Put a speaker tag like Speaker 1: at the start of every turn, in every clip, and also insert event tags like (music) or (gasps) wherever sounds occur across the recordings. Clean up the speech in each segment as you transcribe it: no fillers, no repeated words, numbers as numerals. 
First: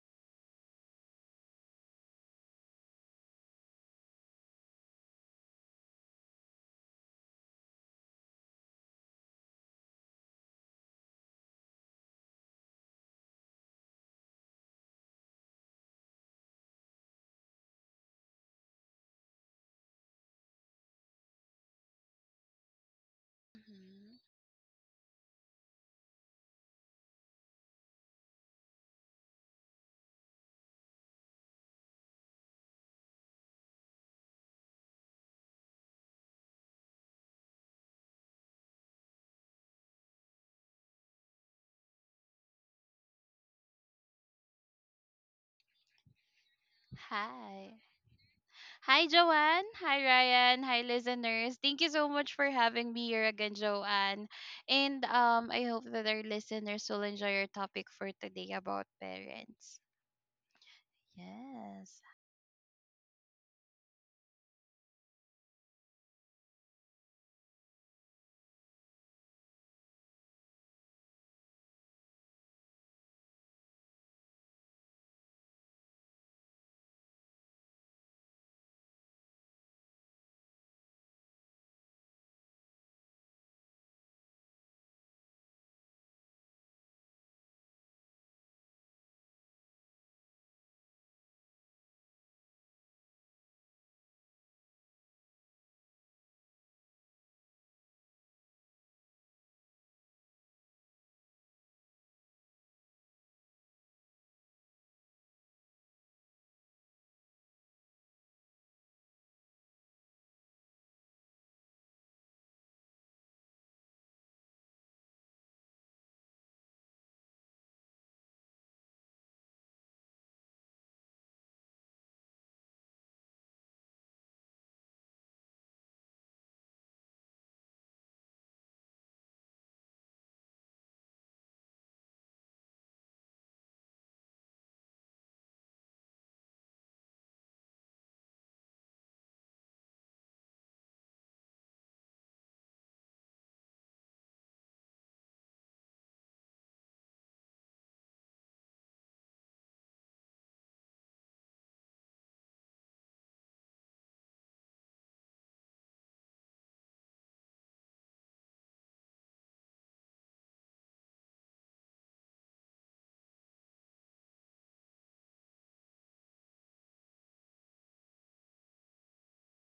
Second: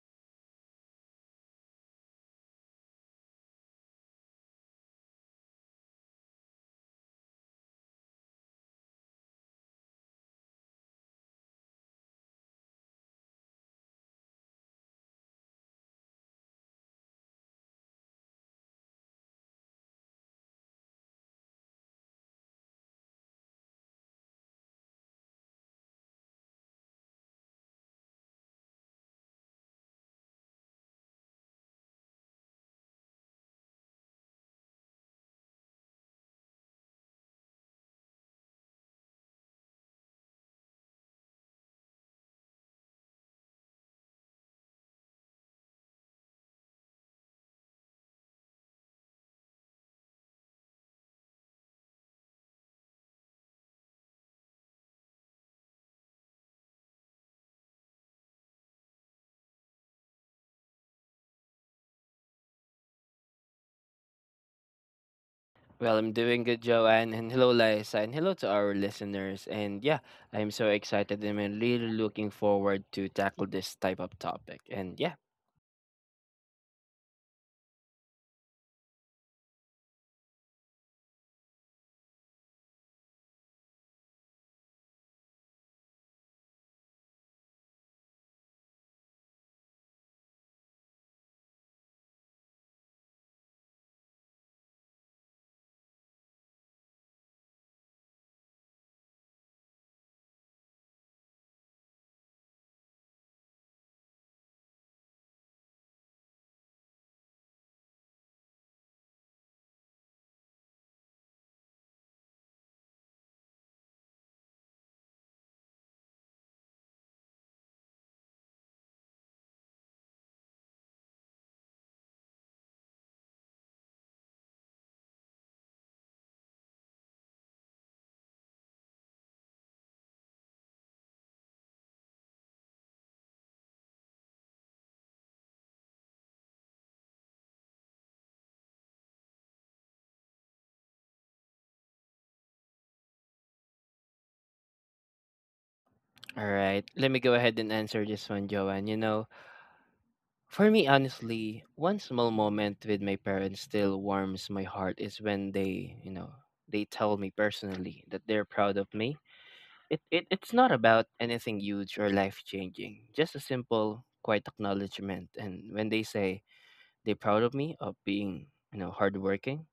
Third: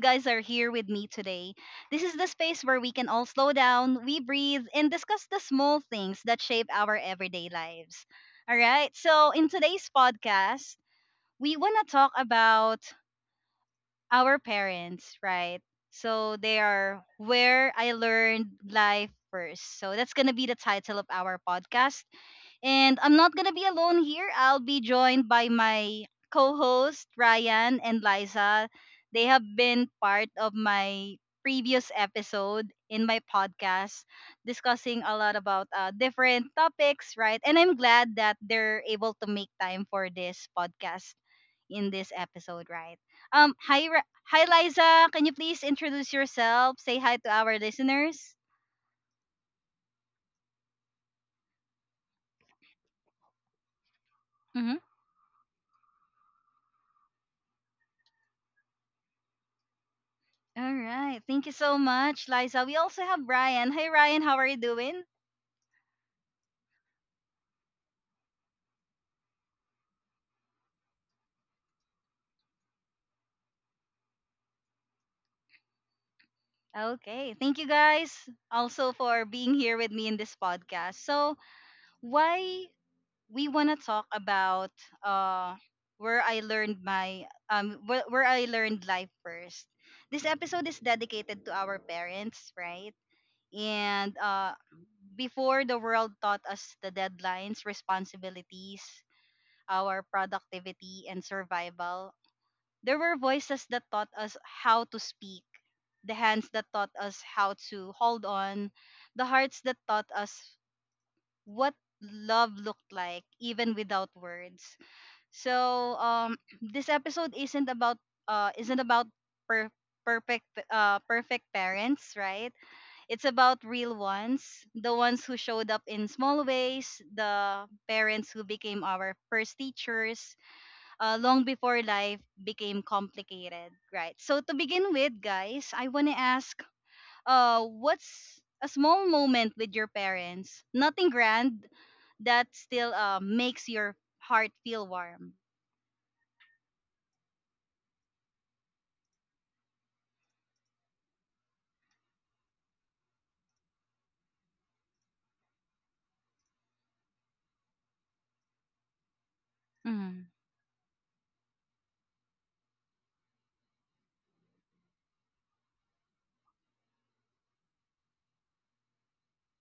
Speaker 1: guys are here with me today. This is the space where we can all slow down, we breathe, and discuss the small things that shape our everyday lives. All right, so in today's podcast, we want to talk about our parents, right? So they are where I learned life first. So that's going to be the title of our podcast and I'm not gonna be alone
Speaker 2: Mhm.
Speaker 1: here. I'll be joined by my co-host Ryan and Liza. They have been part of my previous episode in my podcast discussing a lot about different topics, right? And I'm glad that they're able to make time for this podcast in this episode, right? Hi, hi, Liza. Can you please introduce yourself? Say hi to our
Speaker 2: Hi.
Speaker 1: listeners.
Speaker 2: Hi, Joanne. Hi, Ryan. Hi, listeners. Thank you so much for having me here again, Joanne.
Speaker 1: Mm-hmm.
Speaker 2: And I hope that our listeners will enjoy our topic for today about parents.
Speaker 1: All right. Thank you so
Speaker 2: Yes.
Speaker 1: much, Liza. We also have Ryan. Hi, Ryan. How are you doing?
Speaker 3: Well, I'm doing good, Joanne, and hello, Liza, and hello to our listeners. And yeah, I'm so excited and I'm really looking forward to tackle this type of topic. And yeah,
Speaker 1: Okay. Thank you guys also for being here with me in this podcast. So, why we want to talk about uh where I learned my where I learned life first. This episode is dedicated to our parents, right? And before the world taught us the deadlines, responsibilities, our productivity and survival, there were voices that taught us how to speak, the hands that taught us how to hold on, the hearts that taught us what love looked like even without words. So (clears throat) this episode isn't about per- perfect perfect parents, right? It's about real ones, the ones who showed up in small ways, the parents who became our first teachers, long before life became complicated, right? So to begin with, guys, I want to ask, what's a small moment with your parents? Nothing grand that still makes your heart feel warm.
Speaker 3: all right, let me go ahead and answer this one, Joanne. You know, for me, honestly, one small moment with my parents still warms my heart is when they, they tell me personally that they're proud of me. It, it
Speaker 1: Mm-hmm,
Speaker 3: it's not about anything huge or life changing, just a simple, quiet acknowledgement. And when they say they're proud of me of being, you know, hardworking.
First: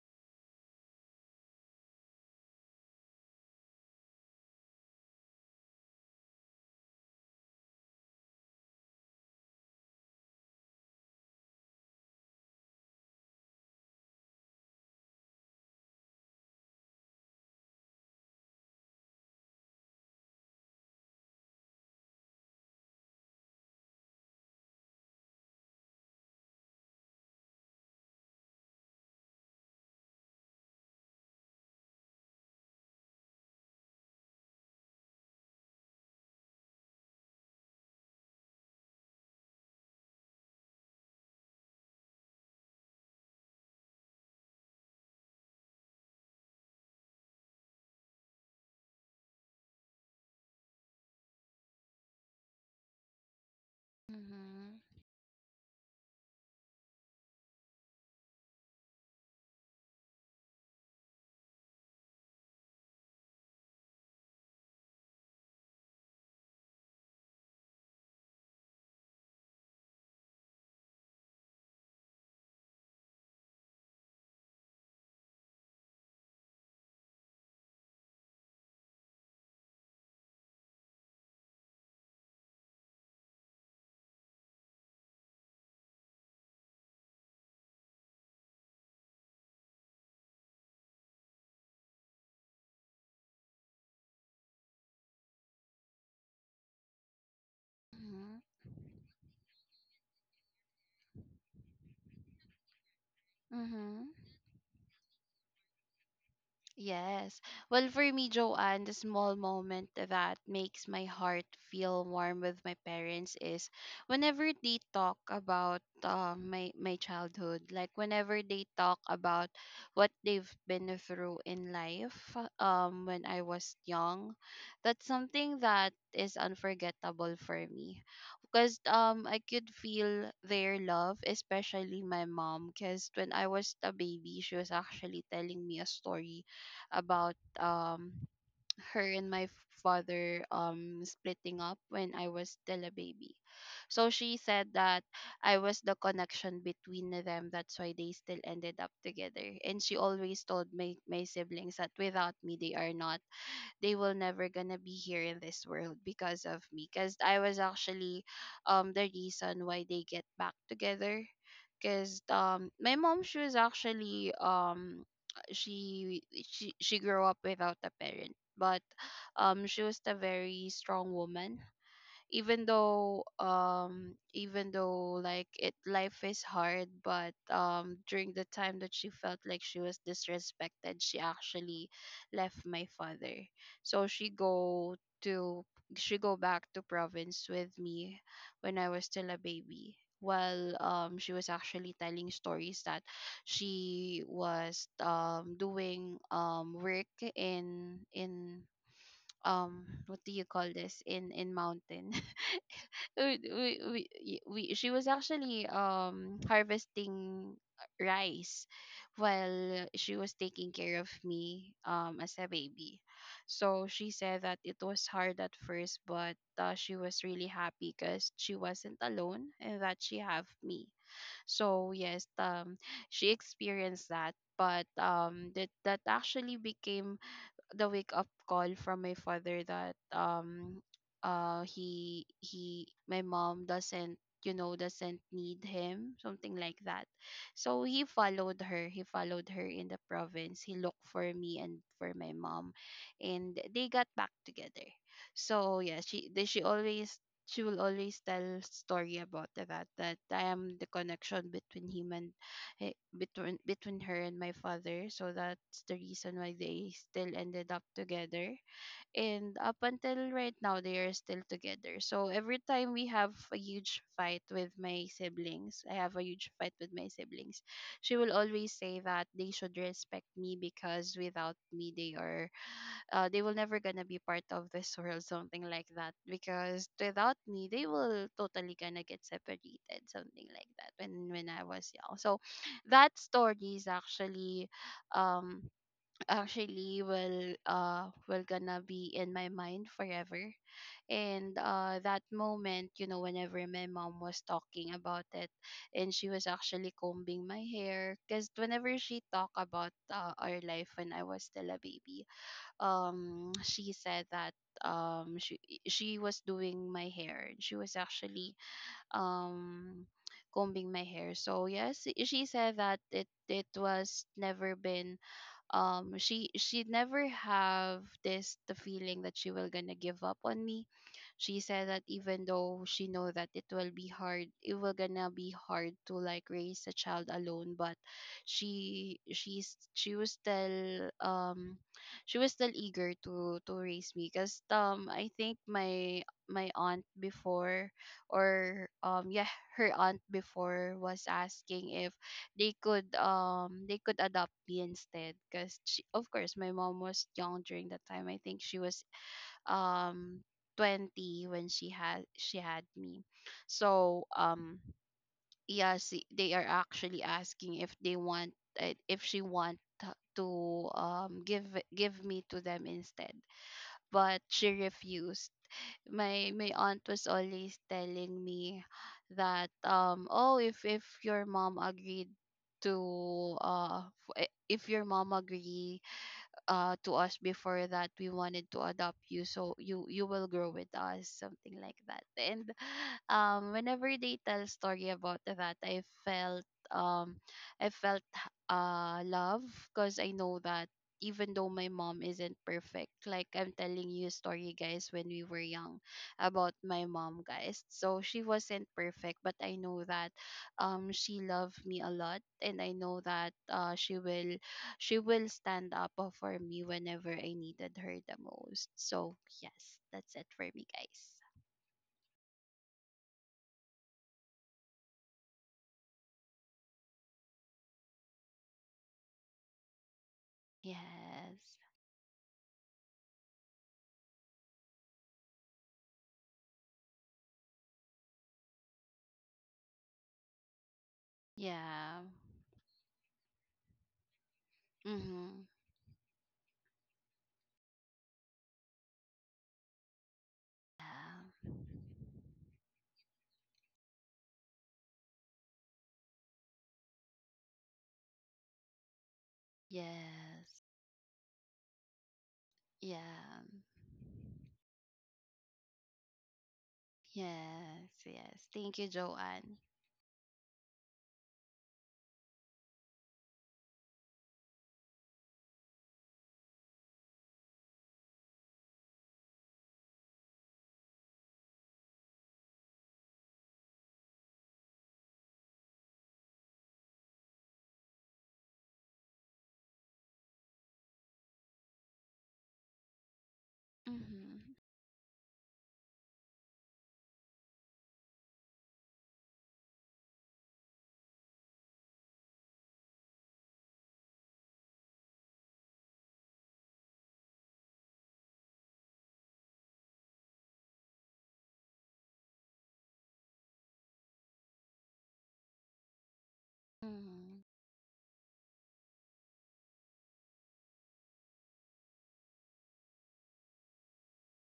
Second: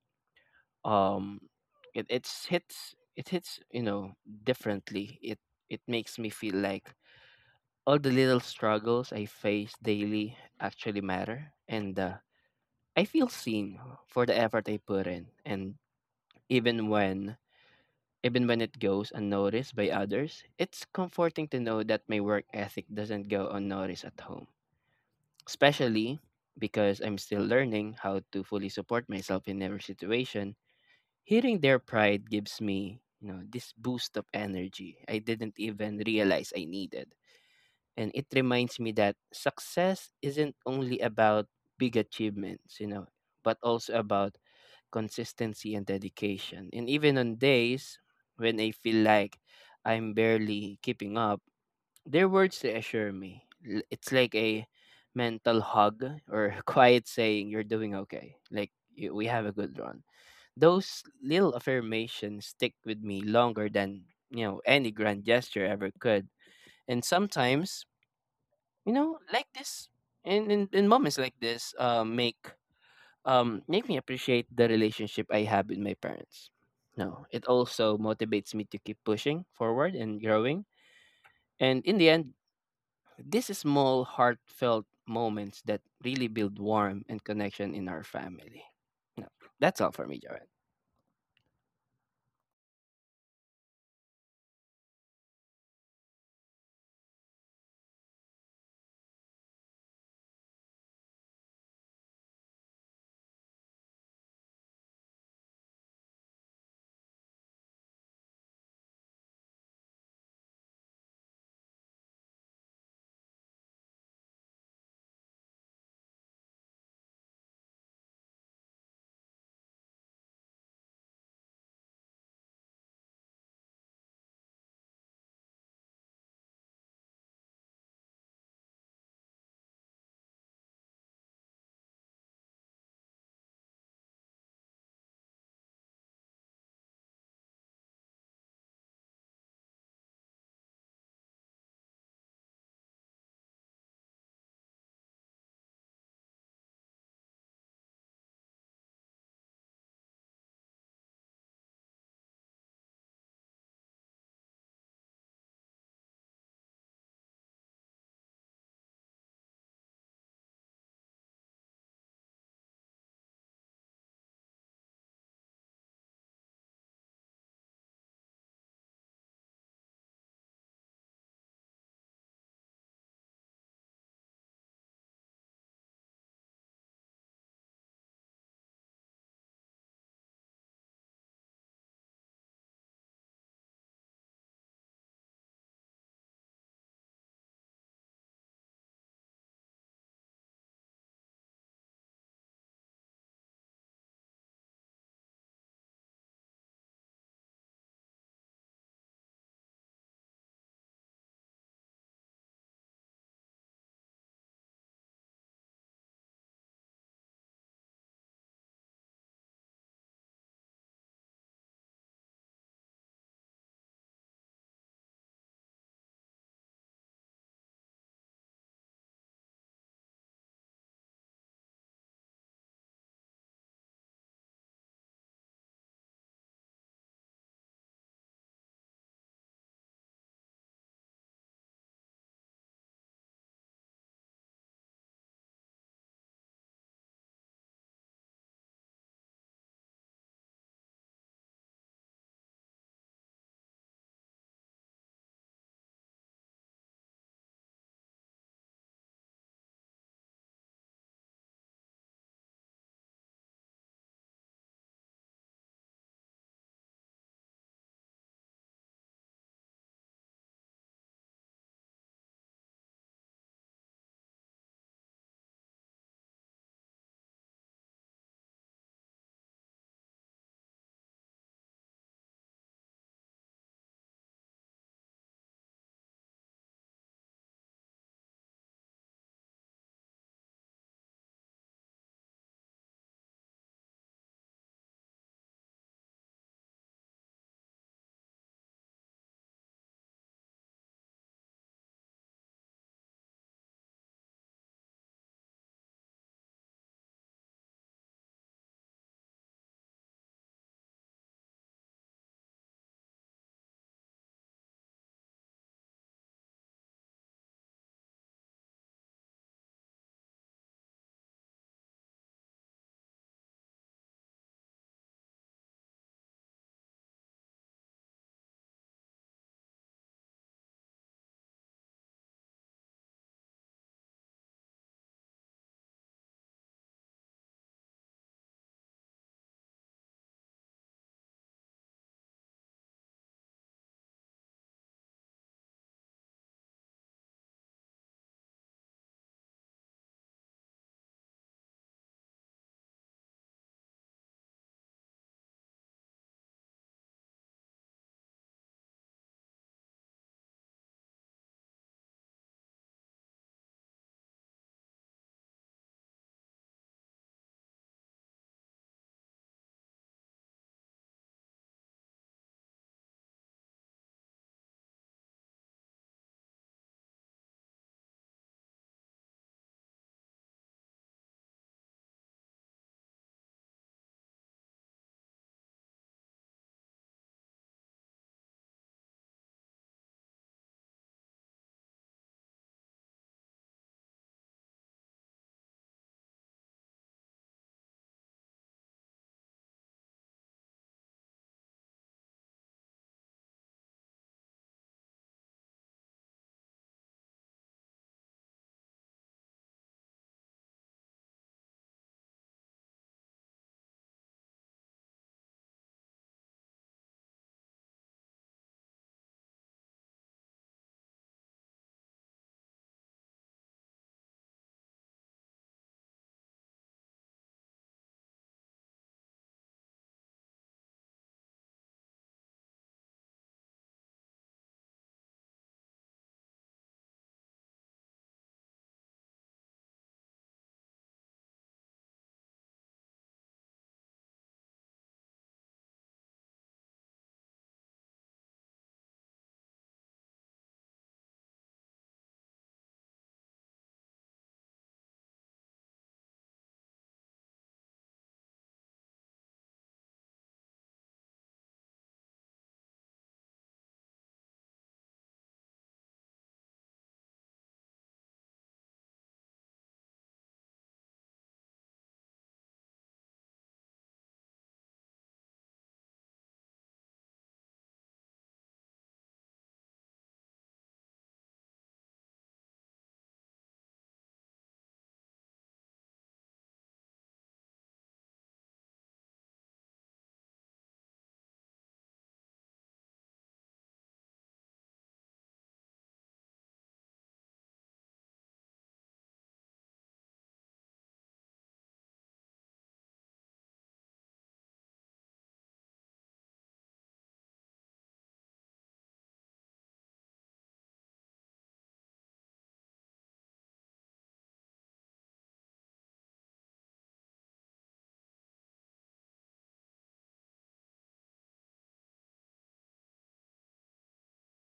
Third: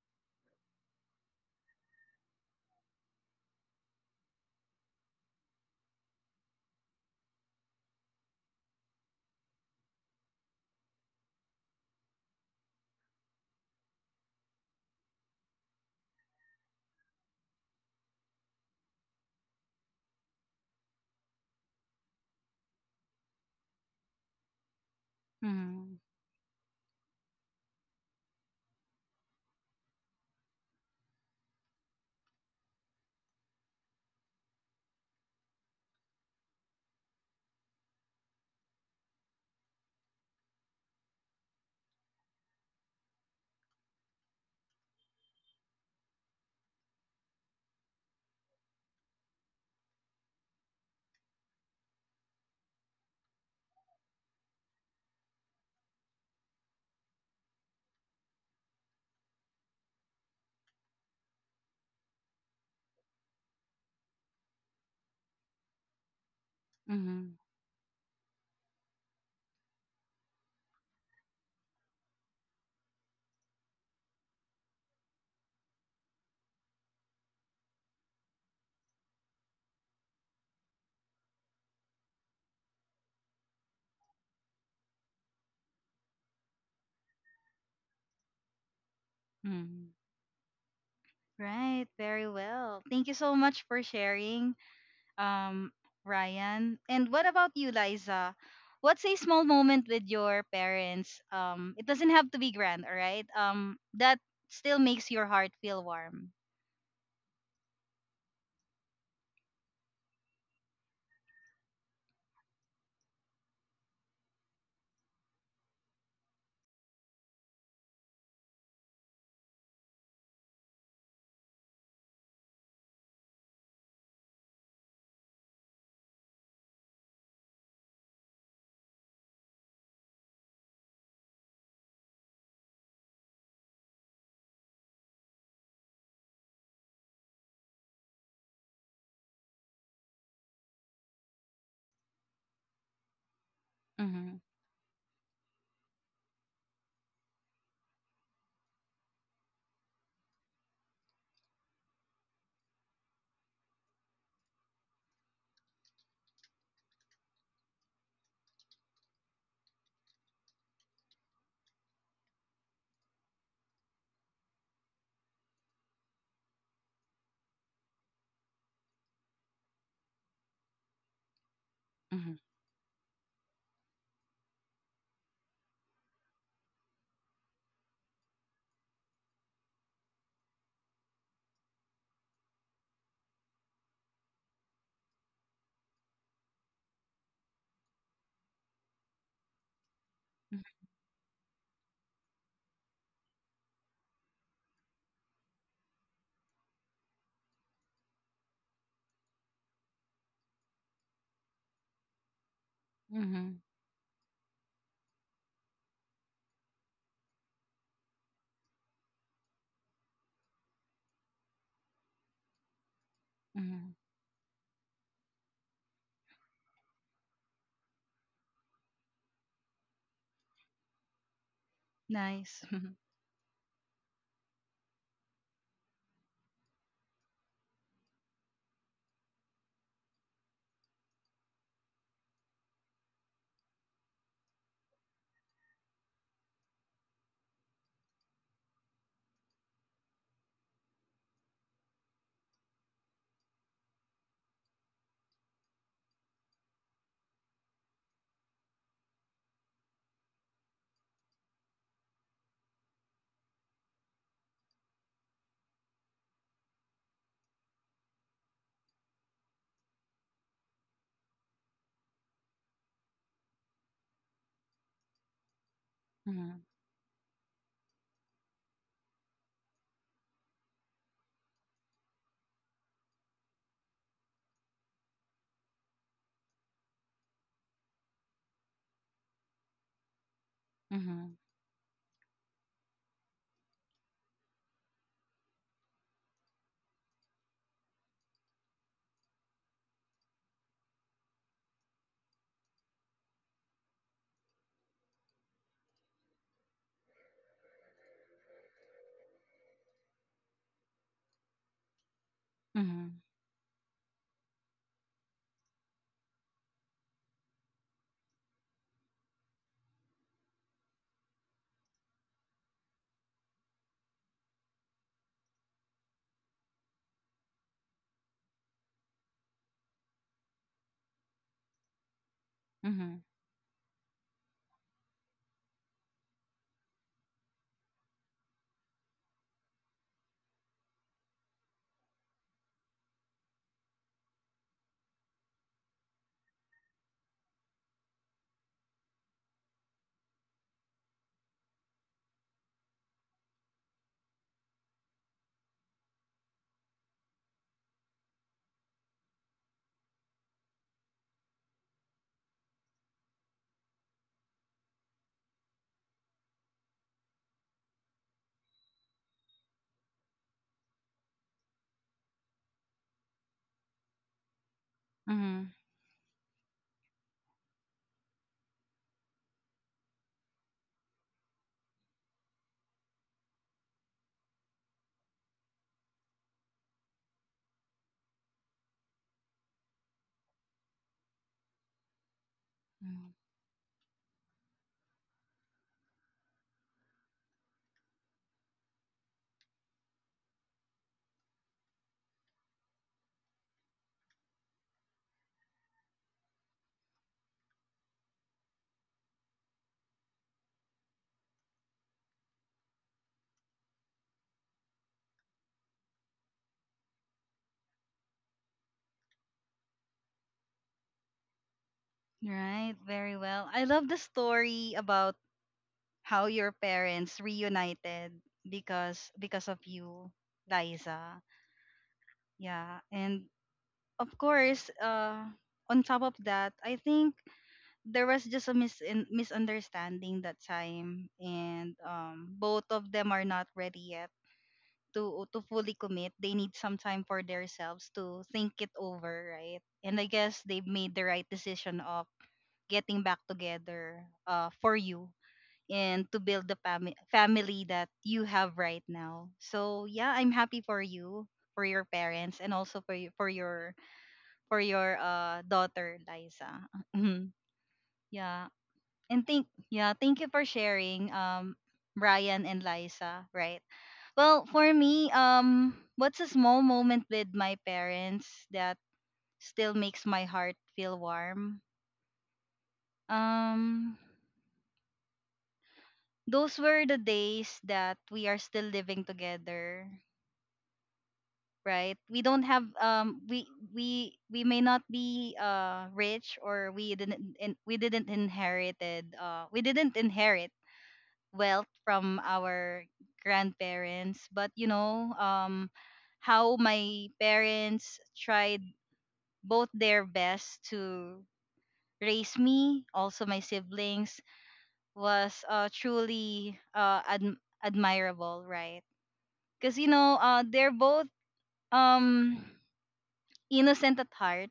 Speaker 3: Um, it hits you know differently. It makes me feel like all the little struggles I face daily actually matter, and I feel seen for the effort I put in. And even when even when it goes unnoticed by others, it's comforting to know that my work ethic doesn't go unnoticed at home,
Speaker 1: mm-hmm,
Speaker 3: especially because I'm still learning how to fully support myself in every situation. Hearing their pride gives me, you know, this boost of energy I didn't even realize I needed. And it reminds me that success isn't only about big achievements, you know, but also about consistency and dedication. And even on days when I feel like I'm barely keeping up, their words reassure me. It's like a
Speaker 2: Mm-hmm.
Speaker 3: mental hug or (laughs) quiet saying, "You're doing okay." Like, you, we have a good run. Those little affirmations stick with me longer than, you know, any grand gesture ever could. And
Speaker 1: mm-hmm,
Speaker 3: sometimes, you know, like this in moments like this, make me appreciate the relationship I have with my parents. No, it also motivates me to keep pushing forward and growing. And in the end, these small, heartfelt moments that really build warmth and connection in our family. No, that's
Speaker 1: mm-hmm.
Speaker 3: all for me, Joanne.
Speaker 1: Right, very well. Thank you so much for sharing. um, Ryan. And what about you, Liza?
Speaker 2: Mm-hmm.
Speaker 1: What's a small moment with your parents? It doesn't have to be grand, all right?
Speaker 2: Mm-hmm.
Speaker 1: That still makes your heart feel warm.
Speaker 2: Yes. Well, for me, Joanne, the small moment that makes my heart feel warm with my parents is whenever they talk about my childhood, like whenever they talk about what they've been through in life, when I was young, that's something that is unforgettable for me, because I could feel their love, especially my mom, because when I was a baby, she was actually telling me a story about her and my father splitting up when I was still a baby. So
Speaker 1: Mm-hmm.
Speaker 2: she said that I was the connection between them. That's why they still ended up together. And she always told my siblings that without me they are not they will never gonna be here in this world because of me, because I was actually the reason why they get back together, because my mom, she she she grew up without a parent, but she was a very strong woman,
Speaker 1: Mm-hmm.
Speaker 2: even though like it life is hard, but during the time that she felt like she was disrespected, she actually left my father, so to she go back to province with me when I was still a baby, while she was actually telling stories that she was doing work in what do you call this, in mountain.
Speaker 1: Mm-hmm.
Speaker 2: We, y- we She was actually harvesting rice while she was taking care of me as a baby. So
Speaker 1: Mm-hmm.
Speaker 2: she said that it was hard at first, but she was really happy because she wasn't alone and that she have me. So yes,
Speaker 1: Nice. (laughs)
Speaker 2: she experienced that, but that actually became the wake up call from my father that he my mom doesn't you know doesn't need him, something like that. So he followed her, in the province. He looked for me and for my mom, and they got back together. So yeah, she will always tell story about that, that I am the connection between him and between her and my father. So that's the reason why they still ended up together, and up until right now they are still together. So every time we have a huge fight with my siblings I have a huge
Speaker 1: Mm-hmm.
Speaker 2: fight with my siblings, she will always say that they should respect me, because without me they are they will never gonna be part of this world, something like that, because without me they will totally gonna get separated, something like that when
Speaker 1: Mm-hmm.
Speaker 2: I was young. So that story is actually um will gonna be in my mind forever. And that moment, you know, whenever my mom was talking about it, and she was actually combing my hair, because whenever she talked about our life when I was still a baby,
Speaker 1: Hmm.
Speaker 2: (clears throat) she said that um she she was doing my hair, she was actually um combing my hair. So yes, she said that it was never been she never have this the feeling that she will gonna give up on me. She said that even though she
Speaker 1: Hmm.
Speaker 2: know that it will be hard, to like raise a child alone, but she she's she was still um she was still eager to raise me, because I think my aunt before, or yeah, her aunt before was asking if they could adopt me instead, because of course my mom was young during that time. I think she was um 20 when she had me. So yes, they are actually asking if they want if she want give me to them instead, but she refused.
Speaker 1: Hmm.
Speaker 2: My aunt was always telling me that, "Oh, if your mom agreed to if your mom agree to us before, that we wanted to adopt you, so you will grow with us," something like that. And (sighs) whenever they tell a story about that, I felt um i felt love, because I know that even though my mom isn't perfect, like I'm telling you a story, guys, when we were young about my mom, guys, so she wasn't perfect, but I know that she loved me a lot, and I know that she will stand up for me whenever I needed her the most. So yes, that's it for me, guys.
Speaker 1: Right. Very well. I love the story about how your parents reunited because of you, Liza.
Speaker 2: Yes.
Speaker 1: Yeah. And of course, on top of that, I think there was just a misunderstanding that time, and
Speaker 2: Yeah.
Speaker 1: both of them are not ready yet to
Speaker 2: Mm-hmm.
Speaker 1: fully commit. They need some time for themselves to think it over, right? And I guess they've made the right
Speaker 2: Yeah.
Speaker 1: decision of getting back together for you and to build the family that you have right now. So yeah, I'm happy
Speaker 2: Yes.
Speaker 1: for you, for your parents, and also for
Speaker 2: Yeah.
Speaker 1: you, for your daughter Liza. Mhm.
Speaker 2: Yes.
Speaker 1: Yeah.
Speaker 2: Yes. Thank you,
Speaker 1: And
Speaker 2: Joanne.
Speaker 1: thank you for sharing Brian and Liza, right? Well, for me, what's a small moment with my parents that still makes my heart feel warm? Um those were the days that we are still living together, right? We
Speaker 2: Mm-hmm.
Speaker 1: may not be rich or we didn't inherited we didn't inherit wealth from our grandparents, but you know, how my parents tried both their best to raise me, also my siblings, was truly
Speaker 2: Mm-hmm.
Speaker 1: admirable, right? Because you know, they're both um innocent at heart,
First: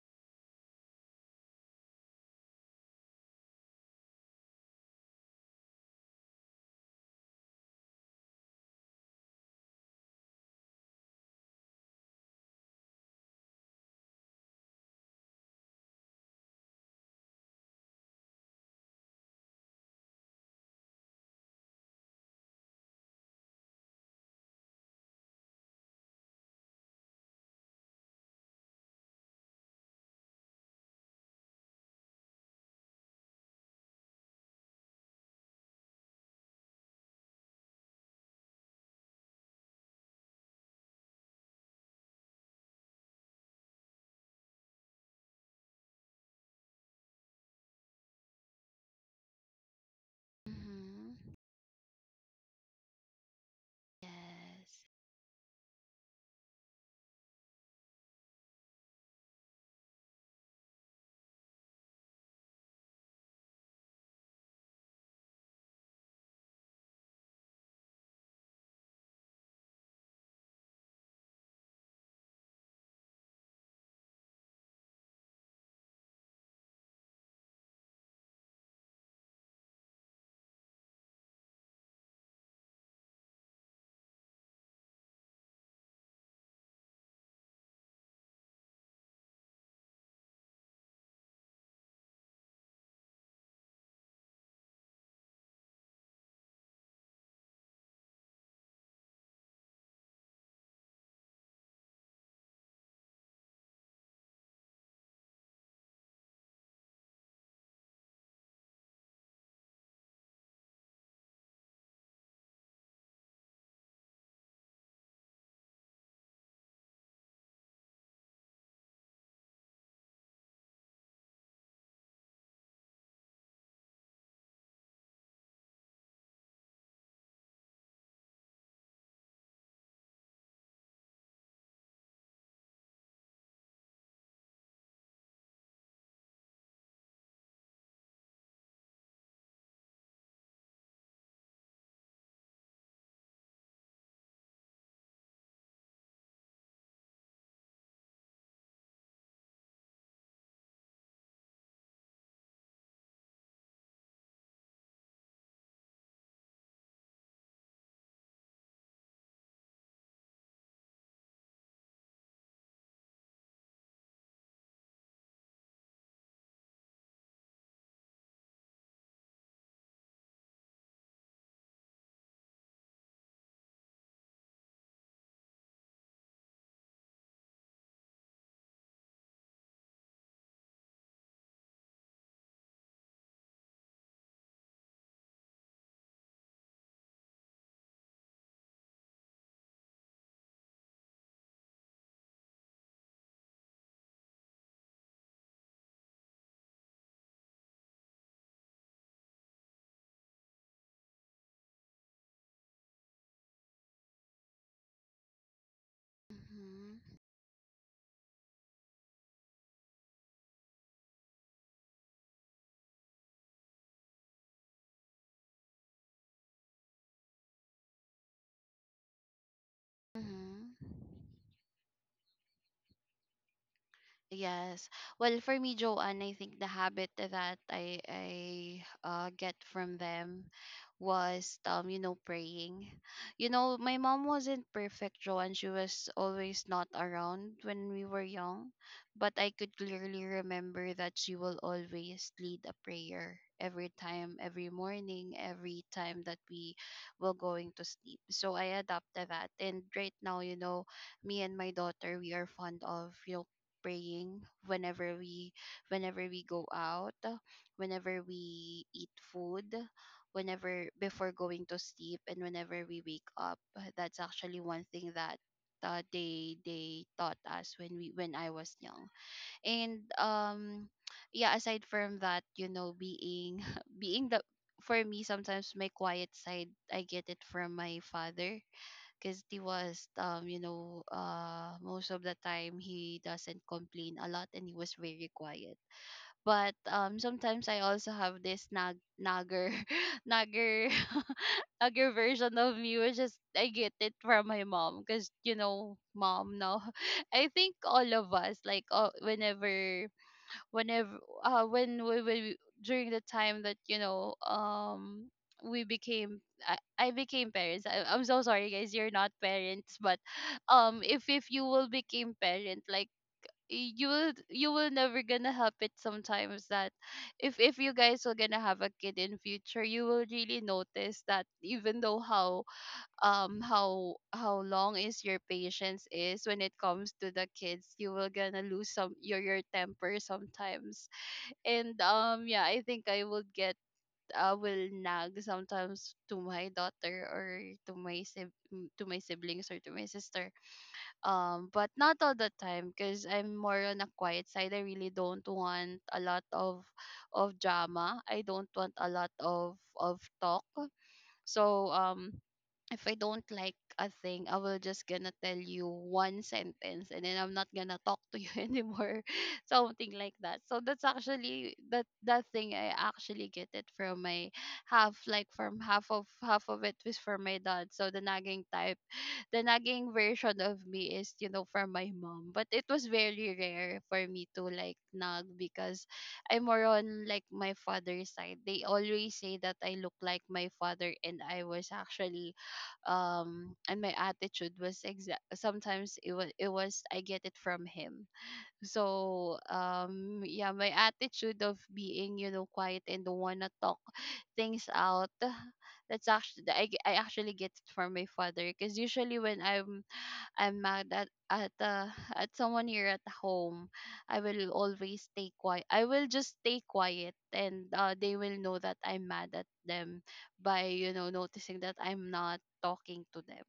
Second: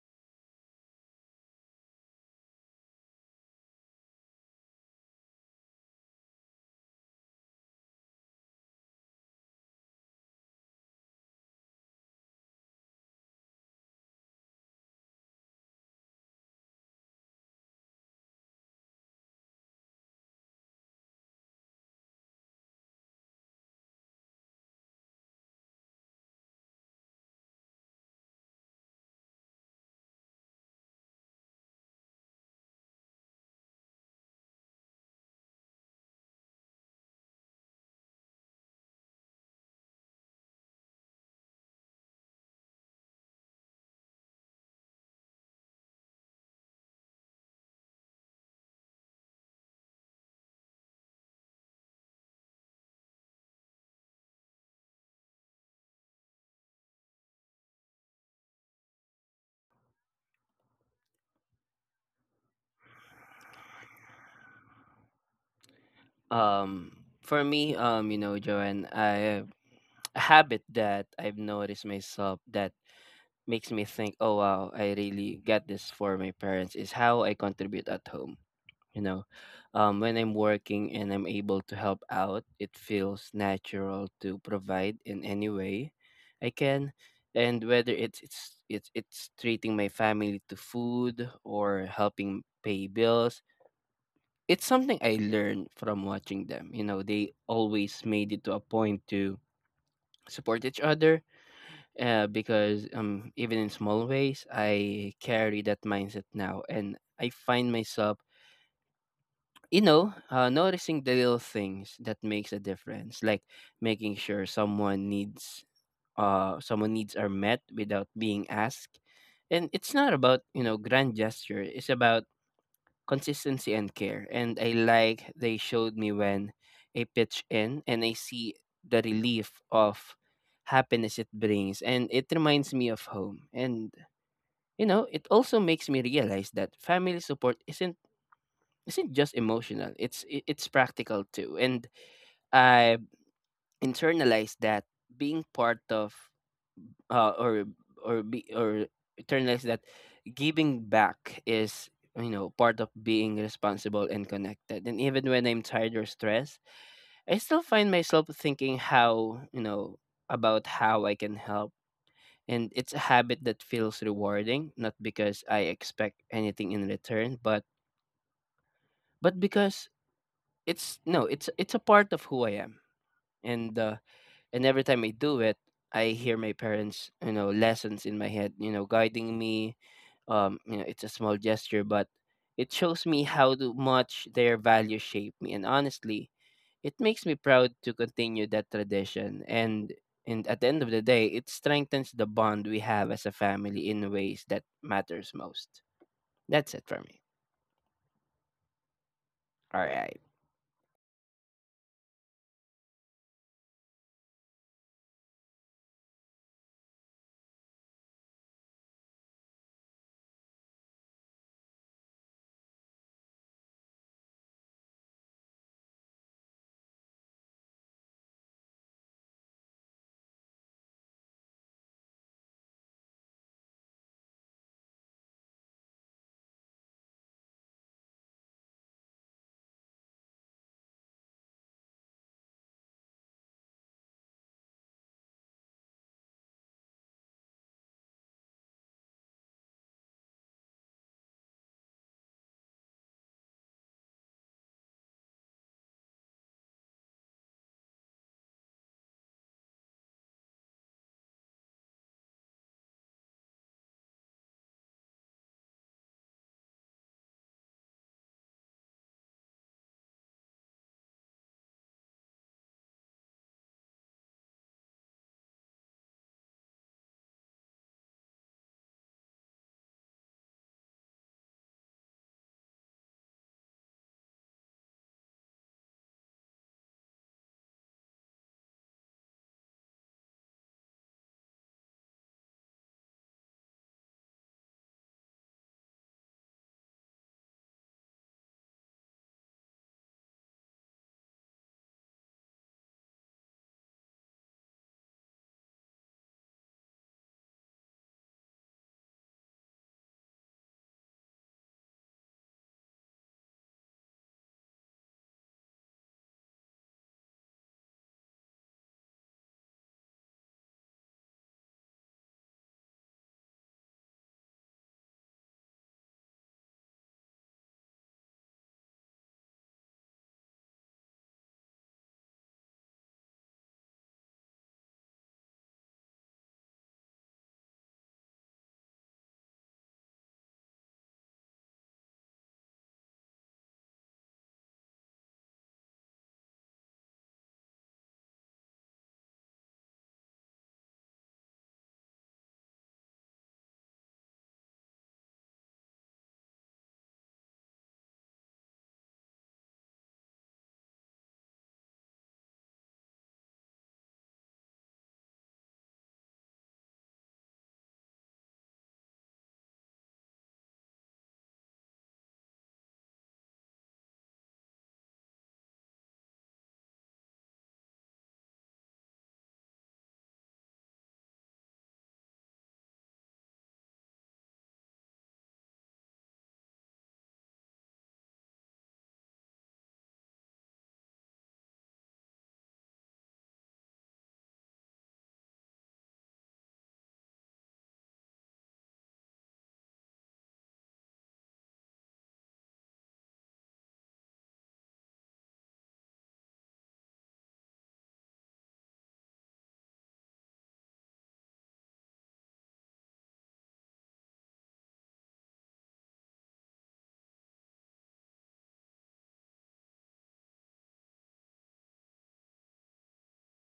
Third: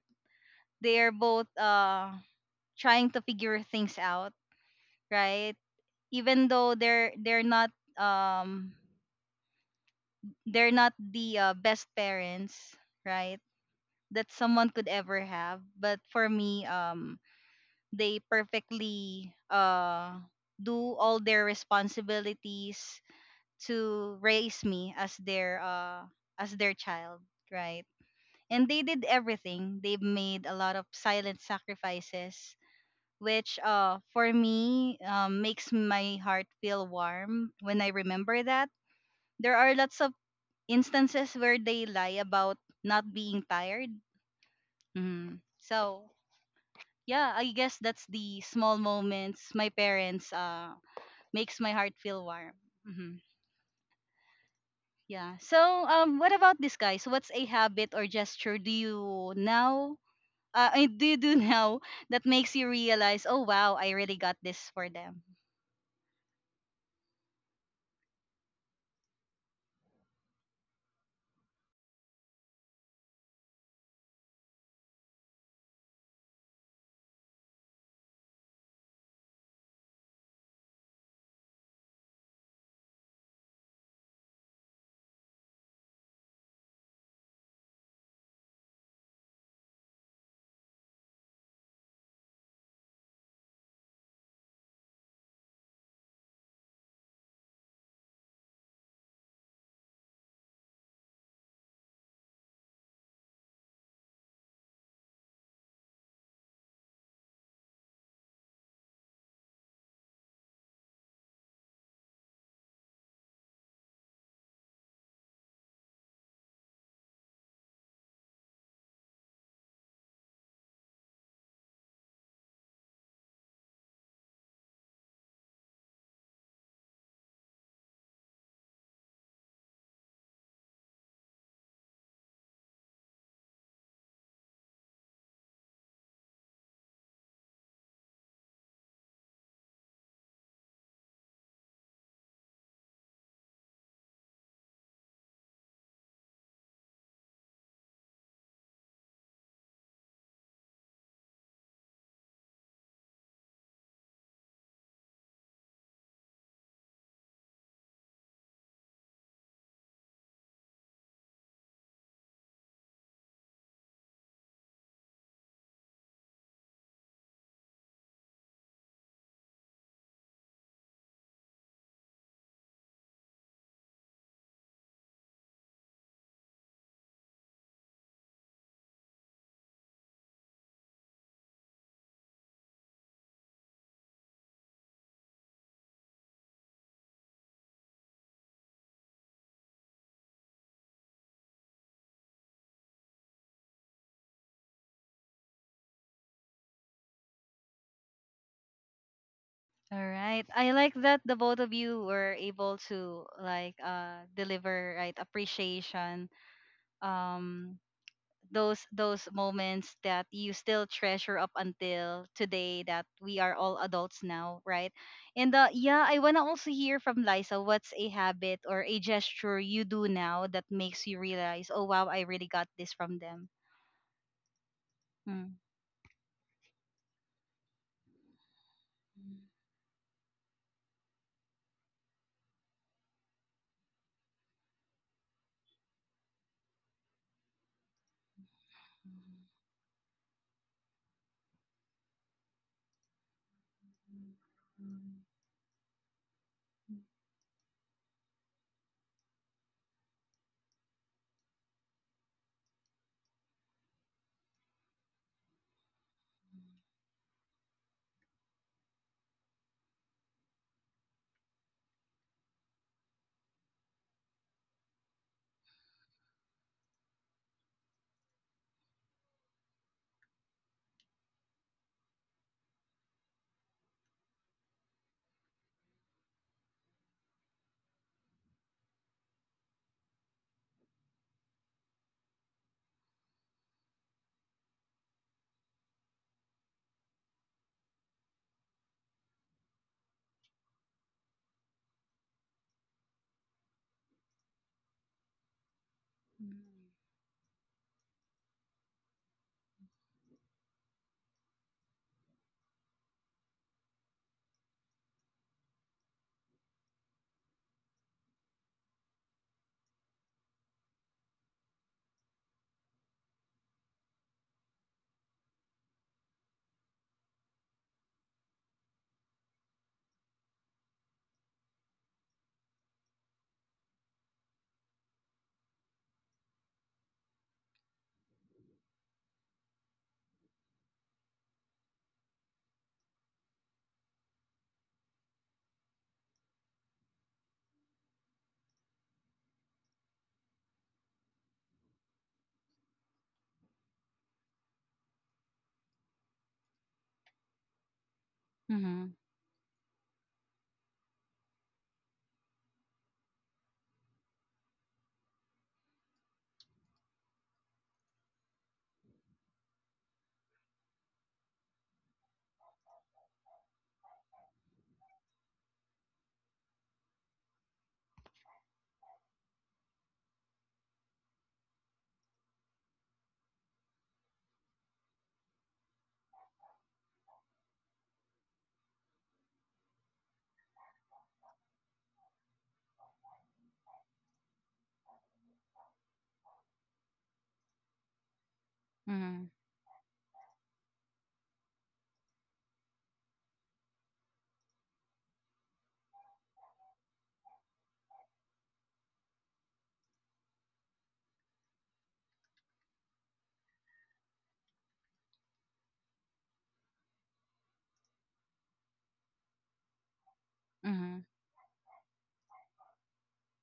Speaker 1: they're both trying to figure things out, right? Even though they're not um they're not the best parents, right, that someone could ever have, but for me, they perfectly do all their responsibilities to raise me as their child, right? And they did everything. They made a lot of silent sacrifices, which for me, makes my heart feel warm when I remember that. There are lots of instances where they lie about not being tired. Mhm. So yeah, I guess that's the small moments my parents
Speaker 2: Mm-hmm.
Speaker 1: makes my heart feel warm. Hmm.
Speaker 2: Yes.
Speaker 1: Yeah. So what about this, guys? What's a habit or gesture do you now? Do you do (laughs) now that makes you realize, oh wow, I really got this for them.
Speaker 3: Um, for me, you know, Joanne, I, a habit that I've noticed myself that makes me think, oh wow, I really get this for my parents is how I contribute at home. You know, when I'm working and I'm able to help out, it feels natural to provide in any way I can. And whether it's treating my family to food or helping pay bills, it's something I learned from watching them. You know, they always made it to a point to support each other because even in small ways, I carry that mindset now, and I find myself, you know, noticing the little things that makes a difference, like making sure someone needs are met without being asked, and it's not about you know grand gesture. It's about consistency and care. And I like they showed me when I pitch in and I see the relief of happiness it brings. And it reminds me of home. And you know, it also makes me realize that family support isn't just emotional. It's practical too. And I internalized that being part of uh, or or be or internalize that giving back is you know part of being responsible and connected. And even when I'm tired or stressed, I still find myself thinking how you know about how I can help. And it's a habit that feels rewarding not because I expect anything in return but because it's no it's it's a part of who I am. And and every time I do it, I hear my parents, you know, lessons in my head, you know, guiding me. You know, it's a small gesture, but it shows me how much their values shape me. And honestly, it makes me proud to continue that tradition. And at the end of the day, it strengthens the bond we have as a family in ways that matters most. That's it for me. All
Speaker 1: All
Speaker 3: right.
Speaker 1: right. I like that the both of you were able to like deliver, right, appreciation,
Speaker 2: Mm-hmm.
Speaker 1: um those moments that you still treasure up until today, that we are all adults now, right? And yeah, I want to also hear from Liza, what's a habit or a gesture you do now that
Speaker 2: Mm-hmm.
Speaker 1: makes you realize, "Oh wow, I really got this from them."
Speaker 2: Yes. Well, for
Speaker 1: Mm.
Speaker 2: me, Joanne, I think the habit that I get from them was you know, praying. You know, my mom wasn't perfect, Joanne. She was always not around when we were young, but I could clearly remember that she will always lead a prayer every time, every morning, every time that we were going to sleep. So I adopted that, and right now, you know, me and my daughter, we are fond of, you know, praying whenever we go out, whenever we eat food, whenever before going to sleep, and whenever we wake up. That's actually one thing that they taught us when we when I was young. And yeah, aside from that, you know, being (laughs) being the for me sometimes, my quiet side I get it from my father, because he was you know, most of the time he doesn't complain a lot and he was very quiet. But sometimes I also have this nagger (laughs) nagger (laughs) nagger version of me, which is I get it from my mom, because you know, mom now. (laughs) I think all of us, like, whenever whenever when we, were during the time that, you know, we became I became parents. I'm so sorry guys, you're not parents, but (sighs) if you will become parent, like you will, you will never gonna help it sometimes, that if you guys are gonna have a kid in future, you will really notice that even though how long is your patience is when it comes to the kids, you will gonna lose some your temper sometimes. And yeah, I think I would get I will nag sometimes to my daughter, or to my to my siblings, or to my sister, but not all the time, because I'm more on a quiet side. I really don't want a lot of drama. I don't want a
Speaker 1: Mhm.
Speaker 2: lot of talk. So if I don't like a thing, I will just gonna tell you one sentence and then I'm not gonna talk to you (laughs) anymore. Something like that. So that's actually that thing I actually get it from my half, like from half of it was from my dad. So the nagging version of me is, you know, from my mom. But it was very rare for me to like nag, because I'm more on like my father's side. They always say that I look like my father, and I was actually and my attitude was exact sometimes, it was I get it from him.
Speaker 1: Mhm.
Speaker 2: So yeah, my attitude of being, you know, quiet and don't wanna talk (laughs) things out (sighs) that's actually I actually get it from my father, because usually when I'm mad at at someone here at home, I will always stay quiet. I will just stay quiet, and they will know that I'm mad at them by, you know,
Speaker 1: Mhm.
Speaker 2: noticing that I'm not talking to them.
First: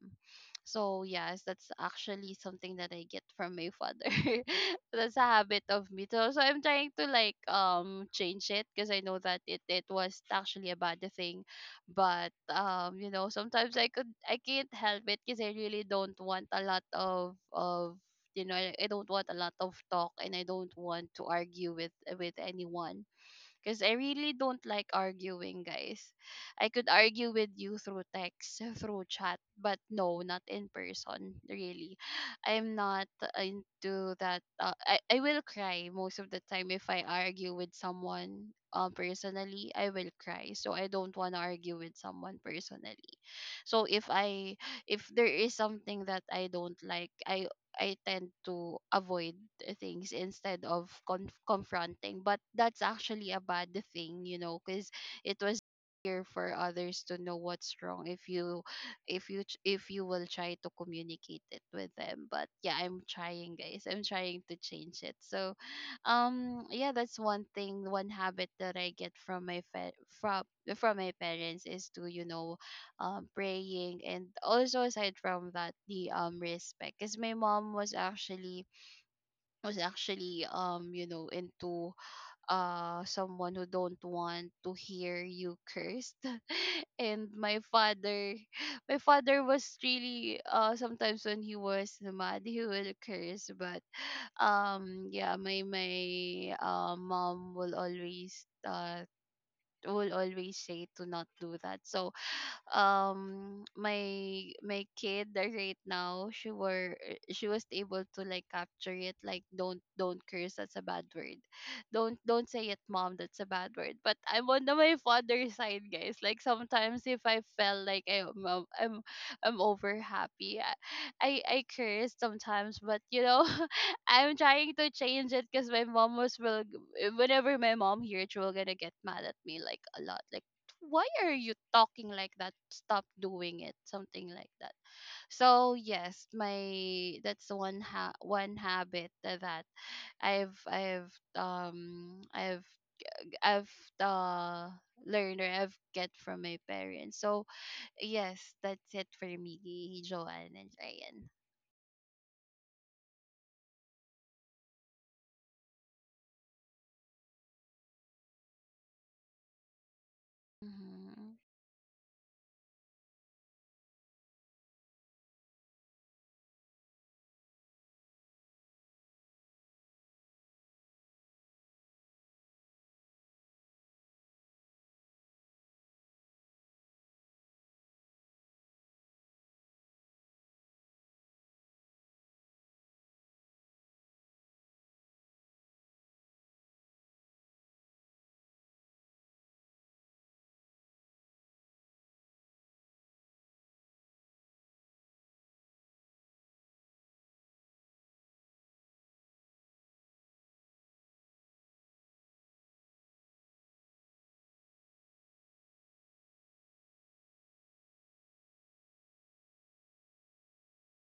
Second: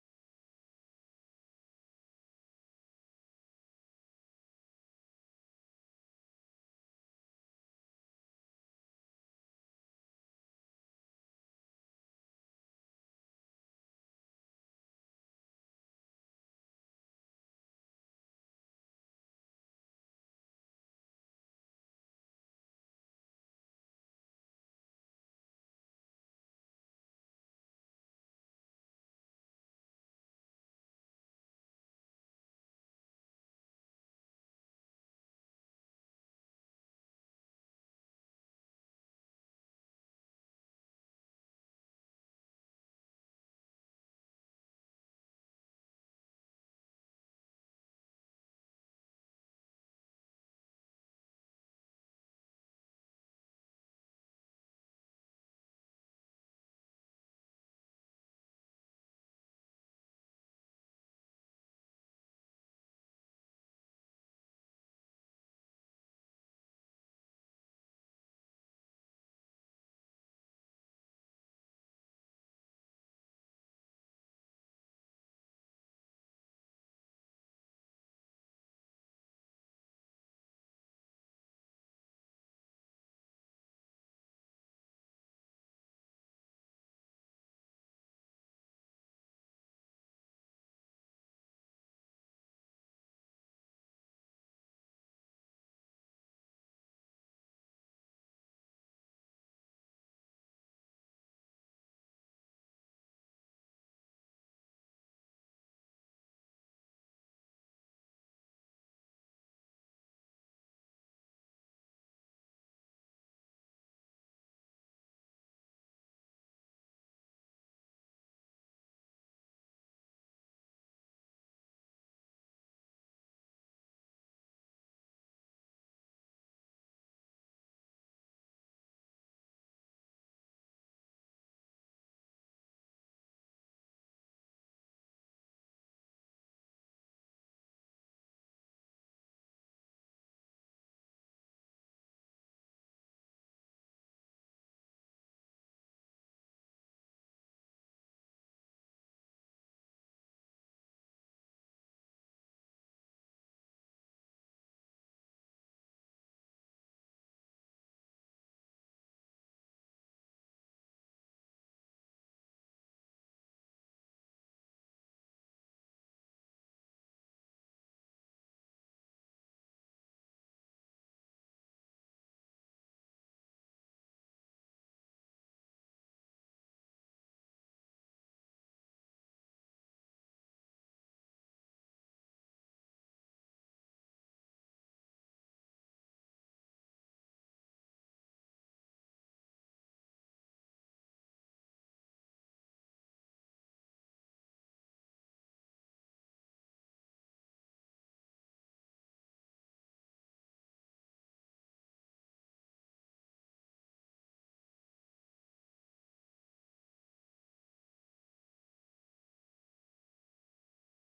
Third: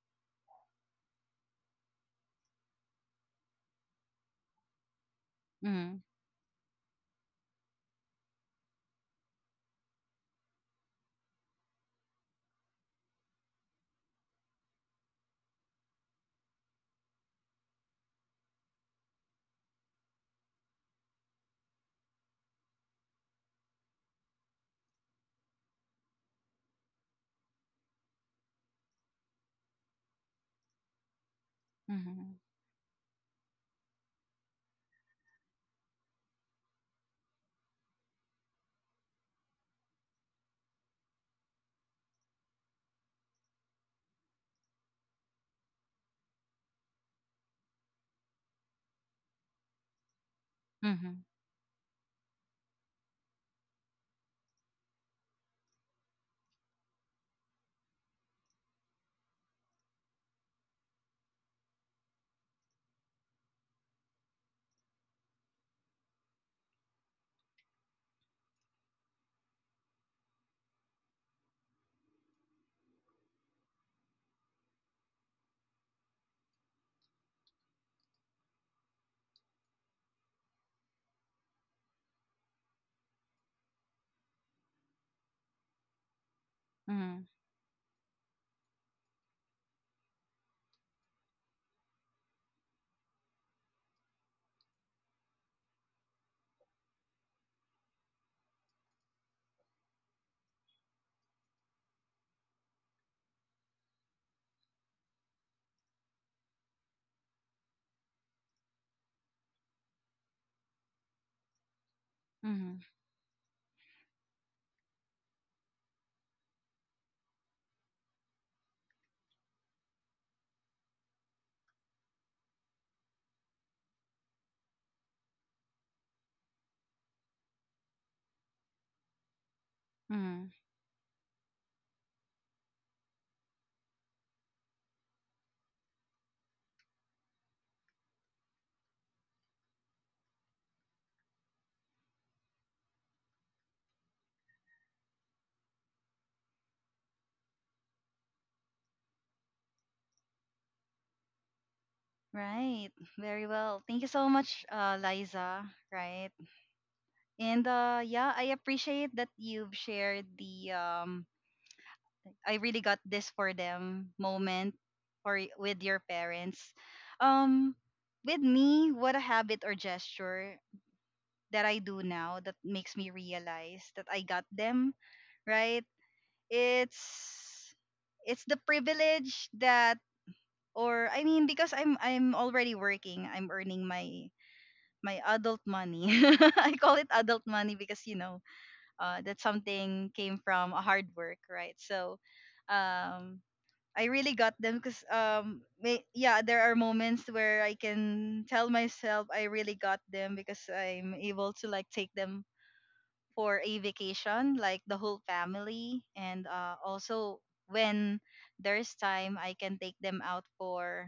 Speaker 2: So yes, that's actually something that I get from my father. (laughs) That's a habit of
Speaker 1: Mhm.
Speaker 2: me. So, I'm trying to like change it, because I know that it was actually a bad thing. But you know, sometimes I can't help it, because I really don't want a lot of you know, I don't want a lot of talk, and I don't want to argue with anyone, because I really don't like arguing, guys. I could argue with you through text, (laughs) through chat, but no, not in person, really.
Speaker 1: Mhm.
Speaker 2: I'm not into that. I will cry most of the time if I argue with someone personally. I will cry. So I don't want to argue with someone personally. So if there is something that I don't like, I tend to avoid things instead of
Speaker 1: Mhm.
Speaker 2: confronting. But that's actually a bad thing, because it was here for others to know what's wrong if you if you will try to communicate it with them. But yeah, I'm trying, guys, I'm trying to change it. So yeah, that's one thing, one habit that I get from my from my parents is to praying, and also aside from that, the respect, because my mom was actually into someone who don't want to hear you cursed. (laughs)
Speaker 1: Mhm.
Speaker 2: And my father was really, sometimes when he was mad, he will curse. But yeah, my mom will always say to not do that. So my kid that right now, she was able to like capture it, like, don't curse, that's a bad word, don't say it,
Speaker 1: Mm-hmm.
Speaker 2: mom, that's a bad word. But I'm on my father's side, guys. Like sometimes if I felt like I'm I'm over happy, I curse sometimes, but (laughs) I'm trying to change it, because my mom was will, whenever my mom hears, she will gonna get mad at me like a lot, like,
Speaker 1: Mm-hmm.
Speaker 2: why are you talking like that, stop doing it, something like that. So yes, my, that's one one habit that i've i've um i've I've uh learned, or I've get from my parents. So yes, that's it for me, Joanne and Ryan.
Speaker 1: Right. Very well. Thank you so much, Liza. Right. And yeah, I appreciate that you've shared the
Speaker 2: Mm-hmm.
Speaker 1: I really got this for them moment with your parents. Um, with me, what a habit or gesture that I do now that makes me realize that I got them. Right. It's it's the privilege that, or I mean, because I'm already working, I'm earning my my adult money. (laughs) I call it adult money because you know, that something came from a hard work, right? So um, I really got them because yeah, there are moments where I can tell myself I really got them because I'm able to like take them for a vacation, like the whole family, and also when there's time, I can take them out for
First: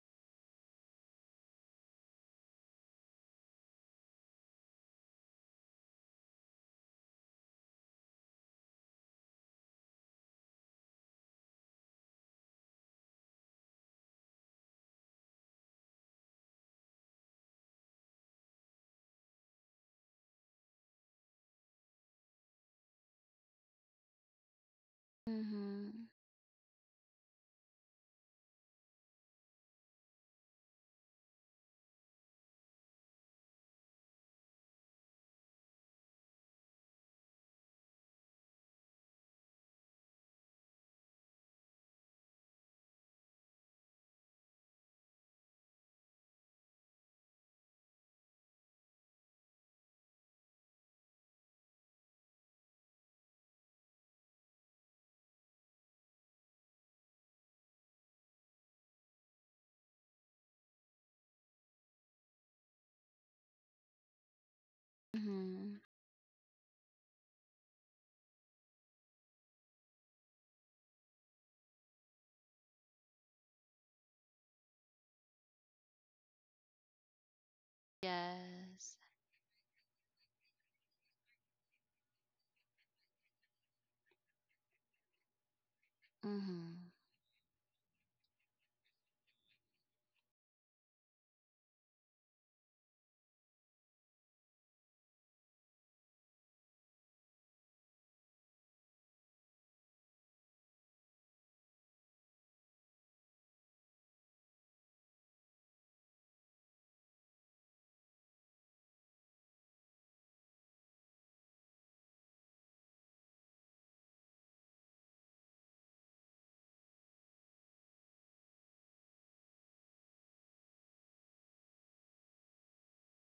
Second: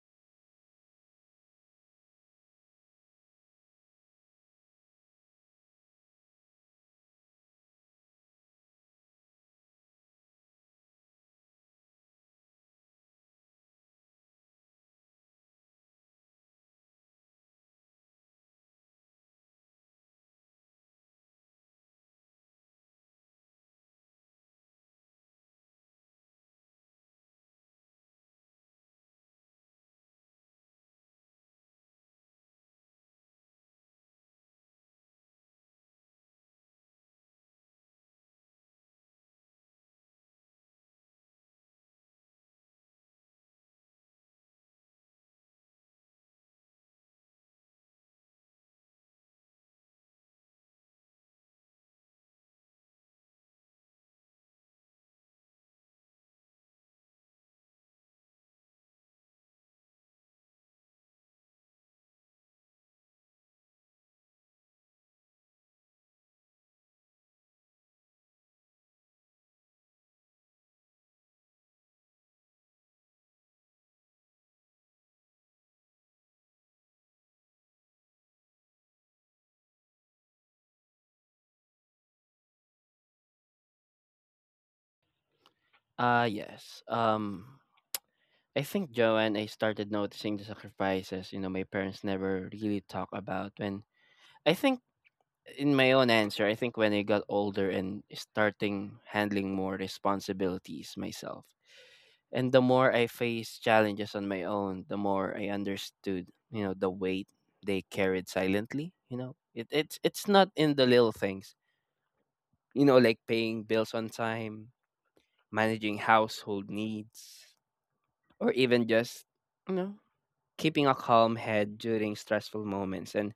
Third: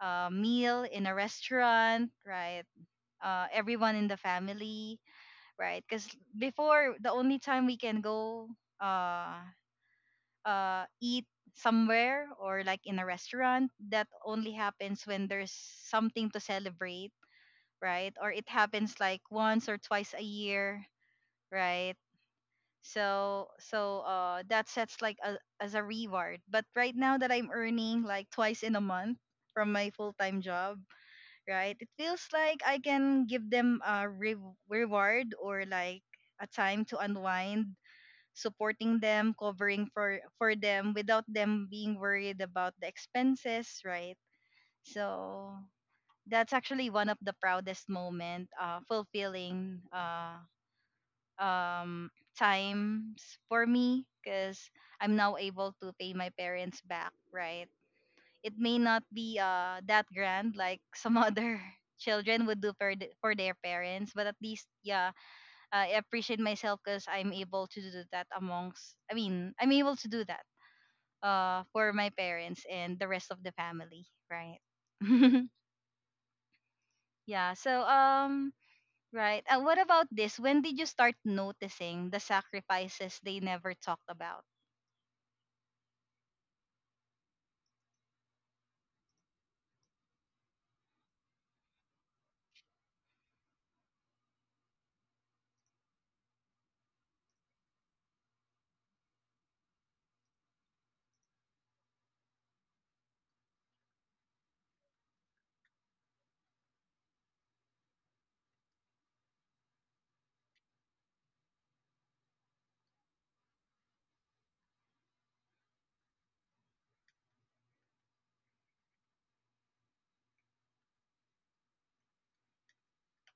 Speaker 1: a meal in a restaurant, right? Everyone in the family, right? Because before, the only time we can go uh, eat somewhere or like in a restaurant, that only happens when there's something to celebrate, right? Or it happens like once or twice a year, right? So that sets like a, as a
Speaker 2: Mm-hmm.
Speaker 1: reward. But right now that I'm earning like twice in a month from my full-time job, right? It feels like I can give them a reward or like a time to unwind, supporting them, covering for them without them being worried about the expenses, right? So that's actually one of the proudest moment, fulfilling um, times for me because I'm now able to pay my parents back, right? It may not be that grand like some other (laughs) children would do for, for their parents, but at least, yeah,
Speaker 2: Mm-hmm.
Speaker 1: I appreciate myself because I'm able to do that amongst I mean I'm able to do that for my parents and the rest of the family, right? (laughs) Yeah. So
Speaker 2: Yes.
Speaker 1: right, what about this, when did you start noticing the sacrifices they never talked about?
Speaker 3: Uh yes.
Speaker 2: Mm-hmm.
Speaker 3: Um I think Joanne, I started noticing the sacrifices, you know, my parents never really talk about when I think in my own answer, I think when I got older and starting handling more responsibilities myself. And the more I faced challenges on my own, the more I understood, you know, the weight they carried silently. You know, it's not in the little things, you know, like paying bills on time, managing household needs, or even just, you know, keeping a calm head during stressful moments. And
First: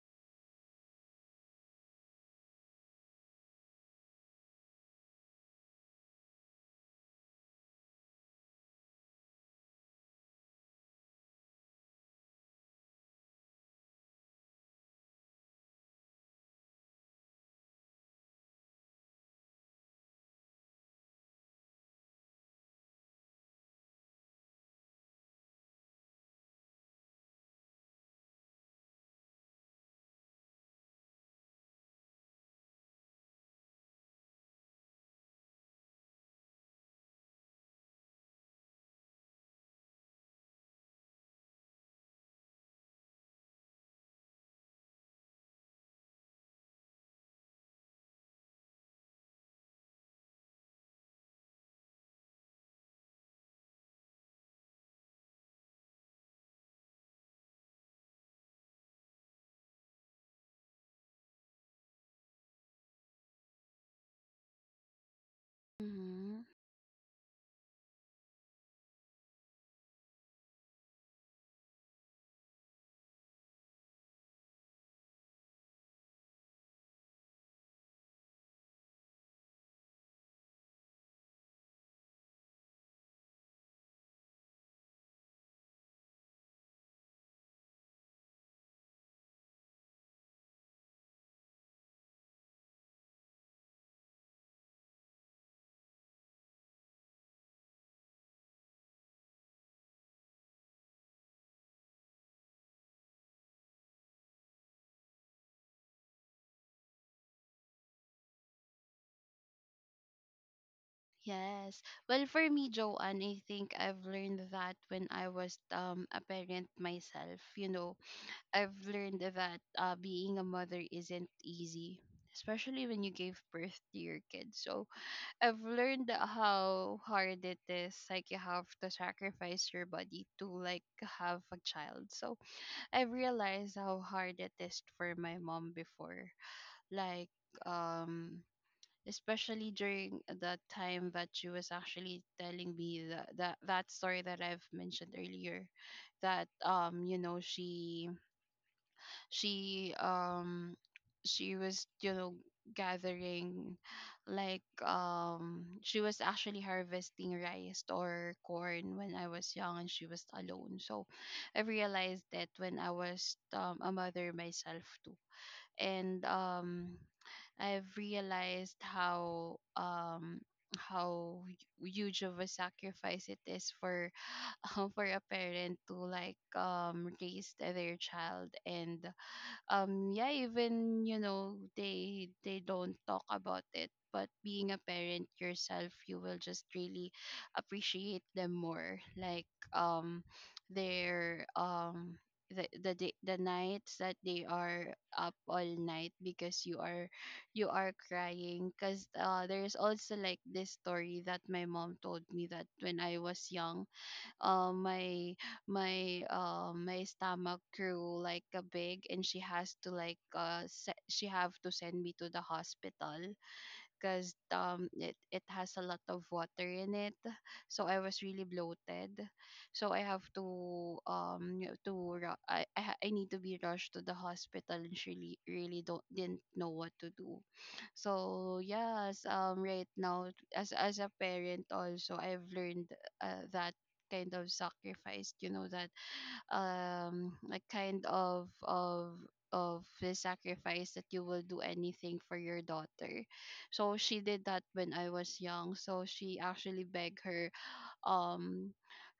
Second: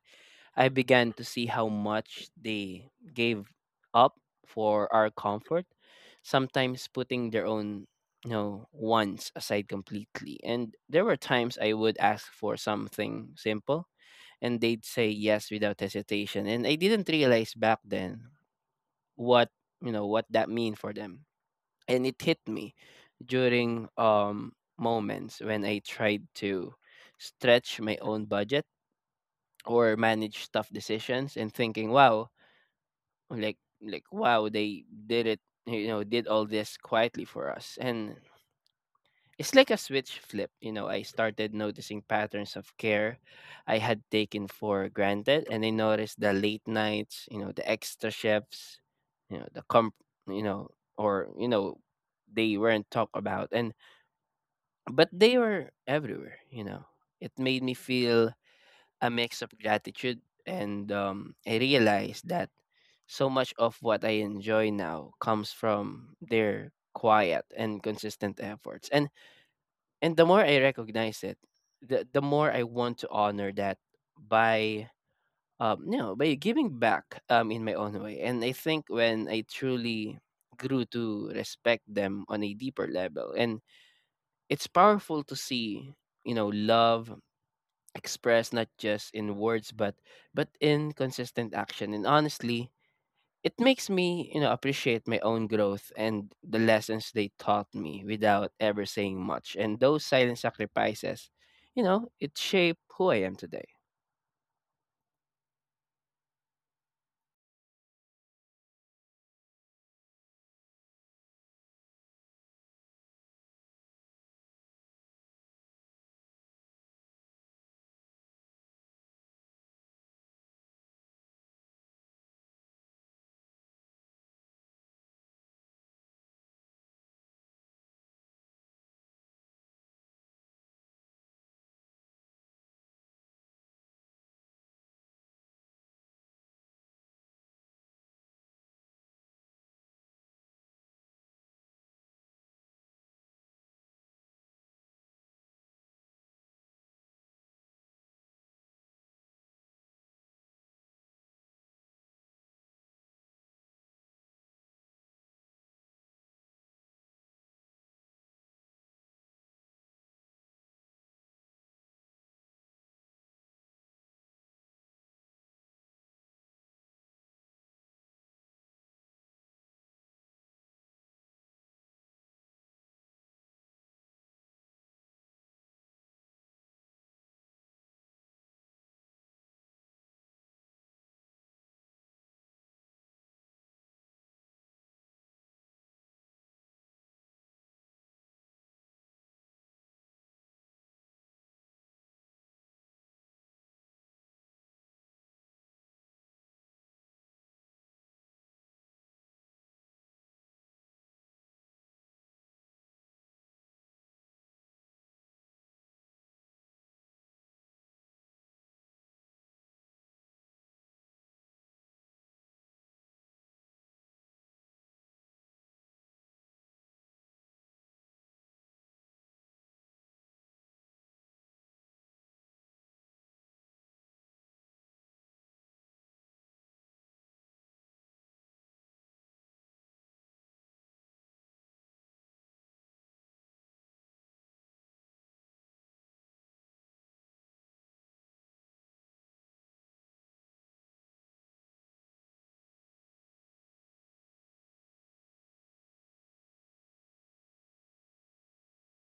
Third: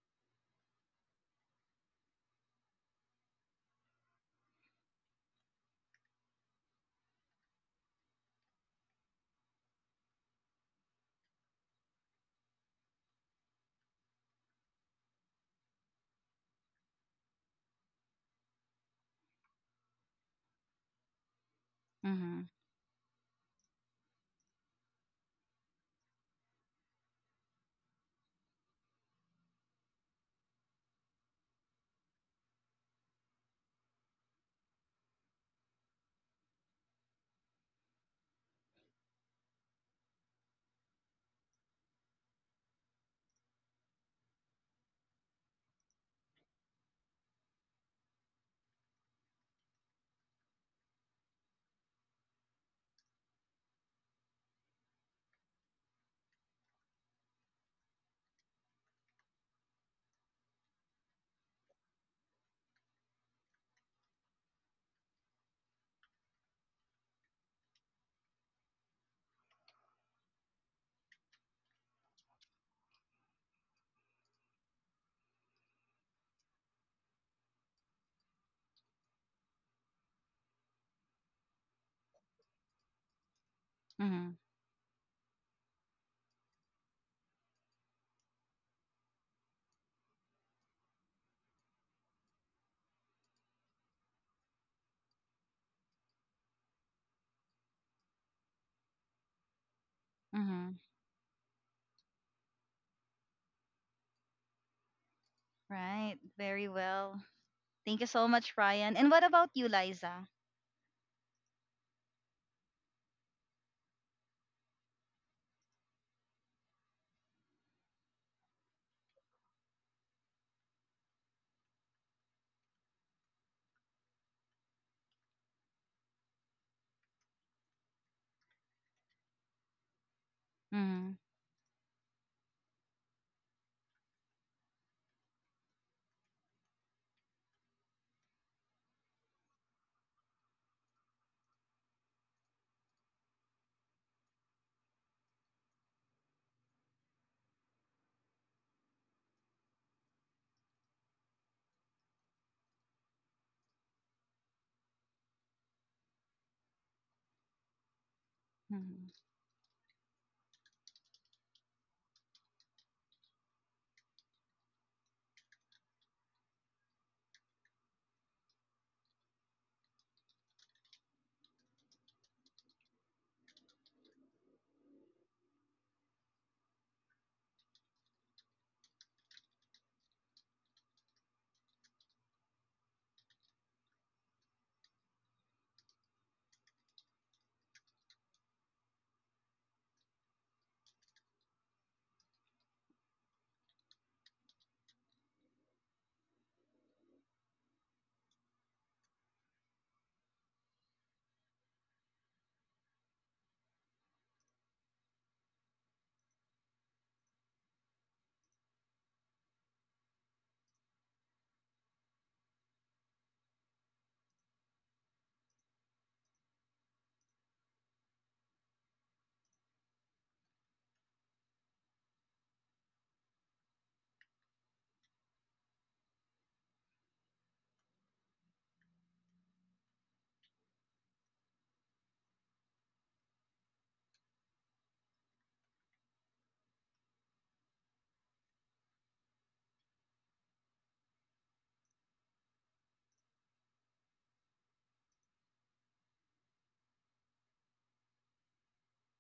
Speaker 3: I began to see how much they gave up for our comfort, sometimes putting their own you know wants aside completely. And there were times I would ask for something simple and they'd say yes without hesitation, and I didn't realize back then what you know what that mean for them. And it hit
Speaker 1: Mm-hmm.
Speaker 3: me during moments when I tried to stretch my own budget or manage tough decisions and thinking wow, wow they did it, you know, did all this quietly for us. And it's like a switch flip, you know, I started noticing patterns of care I had taken for granted. And I noticed the late nights, you know, the extra shifts, you know the comp you know or you know they weren't talked about, and but they were everywhere, you know. It made me feel a mix of gratitude. And I realized that so much of what I enjoy now comes from
Speaker 2: Mm-hmm.
Speaker 3: their quiet and consistent efforts. And the more I recognize it, the more I want to honor that by you know by giving back in my own way. And I think when I truly grew to respect them on a deeper level. And
Speaker 1: Mm-hmm.
Speaker 3: it's powerful to see you know love expressed not just in words but in consistent action. And honestly it makes me you know appreciate my own growth and the lessons they taught me without ever saying much, and those silent
Speaker 1: Hmm.
Speaker 3: sacrifices, you know, it shaped who I am today.
Speaker 1: Right, very well. Thank you so much, Ryan. And what about you, Liza?
Speaker 2: Yes. Well, for me, Joanne, I think I've learned that when I was a parent myself. You know, I've learned that, being a mother isn't easy, especially when you gave birth to your kid. So I've learned how hard it is. Like, you have to sacrifice your body to like
Speaker 1: Mhm,
Speaker 2: have a child. So I've realized how hard it is for my mom before. Like um especially during the time that she was actually telling me that story that I've mentioned earlier, that you know, she she um she was gathering, like she was actually harvesting rice or corn
Speaker 1: mhm,
Speaker 2: when I was young, and she was alone. So I realized that when I was, a mother myself too. And I've realized how, how huge of a sacrifice it is for (laughs) for a parent to like raise their child. And yeah, even they don't talk about it, but being a parent yourself, you will just really appreciate them more, like um their um the nights that they are up all night because you are crying. Because, there's also like this story that my mom told me, that when I was young, uh, my my stomach grew like a big, and she has to like she have to send me to the hospital, because it has a lot of water in it. So I was really bloated, so I have to I need to be rushed to the hospital, and she really really don't didn't know what to do. So yes, right now, as a parent also, I've learned, that kind of sacrifice, you know, that like kind of of the sacrifice that you will do anything for your daughter. So she did that when I was young. So she actually begged her, um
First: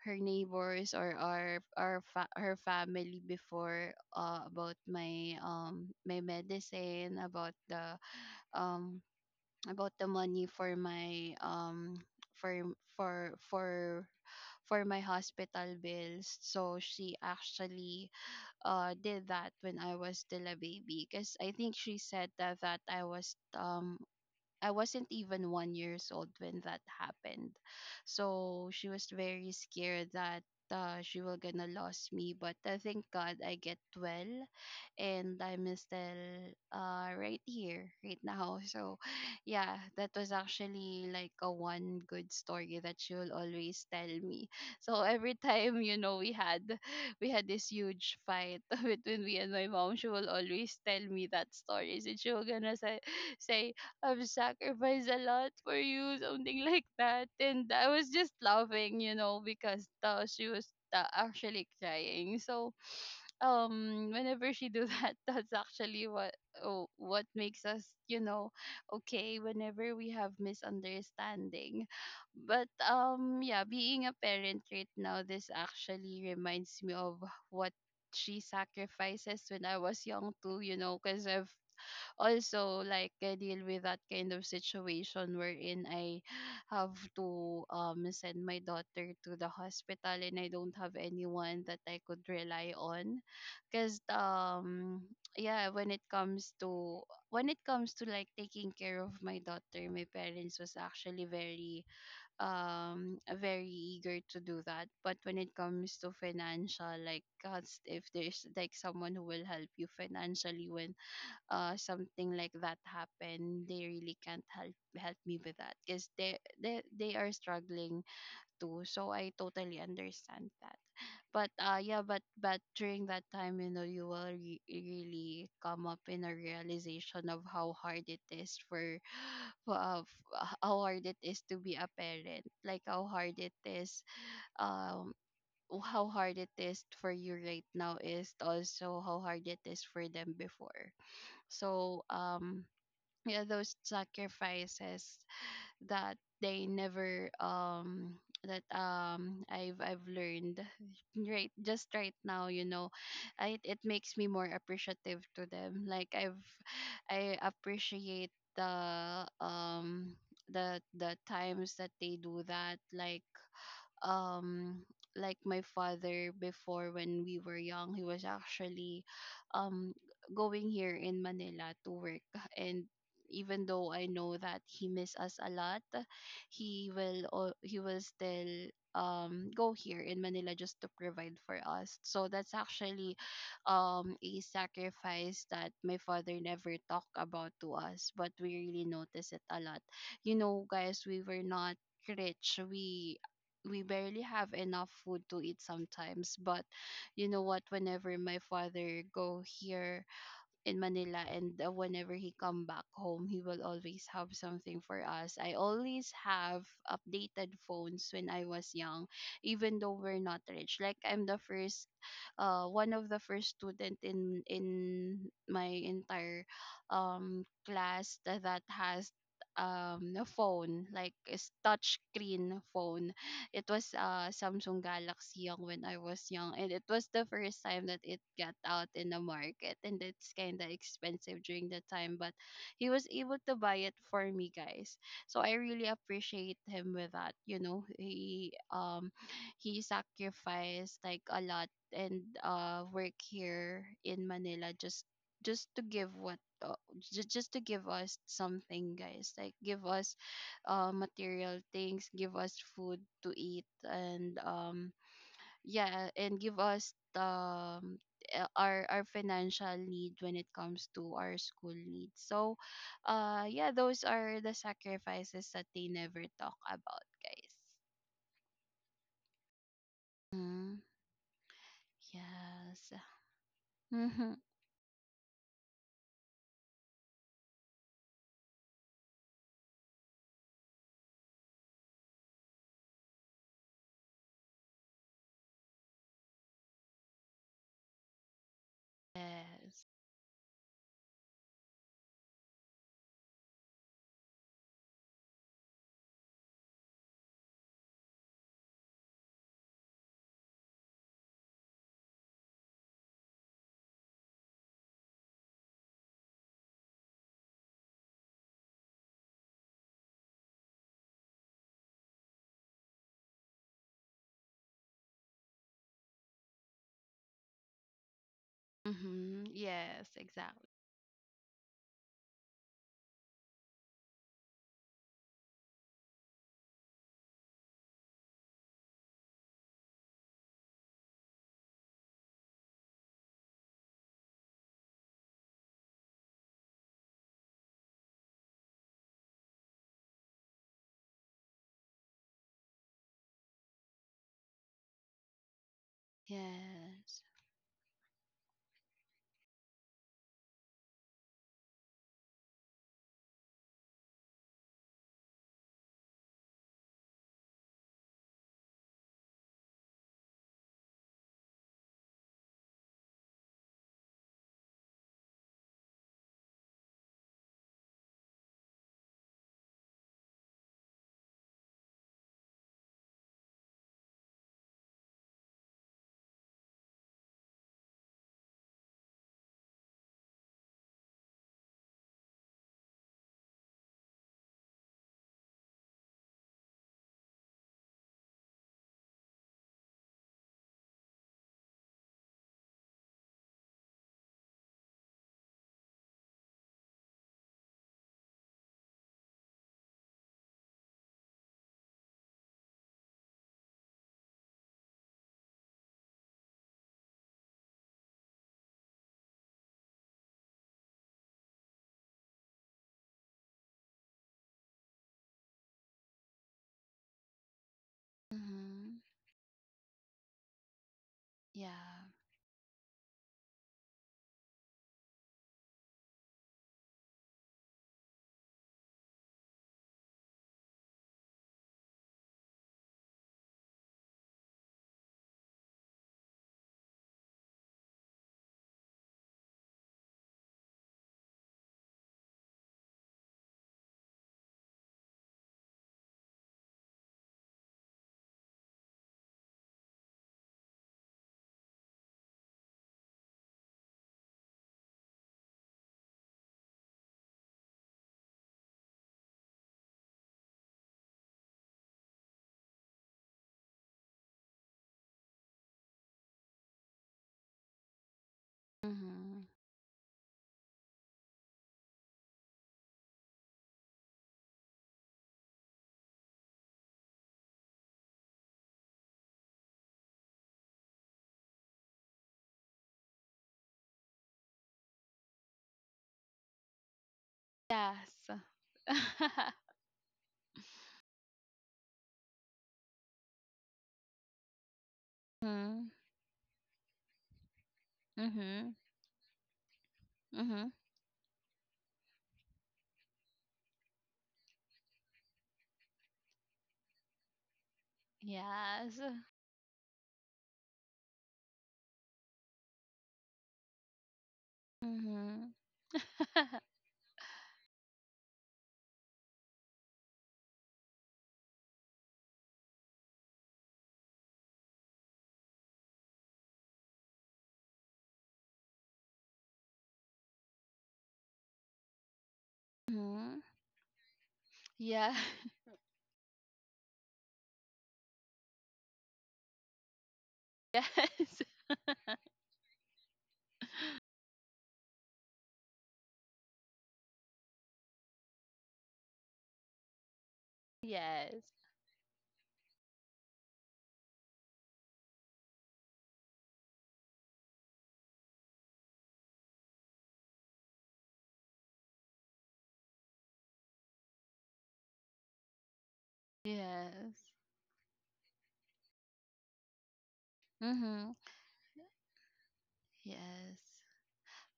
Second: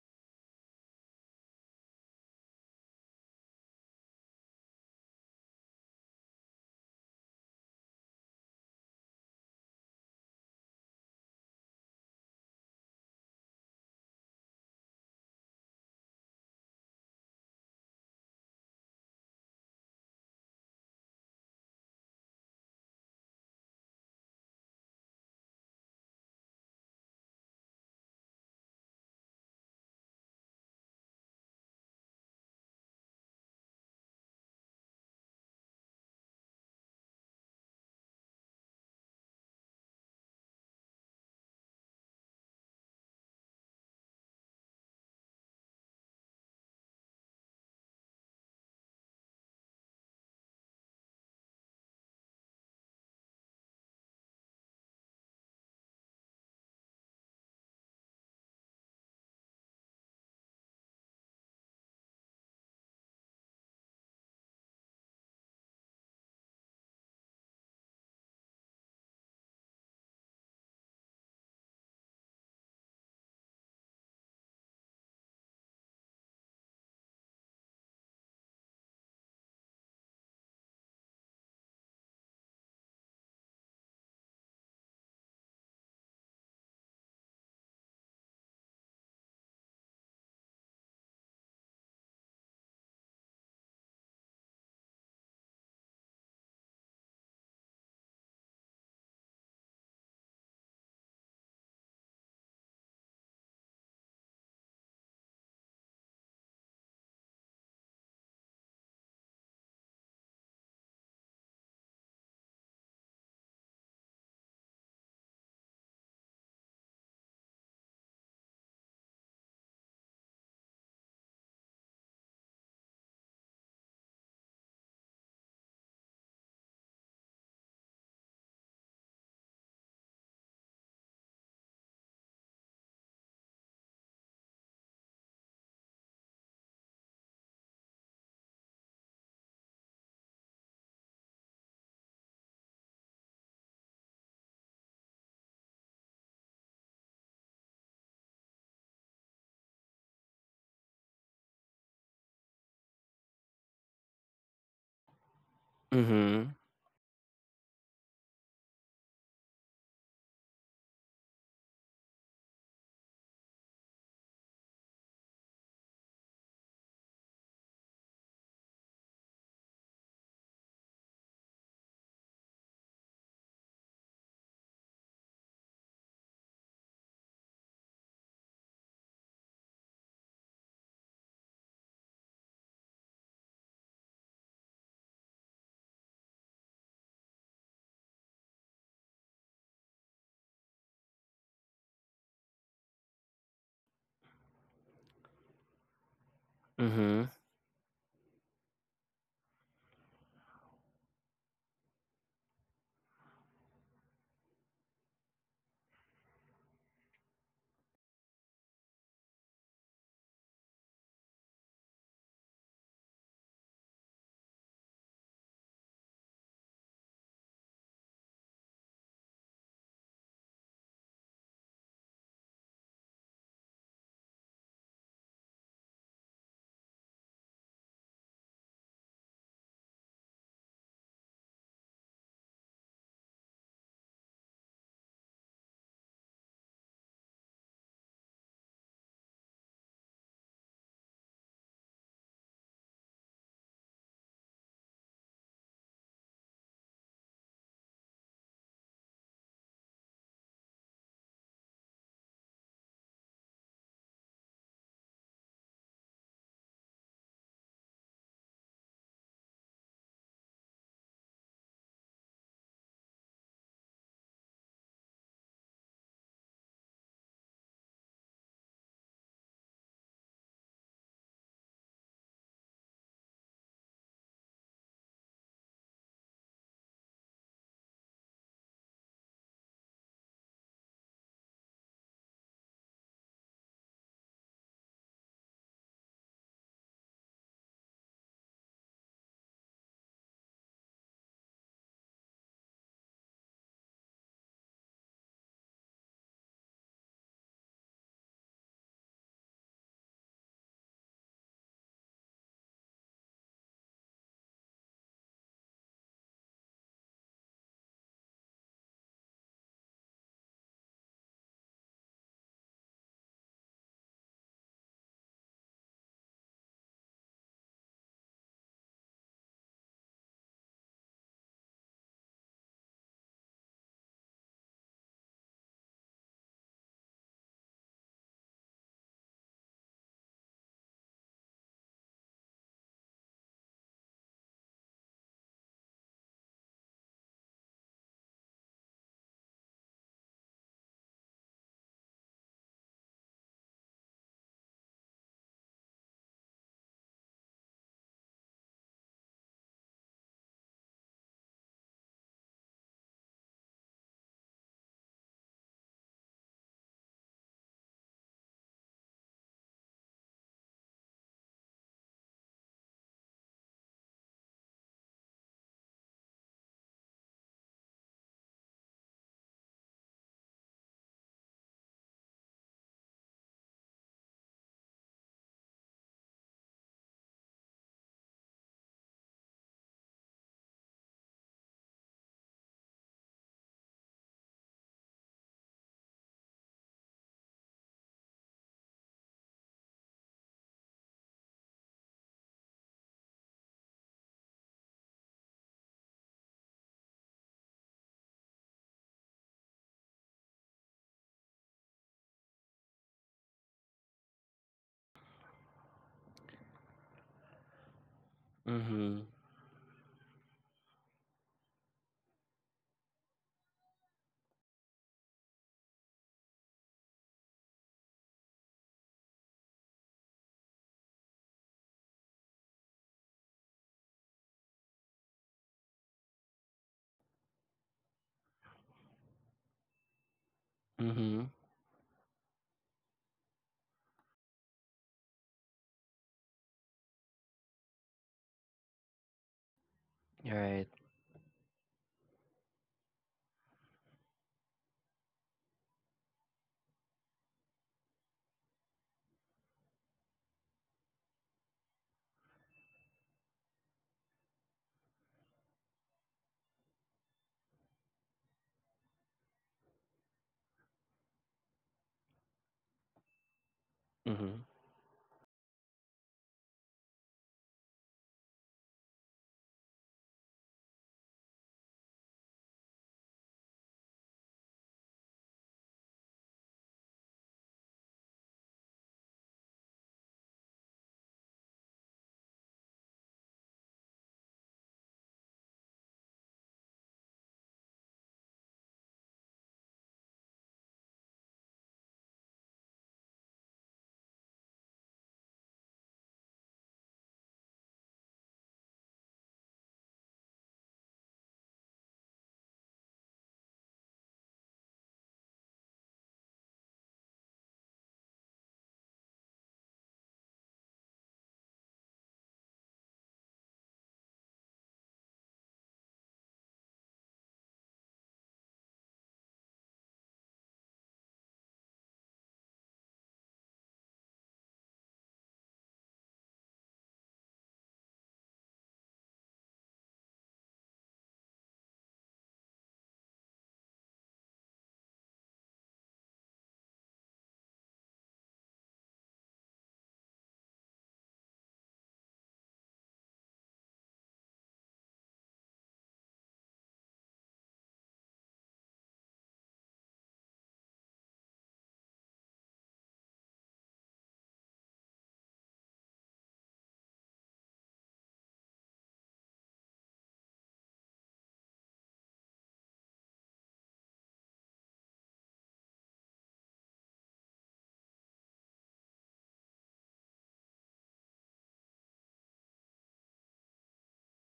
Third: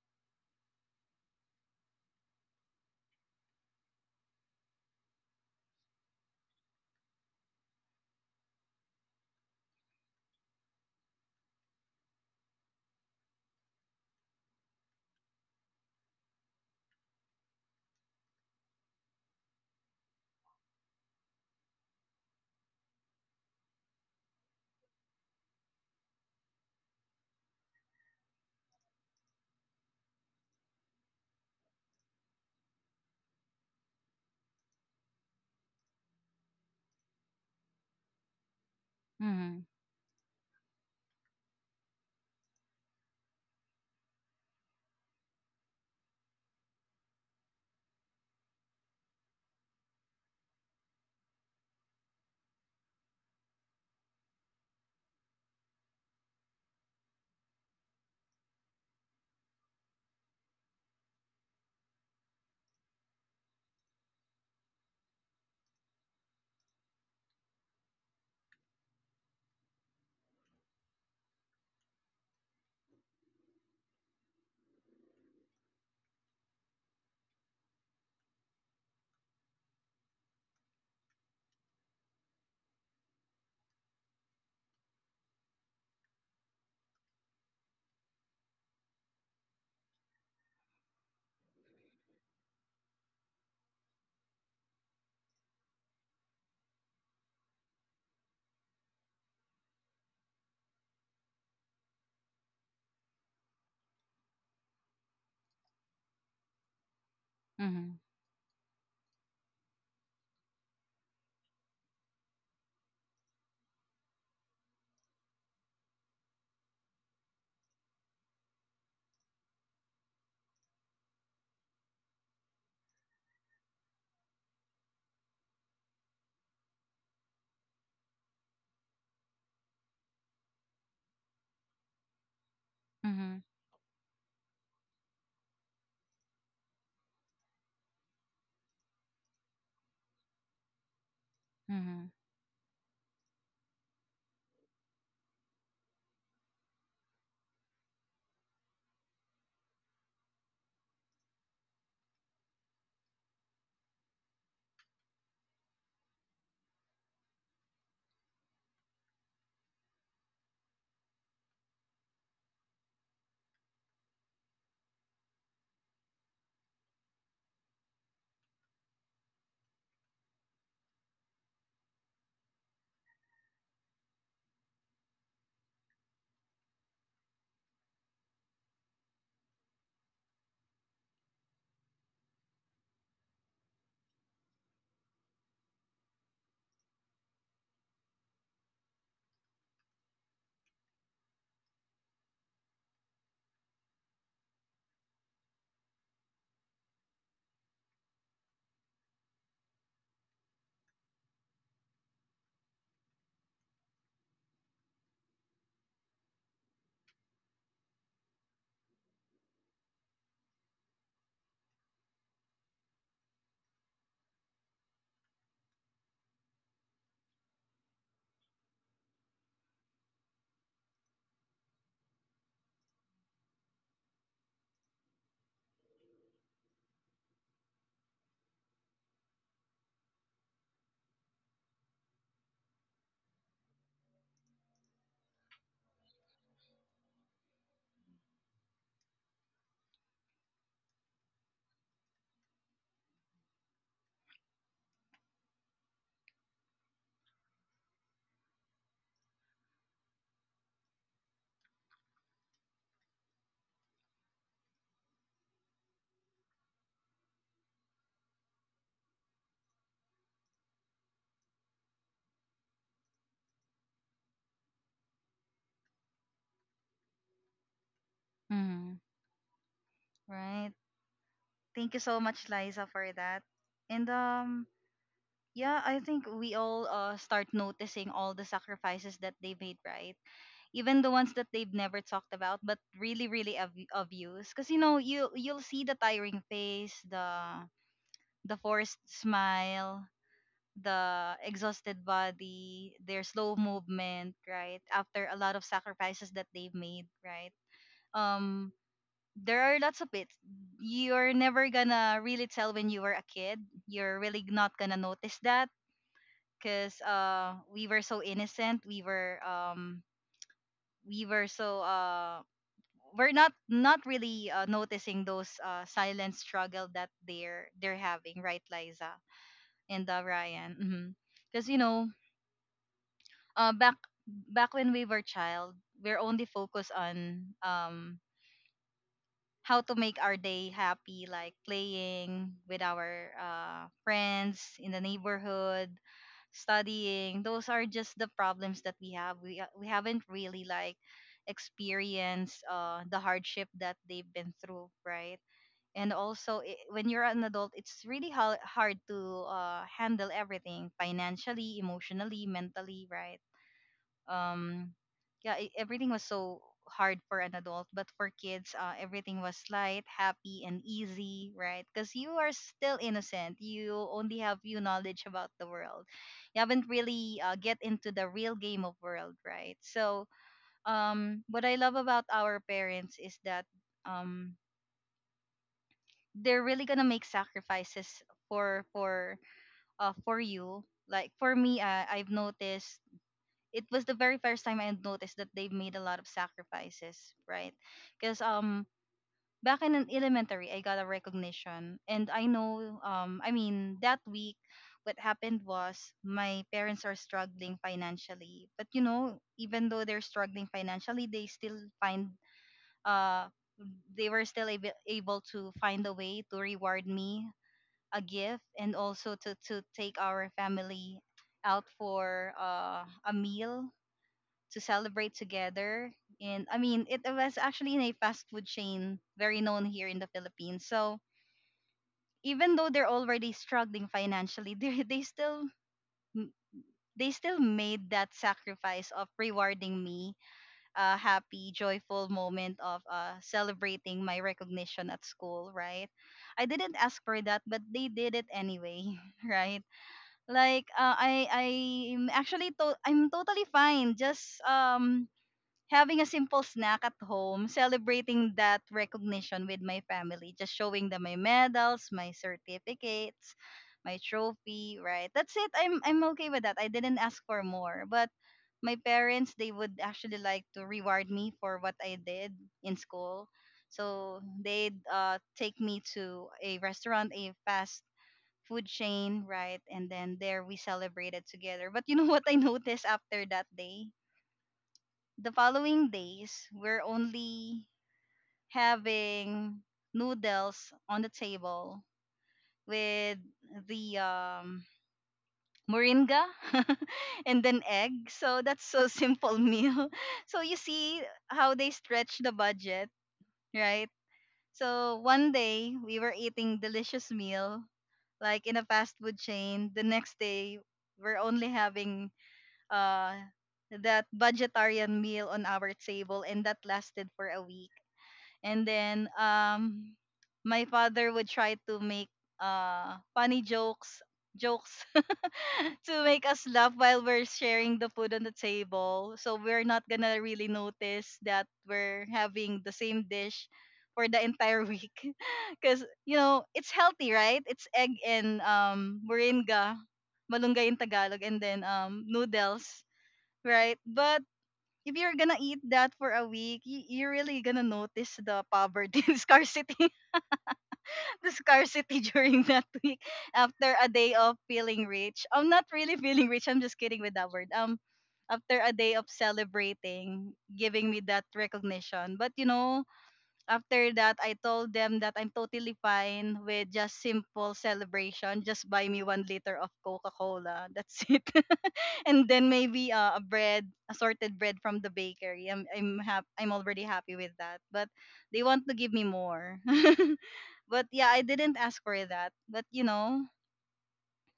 Speaker 2: her neighbors, or her family before, about my my medicine, um about the money for for for for my hospital bills. So she actually did that when I was still a baby, because I think she said that I was I wasn't even 1 years old when that happened. So she was very scared that, she will gonna lose me. But I thank God I get well, and I'm still, right here right now. (laughs) So
Speaker 1: mhm,
Speaker 2: yeah, that was actually like a one good story that she will always tell me. (laughs) So every time, you know, we had this huge fight (laughs) between me and my mom, she will always tell me that story. And she will gonna say, I've sacrificed a lot for you, something (laughs) like that. And I was just laughing, you know, because, she was, actually crying. So, (sniffs) whenever she do that, (laughs) that's actually what makes us, you know, okay, whenever we have misunderstanding. But yeah, being a parent right now, this actually reminds me of what she sacrifices when I was young too, you know, because I've also like, I deal with that kind of situation wherein I (sighs) have to send my daughter to the hospital, and I don't have anyone that I could rely on. Because (tsk) yeah, when it comes to like taking care of my daughter, my parents was actually very very eager to do that. But when it comes to financial, like, God,
Speaker 1: mhm,
Speaker 2: if there's like someone who will help you financially when something like that happen, they really can't help me with that, because they are struggling too, so I totally understand that. But, yeah, but during that time, you know, you will really come up in a realization of how hard it is for (gasps) (sighs) uh, how hard it is to be a parent, like how hard
Speaker 1: mhm,
Speaker 2: it is, um how hard it is for you right now, is also how hard it is for them before. So
Speaker 1: mhm,
Speaker 2: yeah, those sacrifices that they never, that I've learned right just right now, you know, it makes me more appreciative to them. Like,
Speaker 3: Mhm.
Speaker 2: I appreciate the, the times that they do that, um like my father before, when we were young, he was actually, um going here in Manila to work, and even though I know that he miss us a lot, he will, he will still, go here in Manila just to provide for us. So that's actually, a sacrifice that my father never talked about to us, but we really notice it a lot. You know, guys, we were not rich, we barely have enough food to eat sometimes. But
Speaker 3: Mhm.
Speaker 2: you know what, whenever my father go here in Manila, and, whenever he come back home, he will always have something for us. I always have updated phones when I was young, even though we're not rich. Like, I'm the first, one of the first student in my entire, class that, has, a phone, like a touch screen phone. It was, Samsung Galaxy Young when I was young, and it was the first time that it got out in the market, and it's kind of expensive during the time, but he was able to buy it for me, guys. So I really appreciate him with that. You know, he, sacrificed like a lot, and work here in Manila, just to give what ju- just to give us something, guys. Like, give us, material things, give us food to eat, and, yeah, and give us, our financial need when it comes to our school needs. So, yeah, those are the sacrifices that they never talk about, guys.
Speaker 1: mhm. Right.
Speaker 2: Mm,
Speaker 1: Thank you so much, Liza,
Speaker 2: yes.
Speaker 1: for that. And
Speaker 2: Mm-hmm.
Speaker 1: yeah, I think we all start noticing all the sacrifices that they made, right? Even the ones that they've never talked about, but really, really obvious. Because you know, you you'll see the tiring face, the forced
Speaker 2: Yes.
Speaker 1: smile, the exhausted body, their slow movement, right? After a lot of sacrifices that they've made, right? um there are lots of it. You're never gonna really tell when you were a kid. You're really not gonna notice that because we were so innocent. We were so We're not really noticing those silent struggle that they're having, right, Liza?
Speaker 2: Mm-hmm. Yes,
Speaker 1: And
Speaker 2: exactly.
Speaker 1: Ryan. Because you know, uh back back when we were child, we're only focused on how to make our day happy, like playing with our friends in the neighborhood, studying. Those are just the problems that we have. We haven't really like experienced the hardship that they've been through, right? And also, I when
Speaker 2: Yes.
Speaker 1: you're an adult, it's really hard to handle everything financially, emotionally, mentally, right? um yeah, everything was so hard for an adult, but for kids, everything was light, happy and easy, right? Because you are still innocent, you only have few knowledge about the world, you haven't really get into the real game of world, right? So what I love about our parents is that um they're really gonna make sacrifices for for for you. Like for me, I've noticed it was the very first time I noticed that they've made a lot of sacrifices, right? Because back in an elementary, I got a recognition, and I know I mean that week, what happened was my parents are struggling financially, but you know even though they're struggling financially, they still find uh they were still able to find a way to reward me a gift and
Speaker 3: Mhm.
Speaker 1: also to take our family out for a meal to celebrate together. And I mean, it was actually in a fast food
Speaker 2: Mm-hmm.
Speaker 1: chain very known here in the Philippines. So
Speaker 2: Yeah.
Speaker 1: even though they're already struggling financially, (laughs) they still made that sacrifice of rewarding me a
Speaker 3: Mhm.
Speaker 1: happy, joyful moment of celebrating my recognition at school, right? I didn't ask for that, but they did it anyway, (laughs) right?
Speaker 3: You're right.
Speaker 1: Like I I'm actually to- I'm totally fine. Just having a simple snack at home, celebrating that recognition with my family, just showing them my medals, my certificates, my trophy, right? That's it. I'm okay with that. I didn't ask for more, but my parents they would actually like to reward me for what I did in school. So
Speaker 3: Mhm.
Speaker 1: they'd take me to a restaurant, a fast food
Speaker 2: Mm-hmm.
Speaker 1: chain, right? And then there we celebrated together. But you know (laughs) what I noticed after that day? The following days, we're only having noodles on the table with the moringa (laughs) and then egg.
Speaker 2: Yes.
Speaker 1: So that's so simple meal. (laughs) So you see how they stretch the budget, right? So one day
Speaker 2: (laughs)
Speaker 1: we were eating delicious meal like
Speaker 2: Mm-hmm.
Speaker 1: in a fast food chain. The next
Speaker 2: Mhm.
Speaker 1: day we're only having uh that budgetarian meal on our table, and that lasted for a week. And
Speaker 2: Yes.
Speaker 1: then my father would try to make funny jokes
Speaker 2: Mhm. Mhm.
Speaker 1: (laughs) to make
Speaker 2: (laughs)
Speaker 1: us laugh while we're sharing the food on the table, so we're not gonna really notice that we're having the same dish for the entire week (laughs) because it's healthy, right? It's egg and moringa, malunggay in Tagalog, and then noodles, right? But
Speaker 2: Yeah.
Speaker 1: if you're gonna
Speaker 2: (laughs)
Speaker 1: eat that for a week, you're really gonna notice the poverty, (laughs) the scarcity, (laughs)
Speaker 2: Yes.
Speaker 1: the scarcity during that week after a
Speaker 2: (laughs)
Speaker 1: day of feeling rich. I'm not really feeling rich. I'm just kidding with that word. After a day of celebrating, giving me
Speaker 2: Yes.
Speaker 1: that recognition. But after that, I told them that I'm totally fine with just simple celebration. Just buy me 1 liter of Coca-Cola. That's (laughs) it. And then maybe a bread assorted bread from the bakery. I'm already
Speaker 2: Yes.
Speaker 1: happy with that, but they want to give me more. (laughs) But
Speaker 2: Mhm.
Speaker 1: yeah, I didn't ask for that. But you know.
Speaker 2: Yes.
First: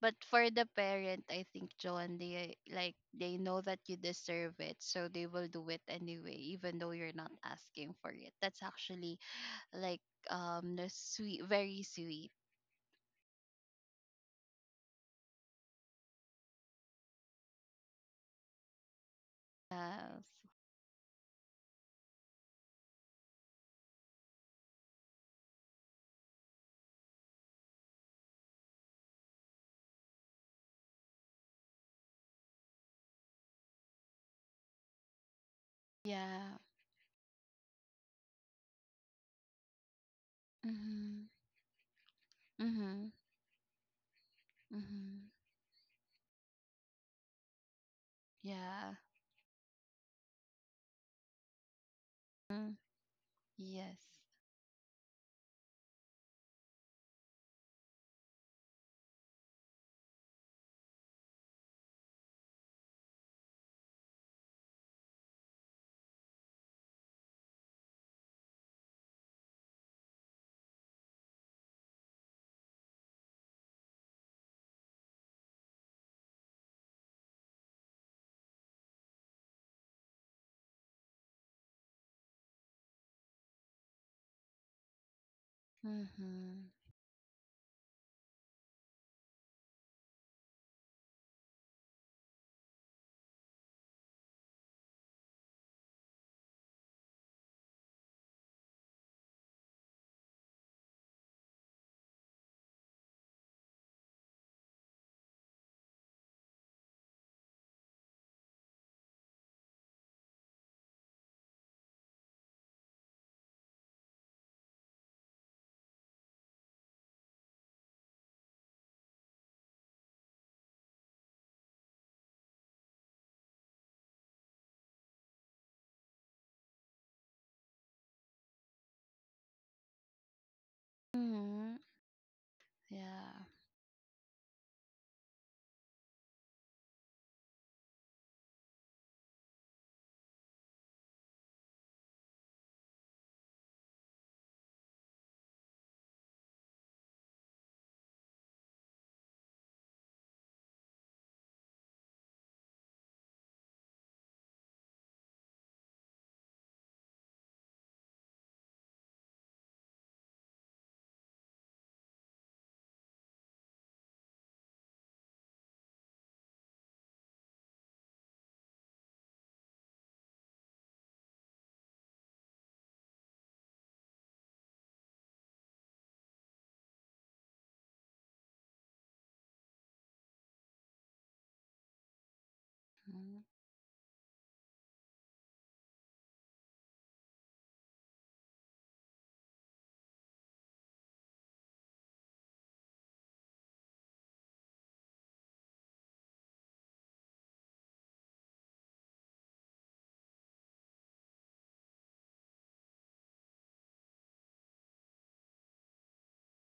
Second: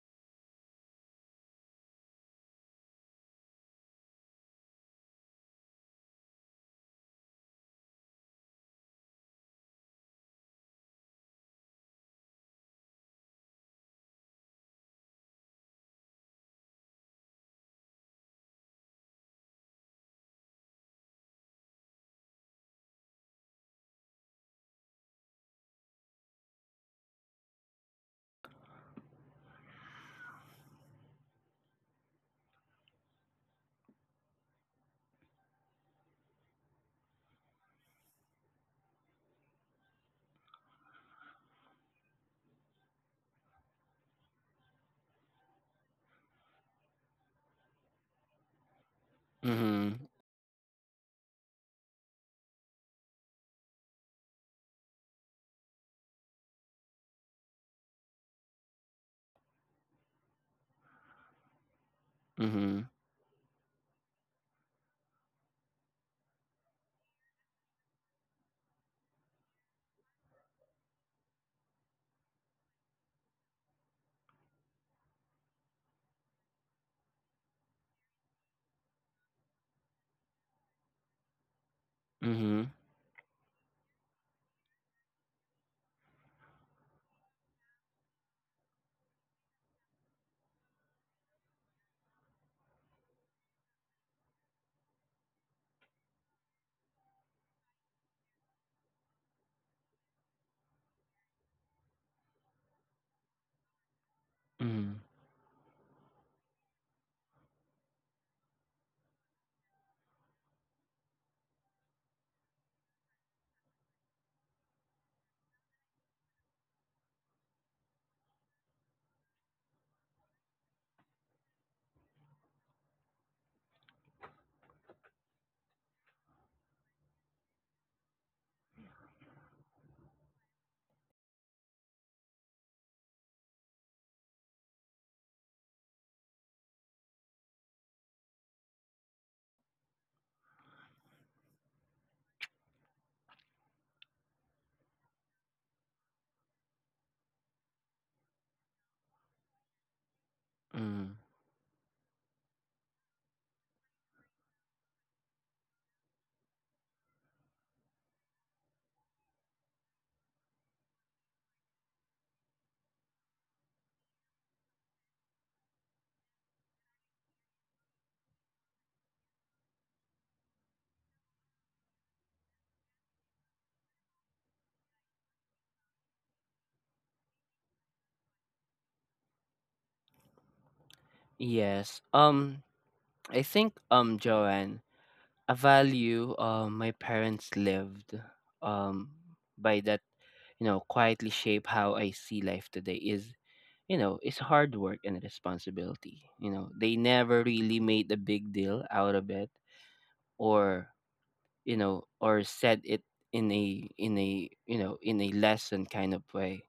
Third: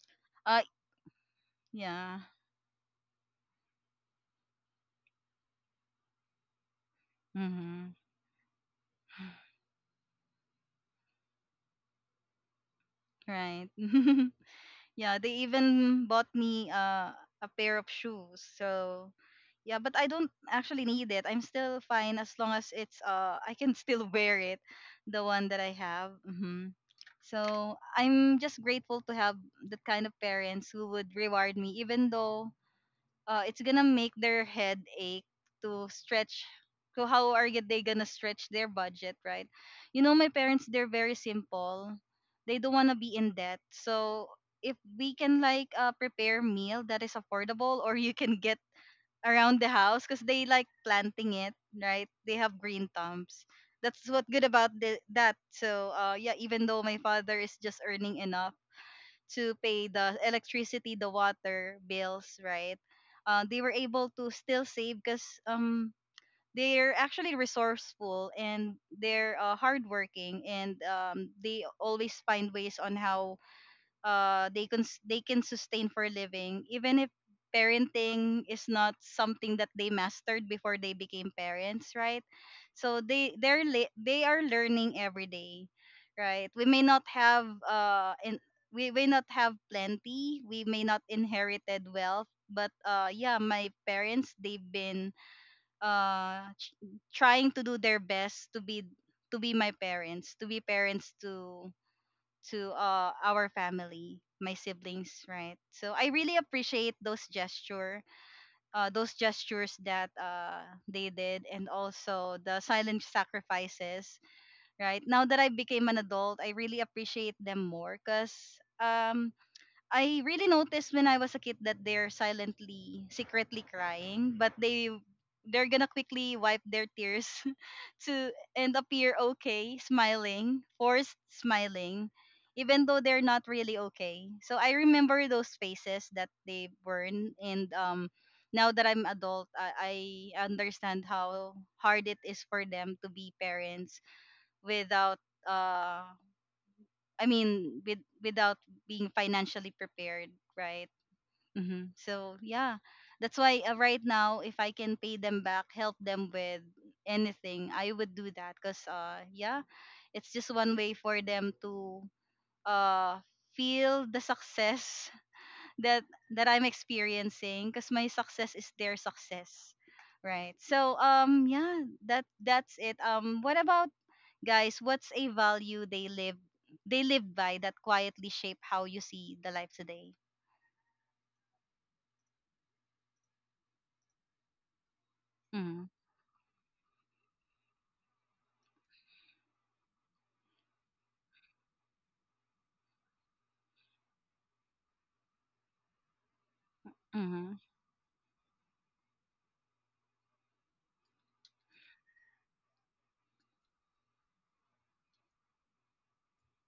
Speaker 2: But for
Speaker 1: uh
Speaker 2: the parent, I think, Joan,
Speaker 1: yeah.
Speaker 2: they like they know that you deserve it, so they will do it anyway, even though you're not
Speaker 1: Mm-hmm.
Speaker 2: asking for it. That's actually like, the sweet, very sweet.
Speaker 1: Right. (laughs) Yeah, they even bought me a pair of shoes. So yeah, but I
Speaker 2: Yes.
Speaker 1: don't actually need it. I'm still fine as long as it's I can still (laughs) wear it, the one that I have. Mhm. So I'm just grateful to have that kind of parents who would reward me, even though it's gonna make their head ache to stretch.
Speaker 2: Yeah.
Speaker 1: So how are they gonna stretch their budget, right? You know, my parents, they're very
Speaker 2: Mhm.
Speaker 1: simple. They don't wanna
Speaker 2: Mhm.
Speaker 1: be in debt. So if we
Speaker 2: Mm-hmm.
Speaker 1: can like prepare meal that is affordable, or you can get
Speaker 2: Yeah.
Speaker 1: around the
Speaker 3: Mhm.
Speaker 1: house because they like planting it, right? They have
Speaker 2: Mm.
Speaker 1: green thumbs. That's
Speaker 2: Yes.
Speaker 1: what good about that. So yeah, even though my father is just earning enough to pay the electricity, the water bills, right?
Speaker 3: Mhm.
Speaker 1: They were able to still save because they're actually resourceful, and they're hardworking, and they always find ways on how they can sustain for a living, even if parenting is not something that they mastered before they became parents, right?
Speaker 3: Mhm.
Speaker 1: So they are learning every day, right?
Speaker 2: Mhm.
Speaker 1: We may not have in we may not have plenty. We may not inherited wealth. But yeah, my parents, they've been uh ch- trying to do their best to be my parents, to be parents to our family, my
Speaker 3: Mhm.
Speaker 1: siblings, right? So I really appreciate those gesture, those gestures that they did, and also the silent sacrifices. Right now that I became an adult, I really appreciate them more because I really noticed when I was a kid that they're silently, secretly crying, but they're gonna quickly wipe their tears (laughs) to and appear okay, smiling, forced
Speaker 2: Mhm.
Speaker 1: smiling, even though they're
Speaker 2: Yeah.
Speaker 1: not really okay. So I remember those faces that they were in, and now that I'm adult, I understand how hard it is for them to be parents without uh, I mean, without being financially prepared, right?
Speaker 3: Mhm.
Speaker 1: Hmm. So yeah, that's why right now, if I can pay them back, help them with anything, I would do that. Cause yeah, it's just one way for them to uh feel the success (laughs) that I'm experiencing. Cause my success is their success, right? So yeah, that's it. What about guys? What's a value they live by that quietly shape how you see the life today?
Speaker 3: Yes. I
Speaker 2: Mhm.
Speaker 3: think Joanne, a
Speaker 1: Mm-hmm.
Speaker 3: value my parents lived um, by that you know quietly shape how I see life today is you know is hard work and responsibility. You know they never really made a big deal out of it or you know or said it in a you know in a lesson kind of way.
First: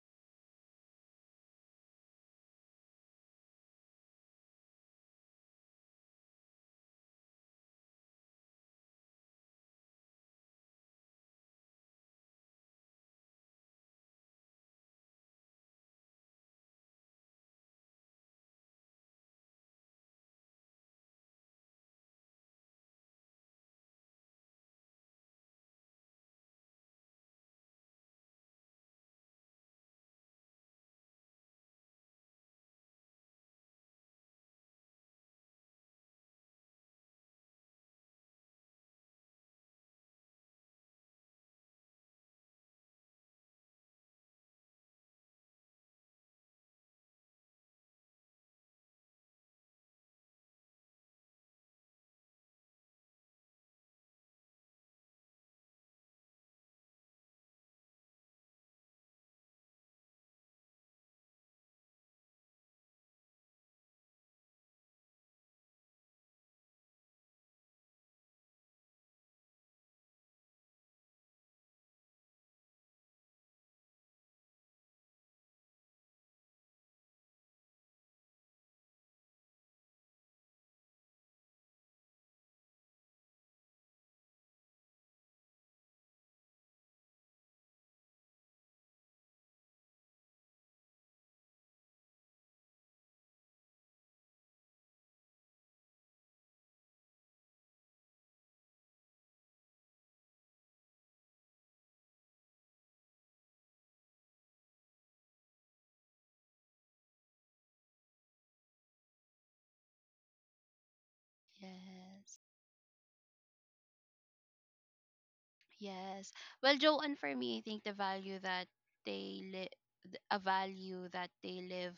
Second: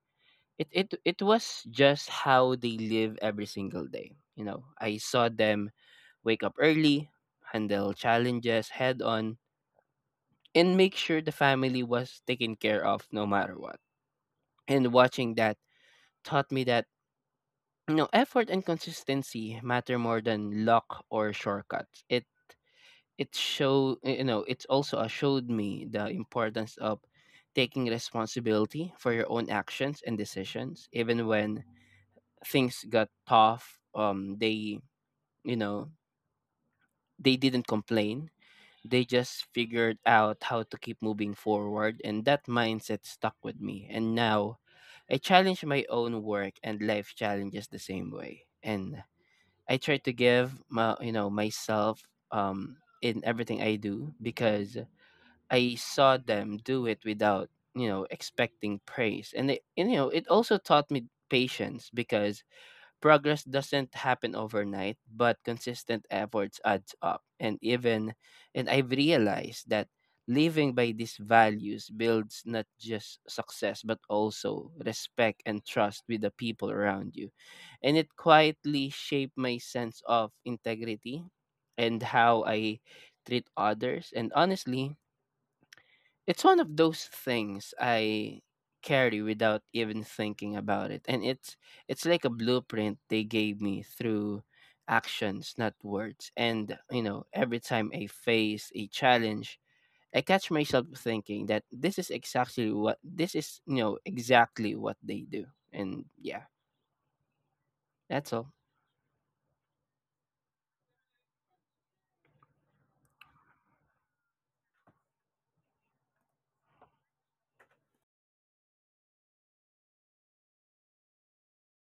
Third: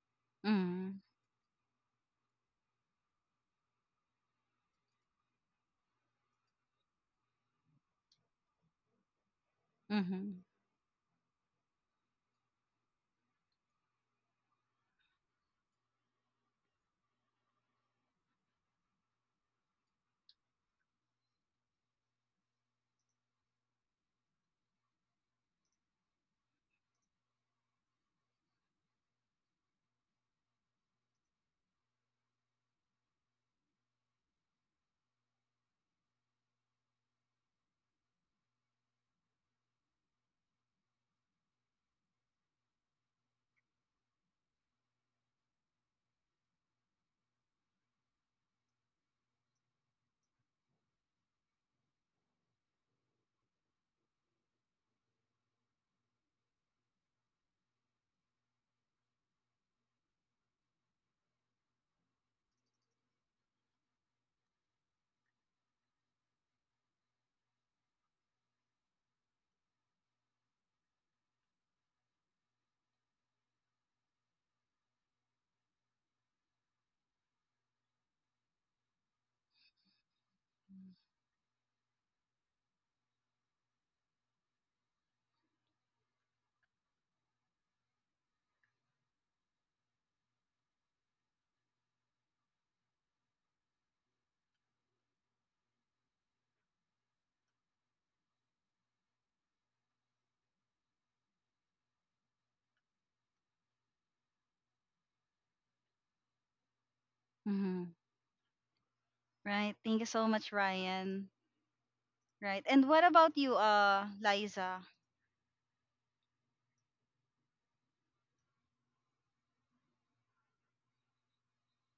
Speaker 3: It it
Speaker 1: Mm-hmm.
Speaker 3: it was just how they live every single day. You know I saw them wake up early, handle challenges head on
Speaker 1: Mm-hmm.
Speaker 3: and make sure the family was taken care of no matter what. And watching that taught me that you know effort and consistency matter more than luck or shortcuts. It show you know it's also showed me the importance of taking responsibility for your own actions and decisions even when things got tough. They you know they didn't complain, they just figured out how to keep moving forward, and that mindset stuck with me. And now I challenge my own work and life challenges the same way, and I try to give my you know myself in everything I do because I saw them do it without you know expecting praise. And, it, and you know it also taught me patience because progress doesn't happen overnight, but consistent efforts adds up. And even and I've realized that living by these values builds not just success but also respect and trust with the people around you. And it quietly shaped my sense of integrity and how I treat others. And honestly, it's one of those things I carry without even thinking about it. And it's like a blueprint they gave me through actions, not words. And you know, every time I face a challenge, I catch myself thinking that this is exactly what this is, you know, exactly what they do. And yeah,
Speaker 1: Mm-hmm.
Speaker 3: that's all.
Speaker 1: Right. Thank you so much, Ryan.
Speaker 2: Yes.
Speaker 1: Right. And what about you, Liza?
Speaker 2: Yes. Well, Joanne, for me, I think the value that they live, a value that they live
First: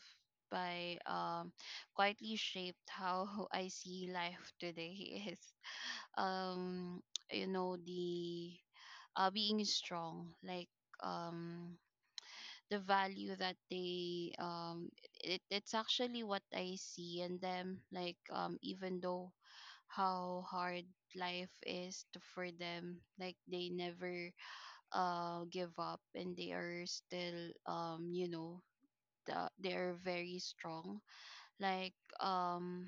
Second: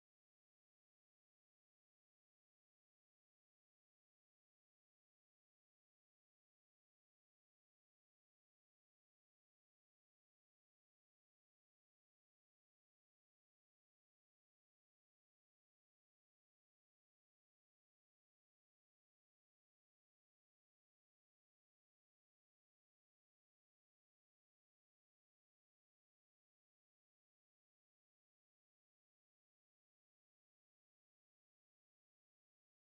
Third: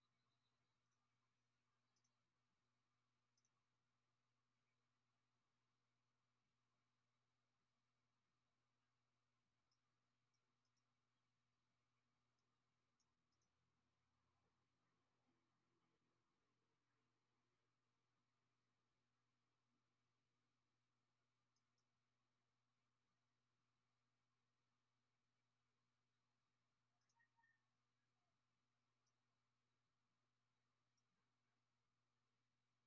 Speaker 2: by, quietly shaped how (laughs) I see life today is, um, you know, the, being strong, like, um, the value that they it's actually what I see in them like even though how hard life is for them, like they never give up, and they are still they are very strong, like um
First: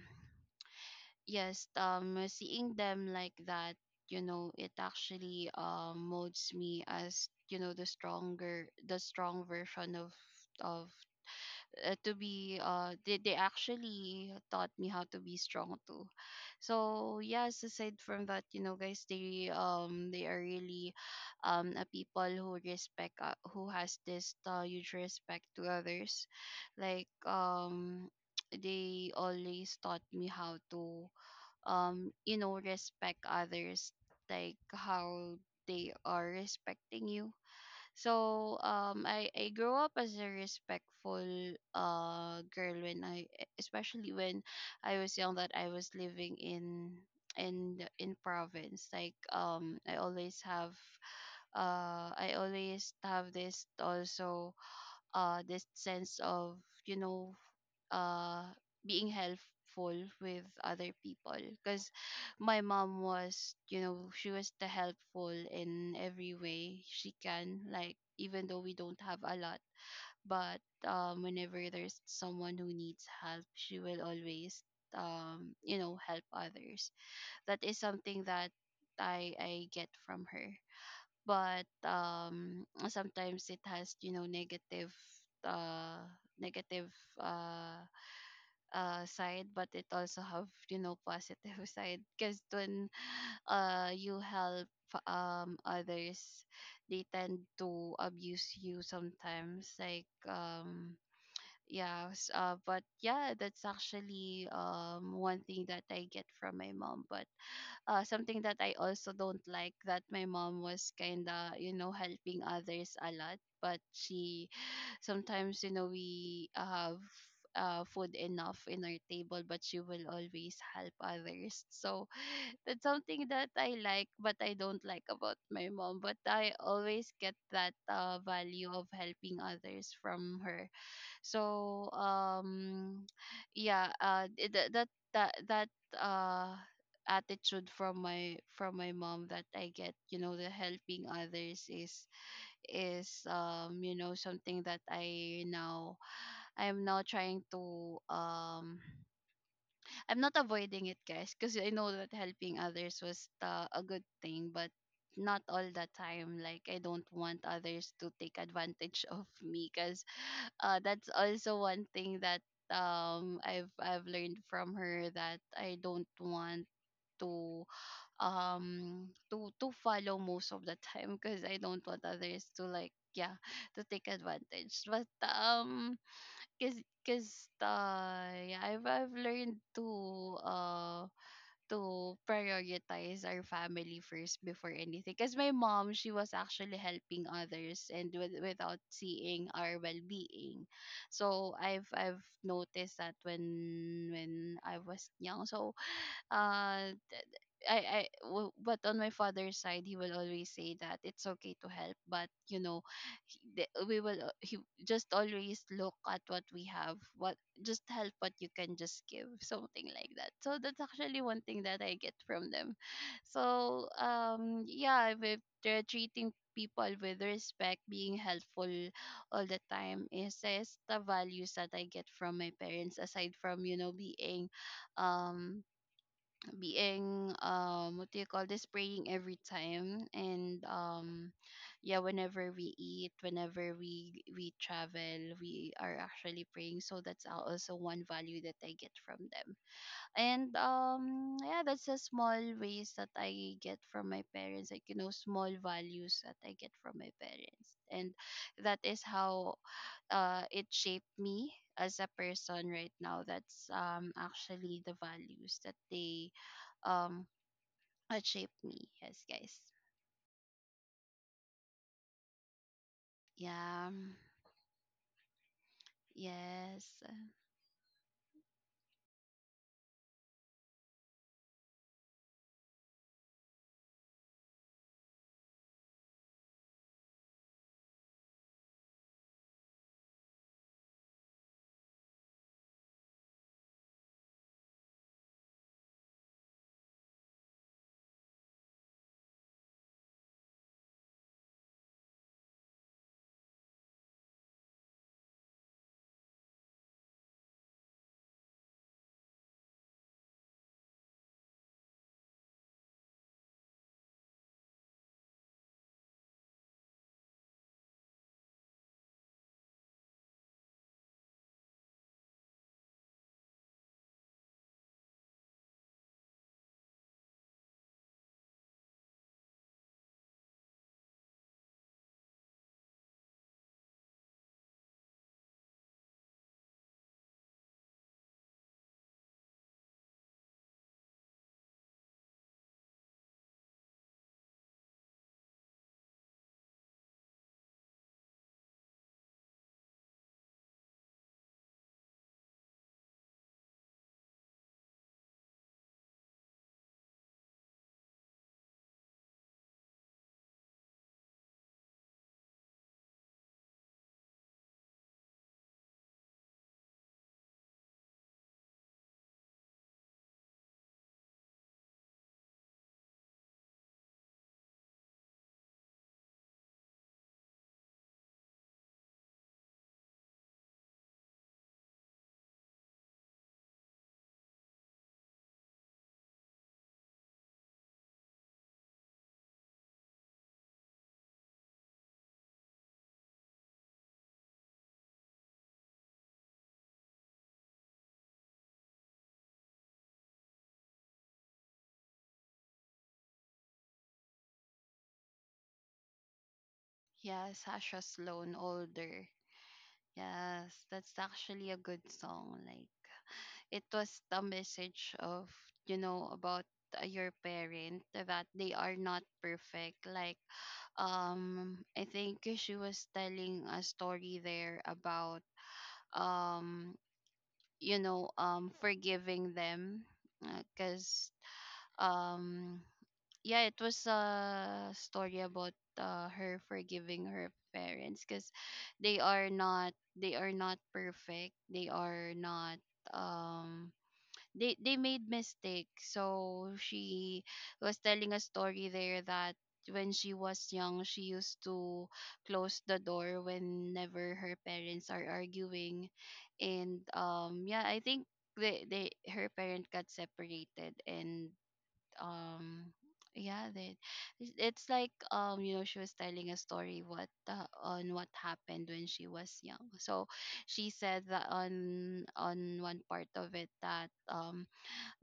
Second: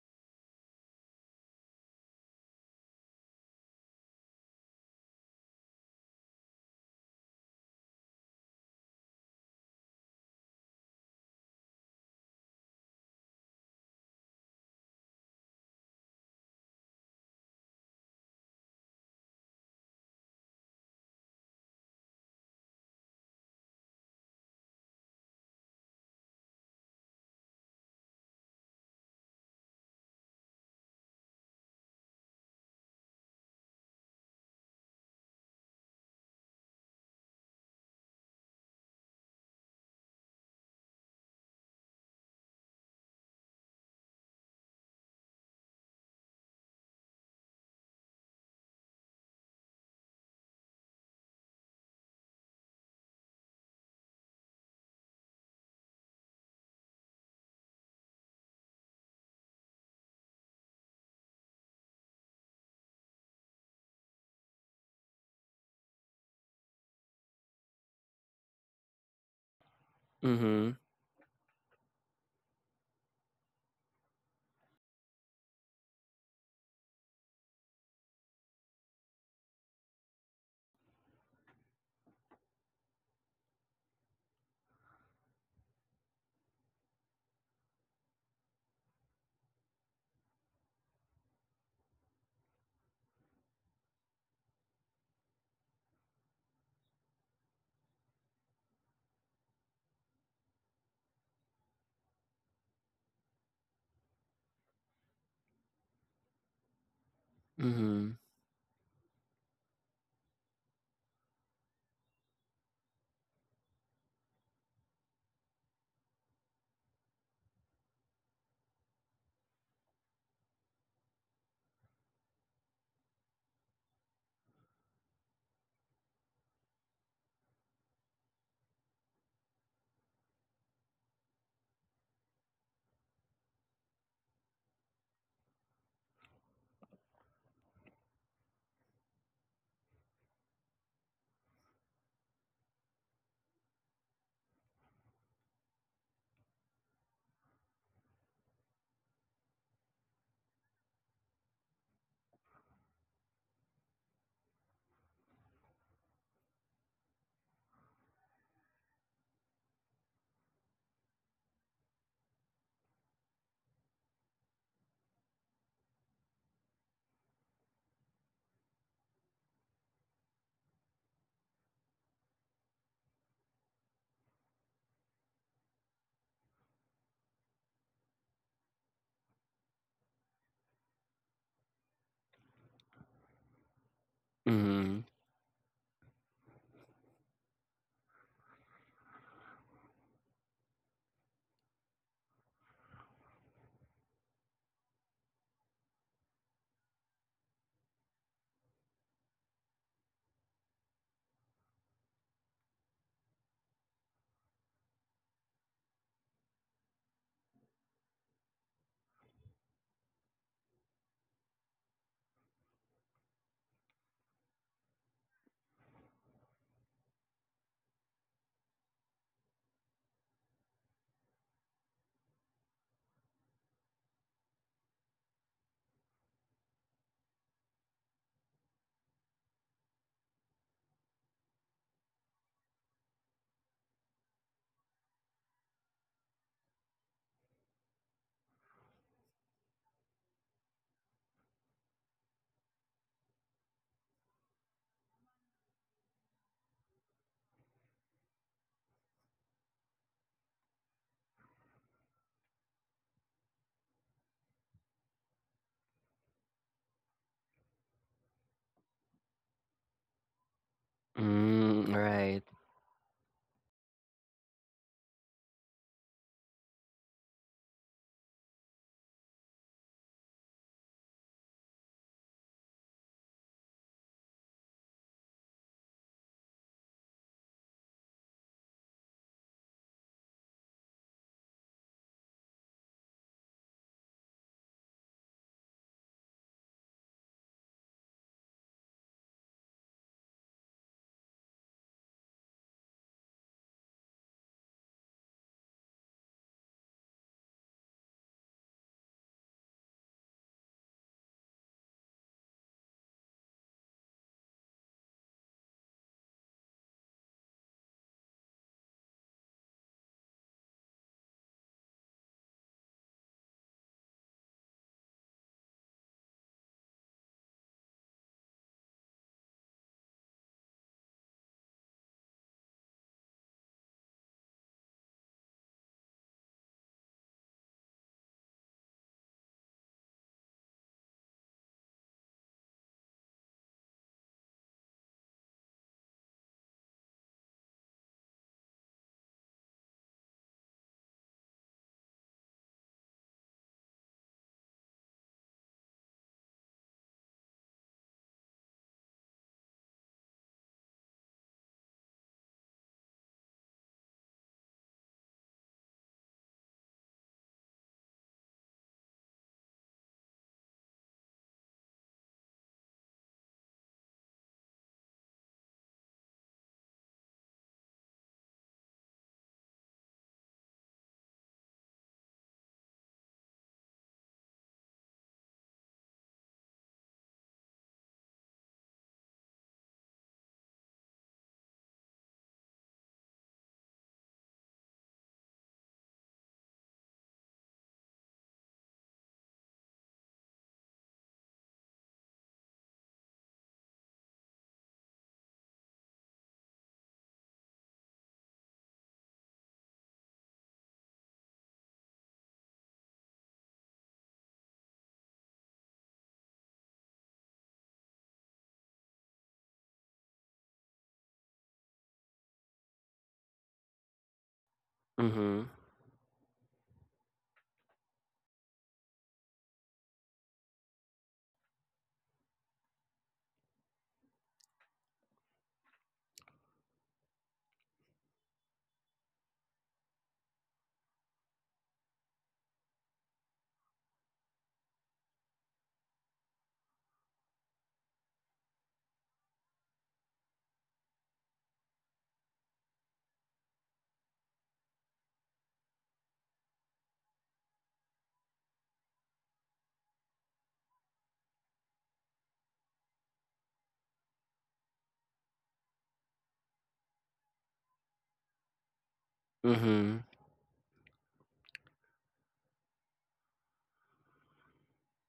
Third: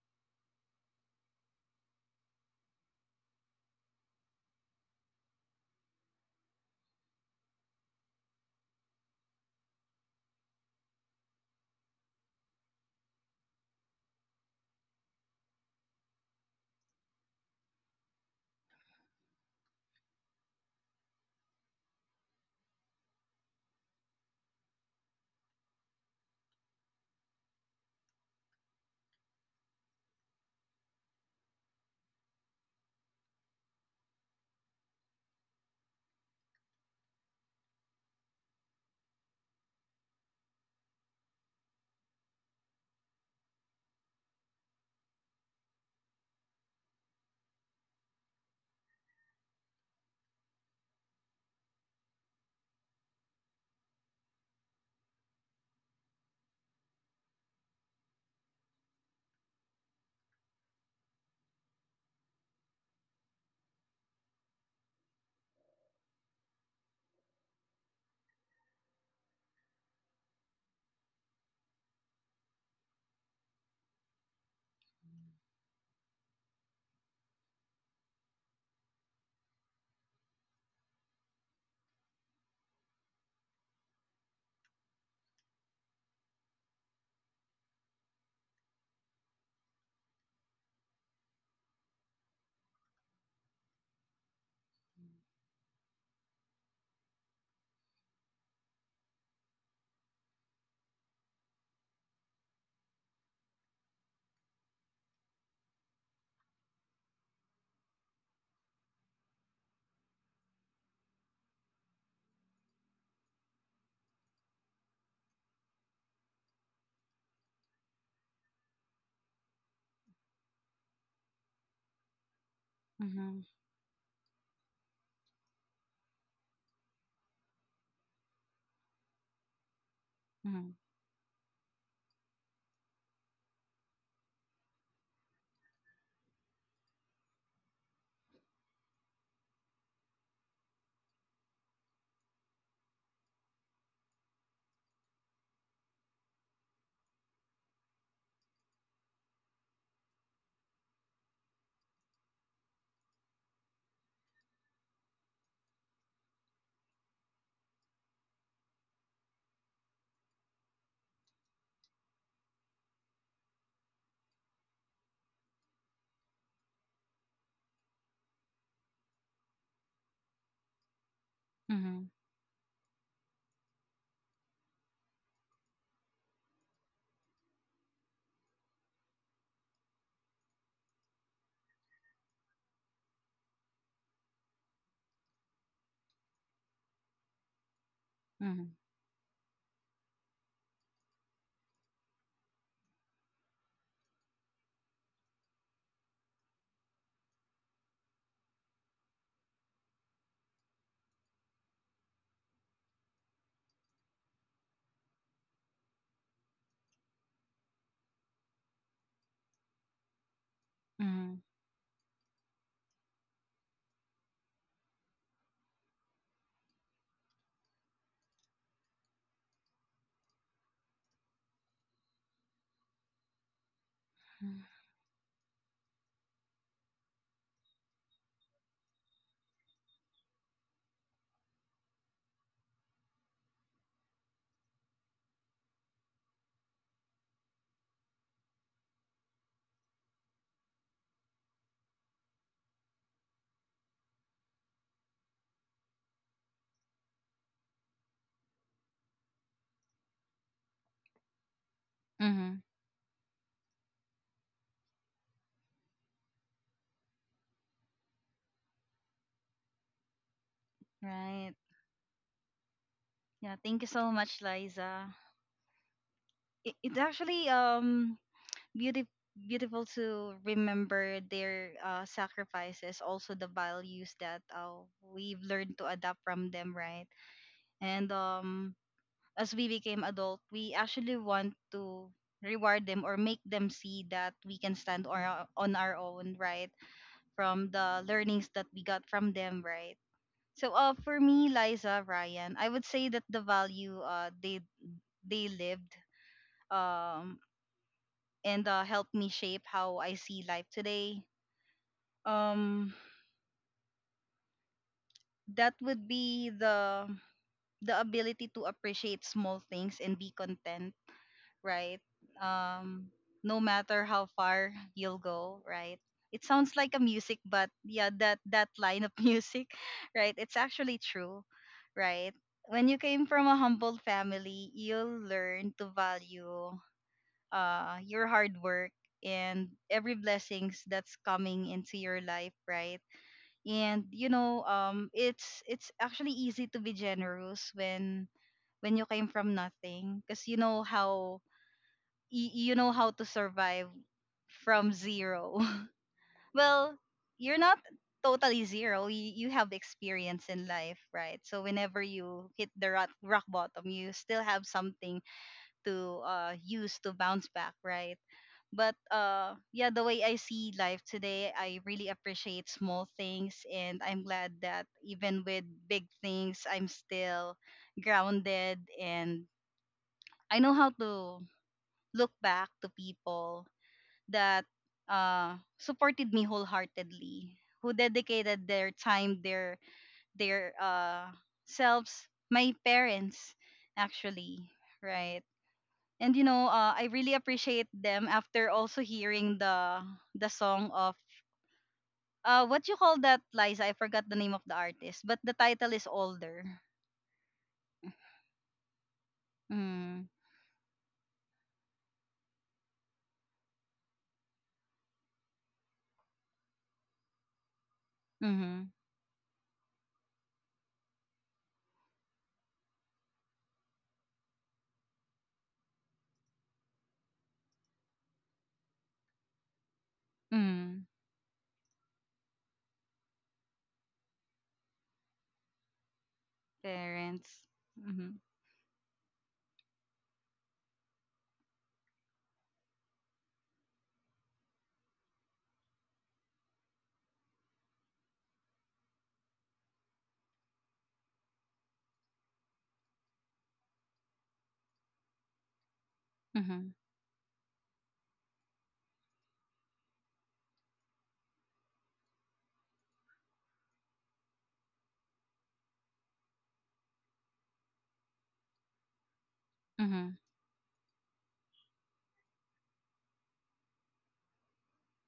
Speaker 2: yes. Seeing them like that, you know, it actually molds me as, you know, the strong version of of to be they actually taught me how to be strong too. So yes, aside from that, you know, guys, they are really a people who respect who has this huge respect to others, like (tsk) they always taught me how to you know, respect others, like how they are respecting you. So I grew up as a respectful girl when I, especially when I was young, that I was living in in province, like I always have this also this sense of, you know, uh being helpful with other people, because my mom was, you know, she was the helpful in every way she can, like even though we don't have a lot, but
Speaker 3: Mhm.
Speaker 2: whenever there's someone who needs help, she will always you know, help others. That is something that I get from her. But sometimes it has, you know, negative uh negative uh side, but it also have, you know, positive (laughs) side, because when you help others, they tend to abuse you sometimes, like but yeah, that's actually one thing that I get from my mom. But
Speaker 3: Mhm.
Speaker 2: something that I also don't like that my mom was kind of, you know, helping others a lot, but she sometimes, you know, we have food enough in our table, but she will always help others. So (laughs) (sighs) that's something
Speaker 1: Mm-hmm.
Speaker 2: that I like, but I don't like about my mom, but I always get that value of helping others from her.
Speaker 1: Mm-hmm.
Speaker 2: So (sniffs) yeah, that that uh attitude from my mom that I get, you know, the helping others is is, you know, something that I now, I'm now trying to (sighs) I'm not avoiding it, guys, because I know that helping others was a good thing, but not all the time. Like, I don't want others to take advantage (laughs) of me, because that's also one thing that I've learned from her, that I don't want to to follow most of the time, because I don't want
Speaker 1: Mm-hmm.
Speaker 2: others to like, yeah, (laughs) to take advantage. But cause, cause yeah, I've learned to prioritize our family first before
Speaker 3: Mhm.
Speaker 2: anything, because my mom, she was actually helping others and with,
Speaker 1: Mm-hmm.
Speaker 2: without seeing our well-being. So I've noticed that when I was young. So uh but on my father's side, he will always say that it's okay to help, but you know, we will he just always look at what we have, what, just help what you can, just give, something like that. So that's actually
Speaker 1: Mm-hmm.
Speaker 2: one thing that I get from them. So yeah, with they're treating people with respect, being helpful all the time is the values that I get from my parents, aside from, you know, being um being what do you call this, praying every time, and yeah, whenever we eat, whenever we travel, we are actually praying. So that's also one value that I get from them. And yeah, that's a small ways that I get from my parents, like you know, small values that I get from my parents, and that is how it shaped me as a
Speaker 1: Mm-hmm.
Speaker 2: person right now. That's actually the values that they um that shaped me. Yes, guys.
Speaker 1: Right.
Speaker 3: Mm, right.
Speaker 1: Yeah, thank you
Speaker 2: Yeah.
Speaker 1: so much, Liza. It,
Speaker 2: Yes.
Speaker 1: it's actually beautiful beautiful to remember their sacrifices, also the values that we've learned to adapt from them, right? And as we became adult, we actually want to reward them or make them see that we can stand on our own, right? From the learnings that we got from them, right? So, for me, Liza, Ryan, I would say that the value they lived, um, and helped me shape how I see life today. Um, that would be the ability to appreciate small things and be content, right? Um, no matter how far (laughs) you'll go, right? It sounds like a music, but yeah, that line of (laughs) music, right? It's actually true, right? When you came from a humble family, you'll learn to value your hard work and every blessings that's coming into your life, right? And it's actually easy to be generous when you came from nothing, because you know how to survive from zero. (laughs) Well, you're not totally zero. You have experience in life, right? So whenever you hit rock bottom, you still have something to use to bounce back, right? But yeah, the way I see life today, I really appreciate small things, and I'm glad that even with big things, I'm still grounded, and I know how to look back to people that supported me wholeheartedly, who dedicated their time, their selves, my parents, actually, right? And I really appreciate them after also hearing the song of what you call that, Liza? I forgot the name of the artist, but the title is older.
Speaker 2: Yeah, Sasha Sloan, older.
Speaker 1: Mm,
Speaker 2: Yes, that's actually a good song. Like, it was the message of, you know, about your parent that they
Speaker 1: mm-hmm,
Speaker 2: are not perfect. Like I think she was telling a story there about
Speaker 3: Mhm.
Speaker 2: um you know, forgiving them,
Speaker 1: mm,
Speaker 2: because um yeah, it was a story about her forgiving her
Speaker 1: parents.
Speaker 2: parents
Speaker 1: Mm-hmm,
Speaker 2: because they are not perfect, they are not um they made mistakes. So she was telling a story there that when she was young, she used to close the door whenever her parents are arguing,
Speaker 1: mm-hmm,
Speaker 2: and yeah, I think they, her parent got separated, and um yeah, they, it's like you know, she was telling a story what on what happened when she was young.
Speaker 3: Mhm.
Speaker 2: So
Speaker 1: mm-hmm.
Speaker 2: she said that on one part of it, that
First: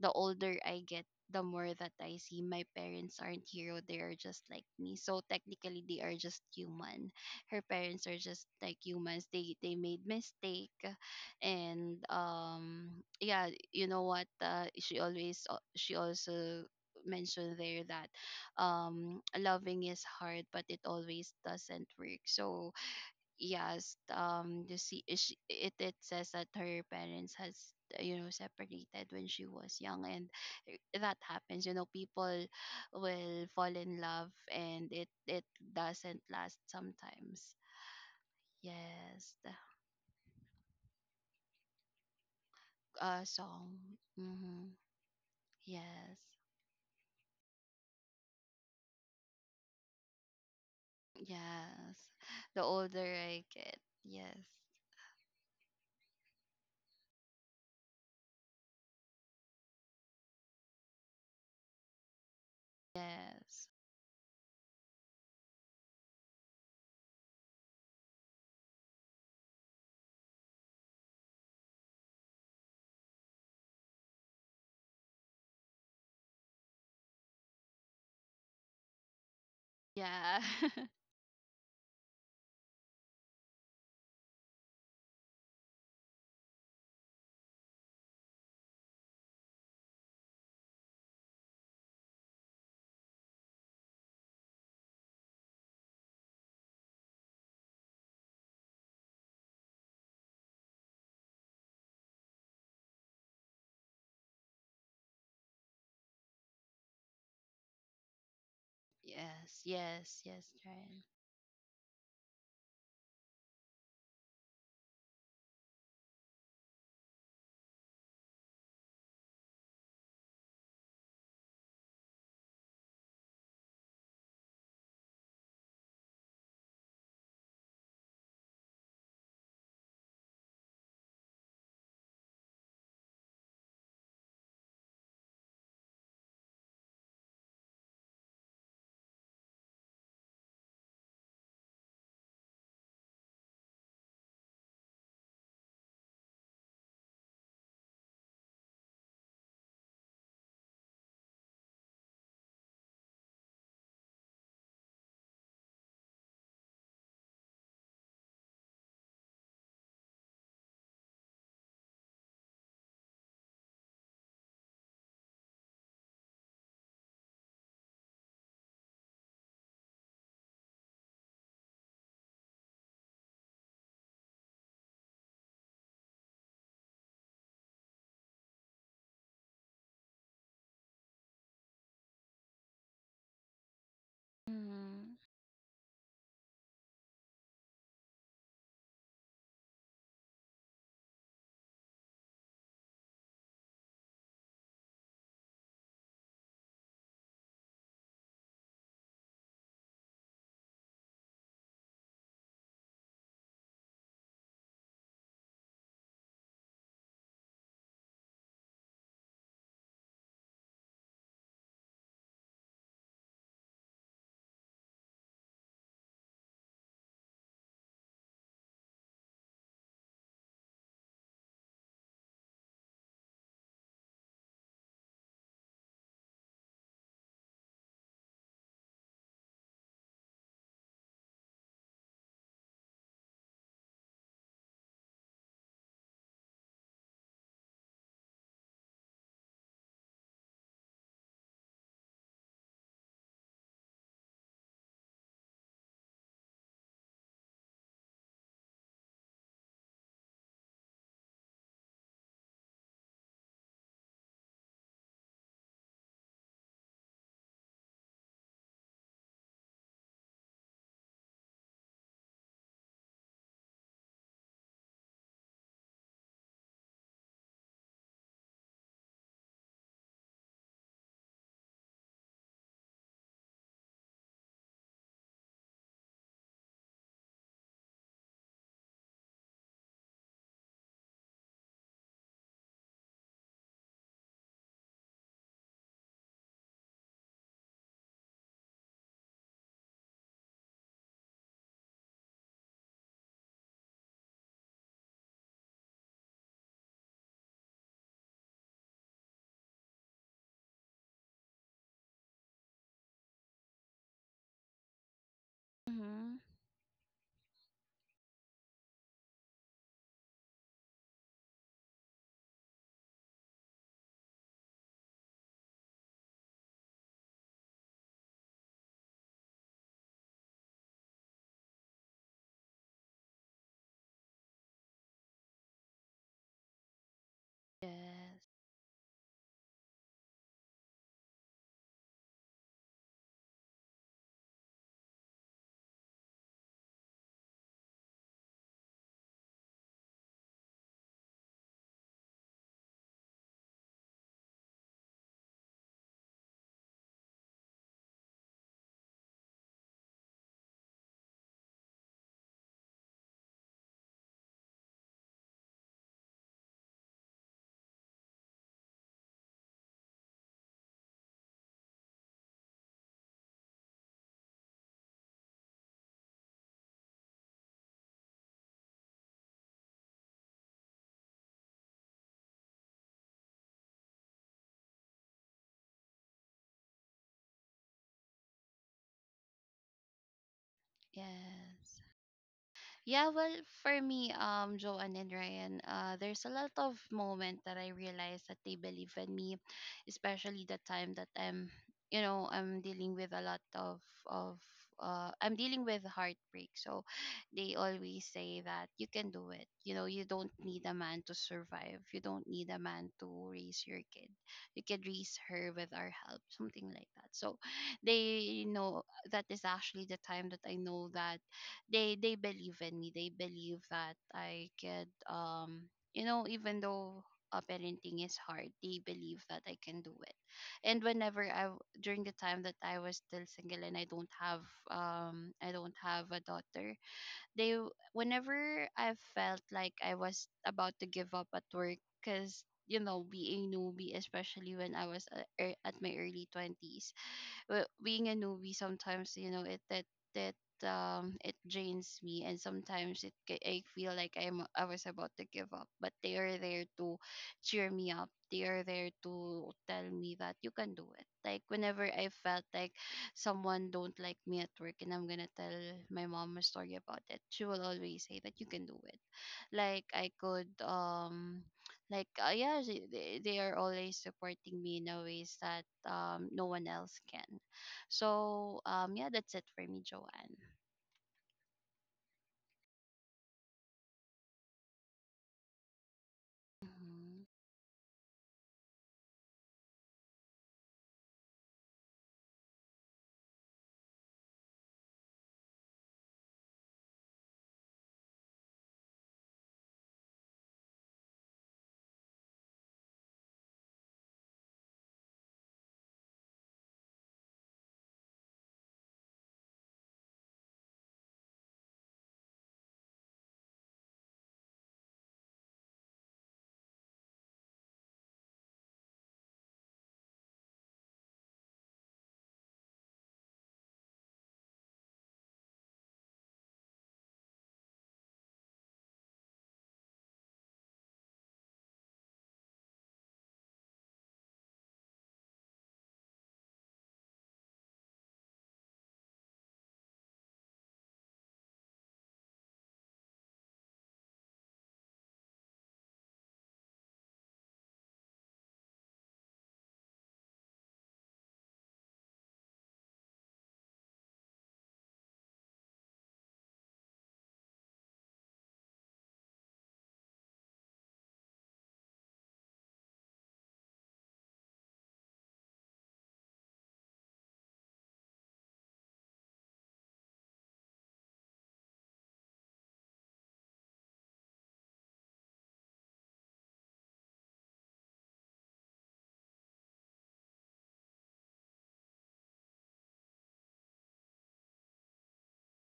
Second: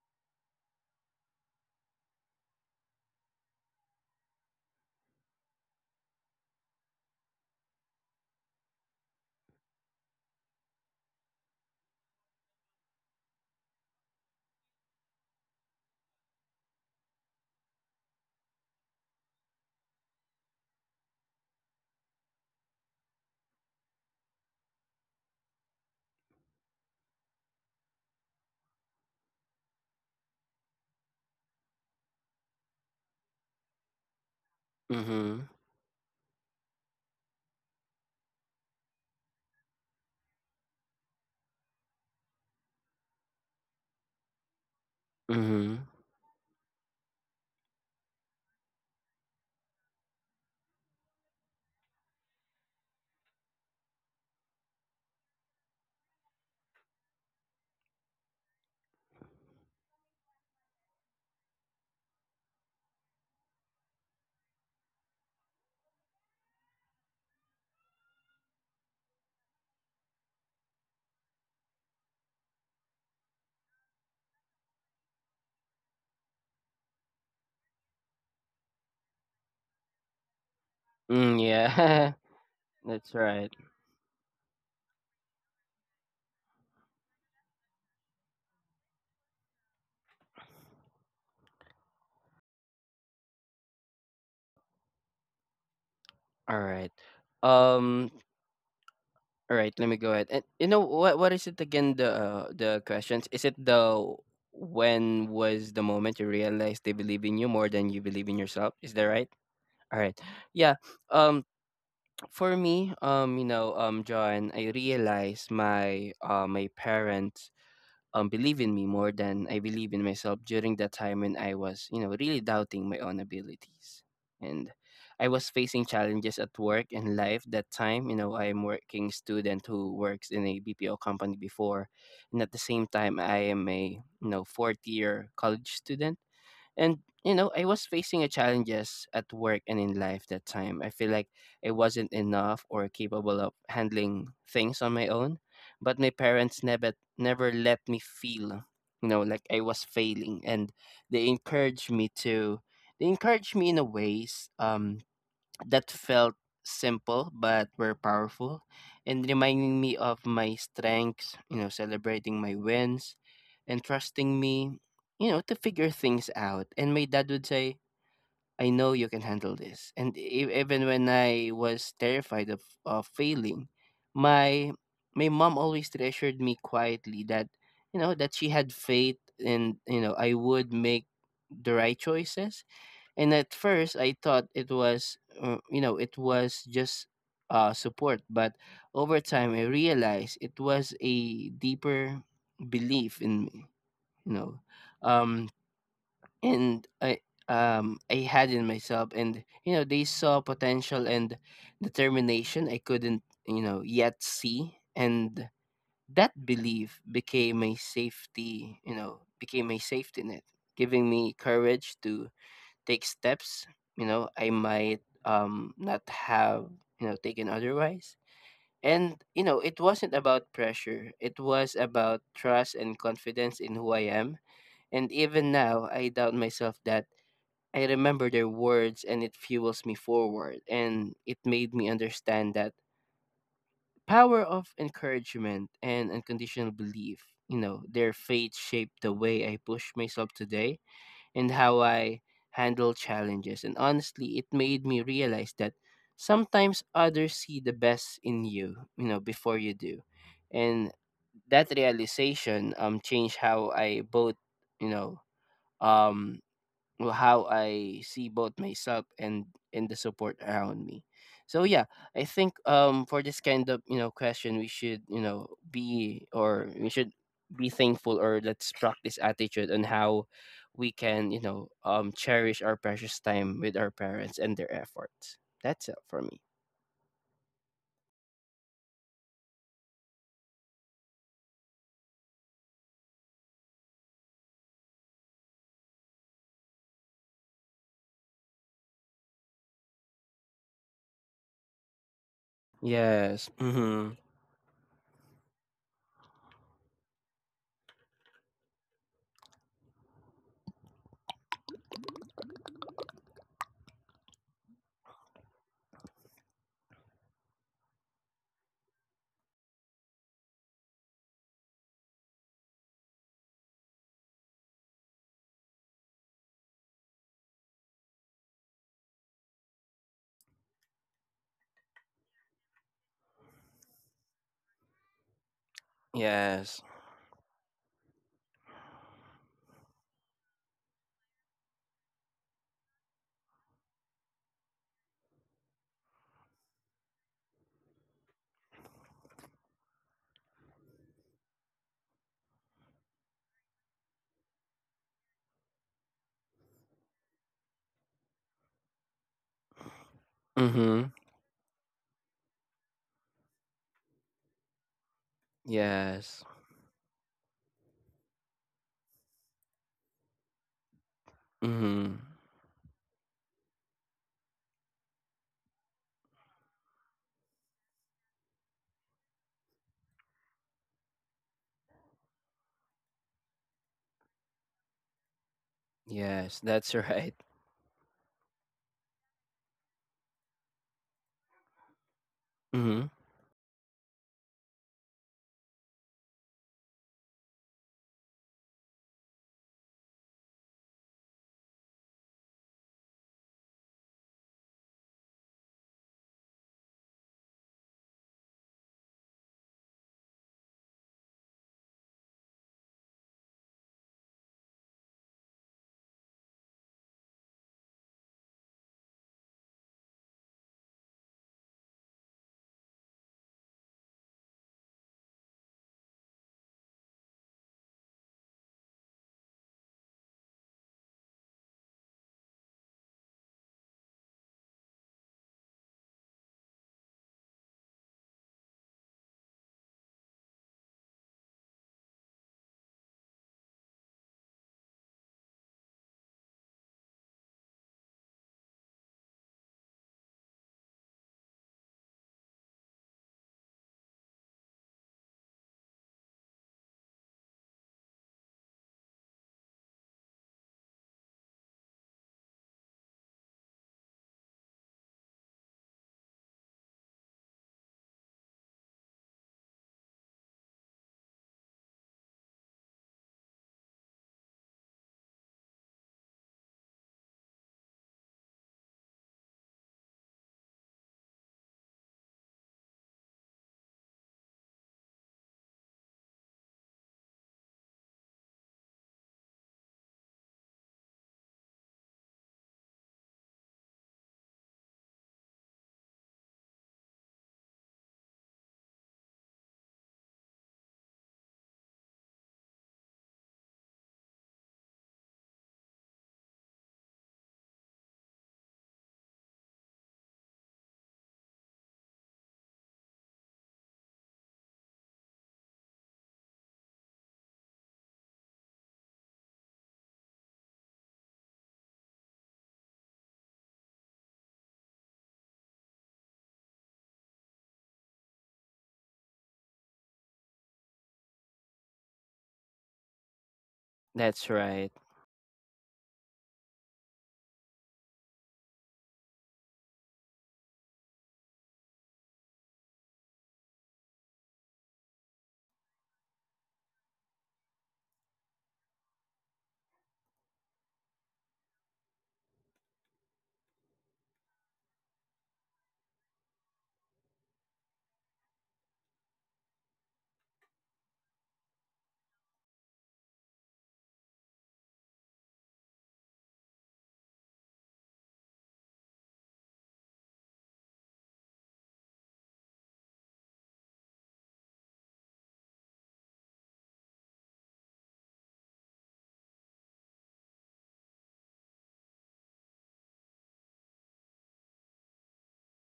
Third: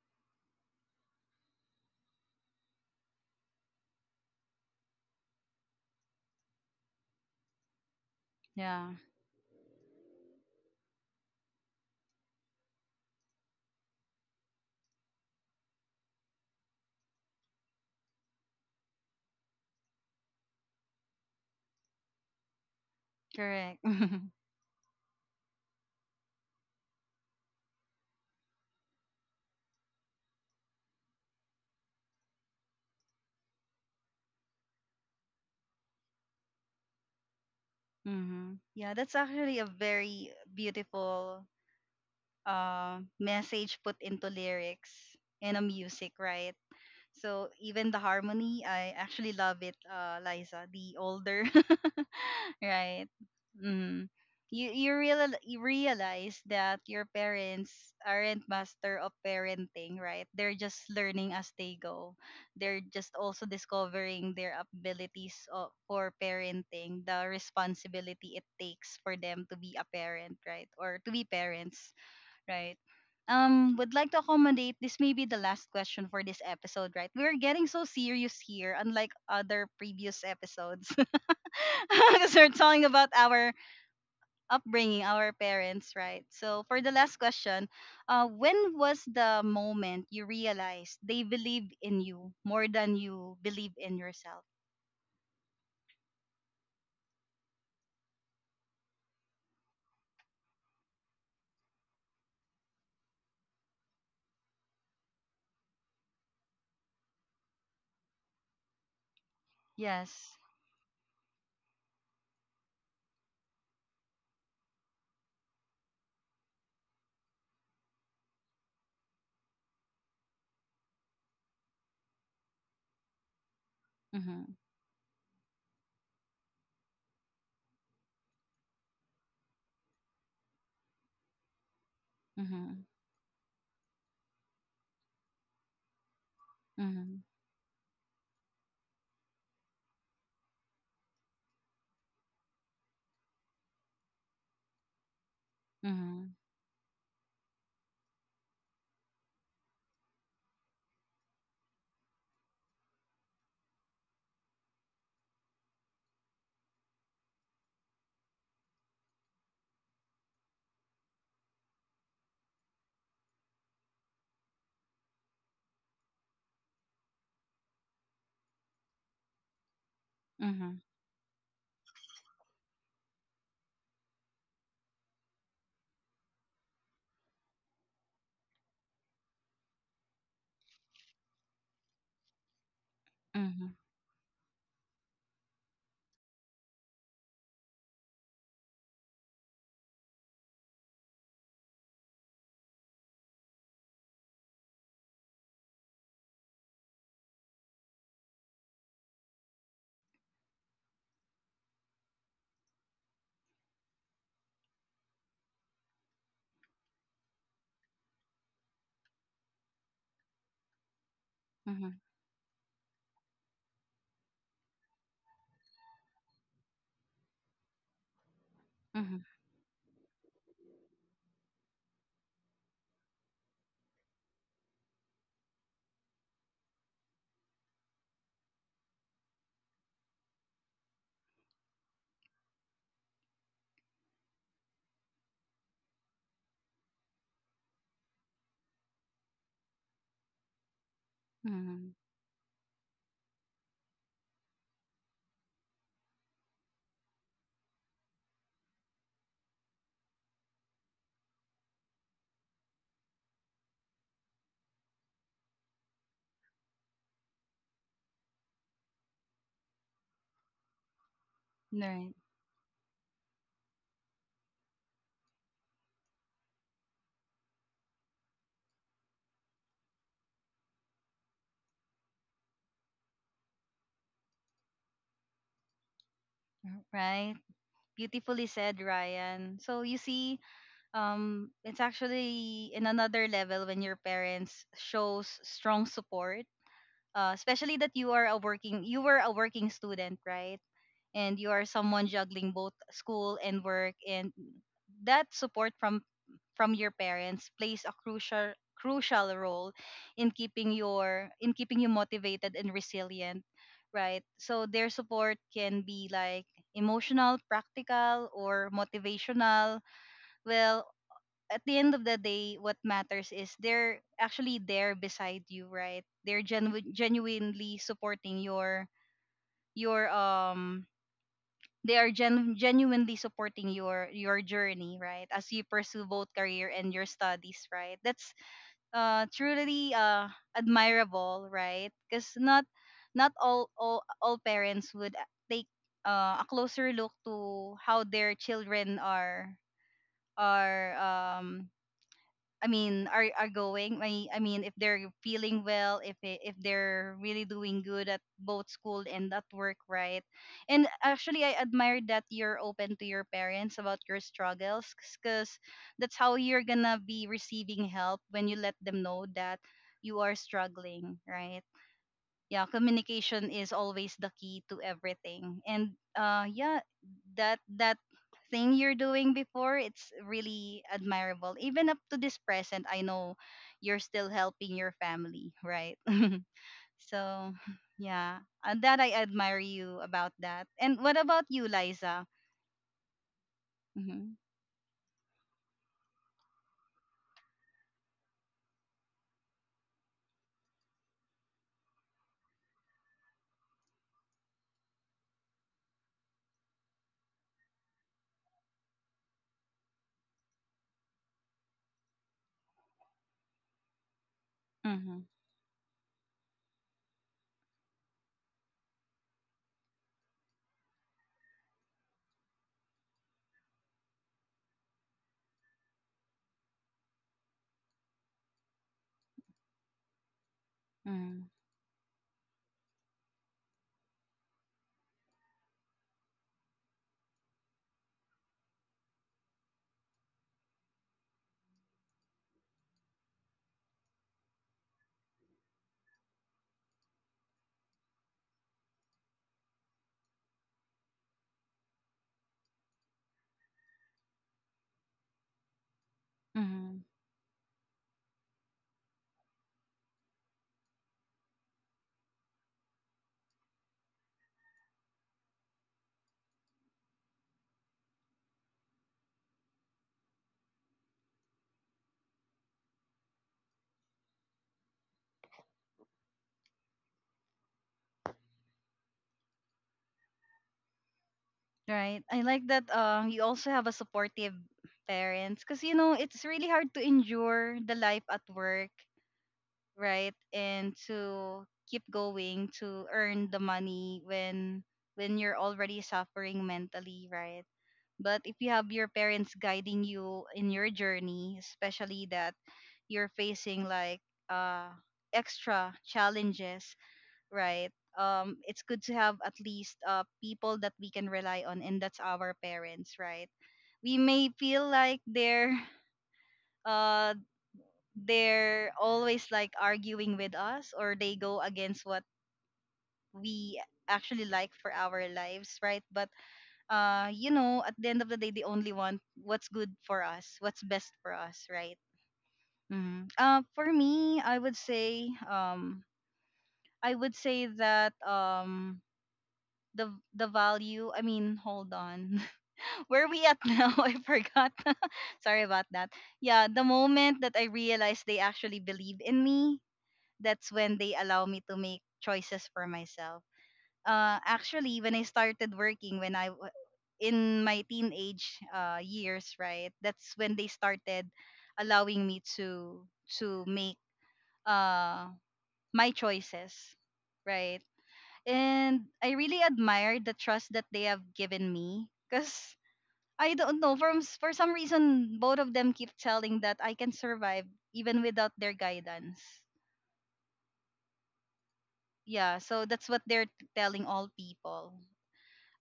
Speaker 2: the older I get, the more that I see my parents aren't hero, they are just like me. So technically, they are just human. Her parents are just like
Speaker 1: Yeah,
Speaker 2: humans. They made mistake. And yeah, you know what? She always she also mentioned there that loving is hard, but it always doesn't work. So
Speaker 1: correct.
Speaker 2: yes,
Speaker 1: (laughs)
Speaker 2: you see, it, it says that her parents has you know, separated when she was young. And that happens, you know, people will fall in love and it
Speaker 3: Mhm.
Speaker 2: doesn't last sometimes.
Speaker 1: Mm-hmm. Yeah, that's
Speaker 2: Yes, the
Speaker 1: actually a very beautiful
Speaker 2: song.
Speaker 1: message put into
Speaker 2: Mm-hmm.
Speaker 1: lyrics and a
Speaker 3: Mhm.
Speaker 1: music,
Speaker 2: Yes.
Speaker 1: right? So even the harmony, I actually love it, Liza. The older,
Speaker 2: Yes,
Speaker 1: (laughs)
Speaker 2: the
Speaker 1: right?
Speaker 2: older I get.
Speaker 1: Mm.
Speaker 2: Yes.
Speaker 1: You realize that your parents aren't master of parenting, right? They're just learning as they go. They're just also
Speaker 2: Yes.
Speaker 1: discovering their abilities for parenting, the responsibility it takes for them to be a parent, right? Or to be parents, right? Would like to accommodate this may be the last question for this episode, right? We're getting so serious here, unlike other previous
Speaker 2: Yeah.
Speaker 1: episodes.
Speaker 2: (laughs)
Speaker 1: (laughs)
Speaker 3: Mm, yeah.
Speaker 1: Because we're talking
Speaker 3: (laughs)
Speaker 1: about
Speaker 3: That's right.
Speaker 1: our upbringing, our parents, right? So for the last question, when was the moment you realized they believed in you more than you believe in yourself?
Speaker 3: All right. Um. All right. Let me go ahead. And you know what? What is it again? The questions. Is it the when was the moment you realized they believe in you more than you believe in yourself? Is that right?
Speaker 2: Yes,
Speaker 3: All right.
Speaker 2: yes,
Speaker 1: Yes.
Speaker 2: yes,
Speaker 3: Yeah.
Speaker 2: right.
Speaker 3: Um. For me. You know. John. I realized my parents believe in me more than I believe in myself during that time when I was, you know, really doubting my own abilities.
Speaker 1: Mm-hmm.
Speaker 3: And I was facing challenges at work and life that time. You know, I'm working student who works in a BPO company before, and at the
Speaker 1: Mm-hmm.
Speaker 3: same time, I am a you know fourth year college student. And you know, I was facing a challenges at work and in life that time. I feel like I wasn't enough or capable of handling things on my own, but my
Speaker 1: Mm-hmm.
Speaker 3: parents never let me feel, you know, like I was failing. And they encouraged me to they encouraged me in a ways that felt simple but were powerful, and reminding me of my strengths, you know, celebrating my wins and trusting me, you know, to figure things out. And my dad would say, "I know you can handle this." And
Speaker 1: Mm-hmm.
Speaker 3: even when I was terrified of failing, my my mom always reassured me quietly that, you know, that she had faith, and, you know, I would make the right choices. And at
Speaker 1: Mm-hmm.
Speaker 3: first, I thought it
Speaker 2: Mm-hmm.
Speaker 3: was, you know, it was just support. But over time, I realized it was a deeper belief in me, you know, um, and I had in myself. And you know, they saw potential and determination I couldn't, you know, yet see. And that belief became a safety, you know, became a safety net, giving me
Speaker 1: Mm-hmm.
Speaker 3: courage to take steps, you know, I might not have, you know, taken otherwise.
Speaker 1: Mm-hmm.
Speaker 3: And you know, it wasn't about pressure. It was about trust and confidence in who I am. And even now, I doubt myself that I remember their words and it fuels me forward, and it made me understand that power of encouragement and unconditional belief. You know, their faith shaped the way I push myself today and how
Speaker 1: Mm-hmm.
Speaker 3: I handle challenges. And honestly, it made me realize that sometimes others see the best in you, you know, before you do. And that realization changed how I both, you know, um or how I see both myself and the support around me. So yeah,
Speaker 1: Right.
Speaker 3: I think for this kind of you know question we should you know be thankful or let's practice attitude on how we can you know cherish our precious time with our parents and their efforts. That's it for me.
Speaker 1: Right. Beautifully said, Ryan. So you see, it's actually in another level when your parents shows strong support, especially that you were a working student, right? And you are someone juggling both school
Speaker 3: Yes.
Speaker 1: and work,
Speaker 3: Mhm.
Speaker 1: and that support from your parents plays a crucial role in keeping you motivated and resilient, right? So their support can be
Speaker 2: Mm-hmm.
Speaker 1: like emotional, practical, or motivational. Well, at the end of the day, what matters is they're actually there beside you, right? They're genuinely supporting your your um they are gen- genuinely supporting your journey, right? As you pursue both career
Speaker 3: Yes.
Speaker 1: and your studies, right? That's
Speaker 2: Yes.
Speaker 1: truly admirable, right? Because not all parents would take a closer look to how their children are I mean, are going. I mean, if they're feeling well, if they if they're really doing good at both school and at work, right? And
Speaker 3: Mhm.
Speaker 1: actually, I admire that you're open to your parents about your struggles, because that's how
Speaker 3: Yes.
Speaker 1: you're gonna be receiving help when you let them know that you are struggling, right?
Speaker 3: Mhm.
Speaker 1: Yeah, communication is always the key to everything, and yeah, that thing you're doing before, it's really admirable. Even up to this present, I know you're still helping your family, right? (laughs)
Speaker 3: Yes, that's (laughs) right.
Speaker 1: So yeah, and that I admire you about that. And what about you,
Speaker 2: Yes.
Speaker 1: Liza?
Speaker 3: Mhm.
Speaker 2: Yeah, well, for me,
Speaker 1: Mm-hmm.
Speaker 2: Joanne and Ryan, there's a lot of moment that I realized that they believe in me, especially the time that I'm, you know, I'm dealing with a lot of of I'm dealing with heartbreak. So they always say that you can do it. You know, you don't need a man to survive. You don't need a man to raise your kid. You can
Speaker 1: Mm-hmm.
Speaker 2: raise her with our help, something like that. So they know, that is actually the time that I know that they believe in me. They believe that I could, you know, even though parenting is hard, they believe that I can do it. And whenever
Speaker 1: Mm-hmm.
Speaker 2: during the time that I was still single and I don't have a daughter, they w- whenever I felt like I was about to give up at work, because you know, being newbie, especially when I was at my early 20s, well, being a newbie sometimes, you know, it that that it drains me, and sometimes it I feel like I was about to give up, but they are there
Speaker 1: Mm-hmm.
Speaker 2: to cheer me up, they are there to tell me that you can do it. Like whenever I felt like someone don't like me at work, and I'm gonna tell my mom a story about it, she will always say that you can do it. Like, I could like yeah, they are always supporting me in a ways that no one else can. So yeah, that's it for me, Joanne.
Speaker 1: Right, I like that you also have a supportive parents, because you know it's really hard to
Speaker 2: Mm-hmm.
Speaker 1: endure the life at work, right? And to keep going to earn the money when you're already suffering mentally, right? But if you have your parents guiding you in your journey, especially that you're facing like uh extra challenges, right? It's good to have at least people that we can rely on, and that's our parents, right? We may feel like they're (laughs) uh they're always like arguing with us, or they go against what we actually like for our lives, right? But you know, at the end of the day, they only want what's good for us, what's best for us, right? Mm. For me,
Speaker 3: That's
Speaker 1: I would
Speaker 3: right.
Speaker 1: say I would say that the the value, I mean, hold on. (laughs) Where are we at now? (laughs) I forgot. (laughs) Sorry about that. Yeah, the moment that I realized they actually believe in me, that's when they allow me to make choices for myself. Actually, when I started working, when in my teenage years, right, that's when they started allowing me to make uh, my choices, right. And I really admire the trust that they have given me, cause I don't know for some reason both of them keep telling that I can survive even without their guidance. Yeah, so that's what they're telling all people.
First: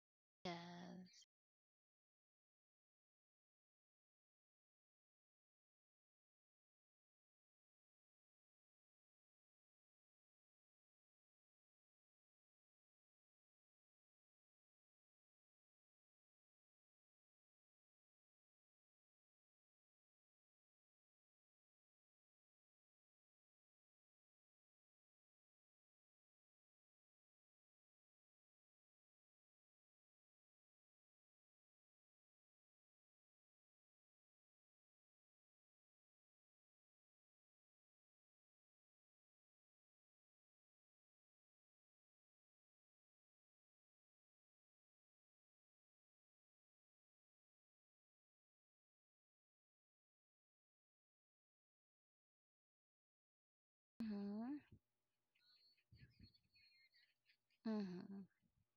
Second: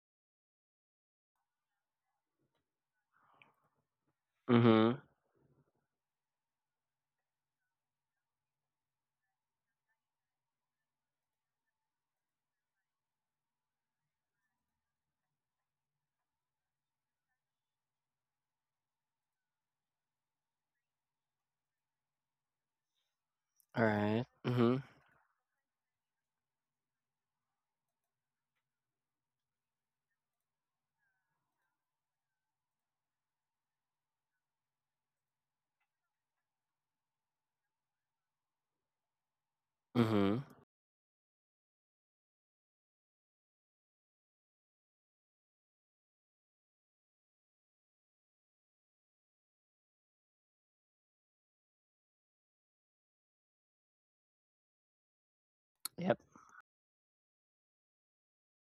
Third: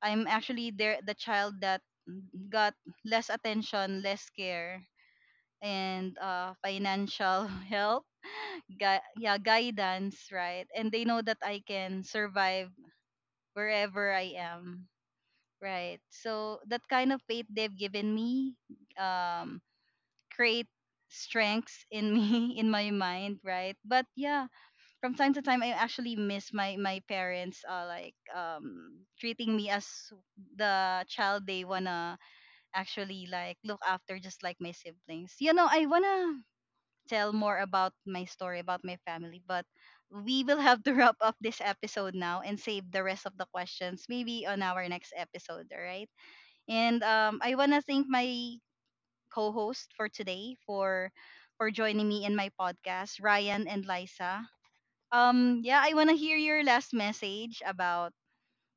Speaker 1: I'm actually there, the
Speaker 2: Yes.
Speaker 1: child that got less attention, less care,
Speaker 3: Mm-hmm.
Speaker 1: and financial (laughs) help, yeah, guidance, right? And they know that I can survive wherever I am, right? So that kind of faith they've given me, um create strengths in me (laughs) in my mind, right?
Speaker 3: All
Speaker 1: But
Speaker 3: right.
Speaker 1: yeah,
Speaker 3: Mm-hmm.
Speaker 1: from time to time I actually miss my parents like treating me as the child they wanna actually like look after, just like my siblings. You know, I wanna tell more about my story about my family, but we
Speaker 3: Mm-hmm.
Speaker 1: will have to (laughs) wrap up this episode now and save the rest of the questions maybe on our next episode, all right? And I wanna thank my co-host for today for joining me in my podcast, Ryan and Liza.
Speaker 2: Mm-hmm.
Speaker 1: Yeah, I want to
Speaker 3: Yep.
Speaker 1: hear your last message about
Speaker 2: Mm-hmm.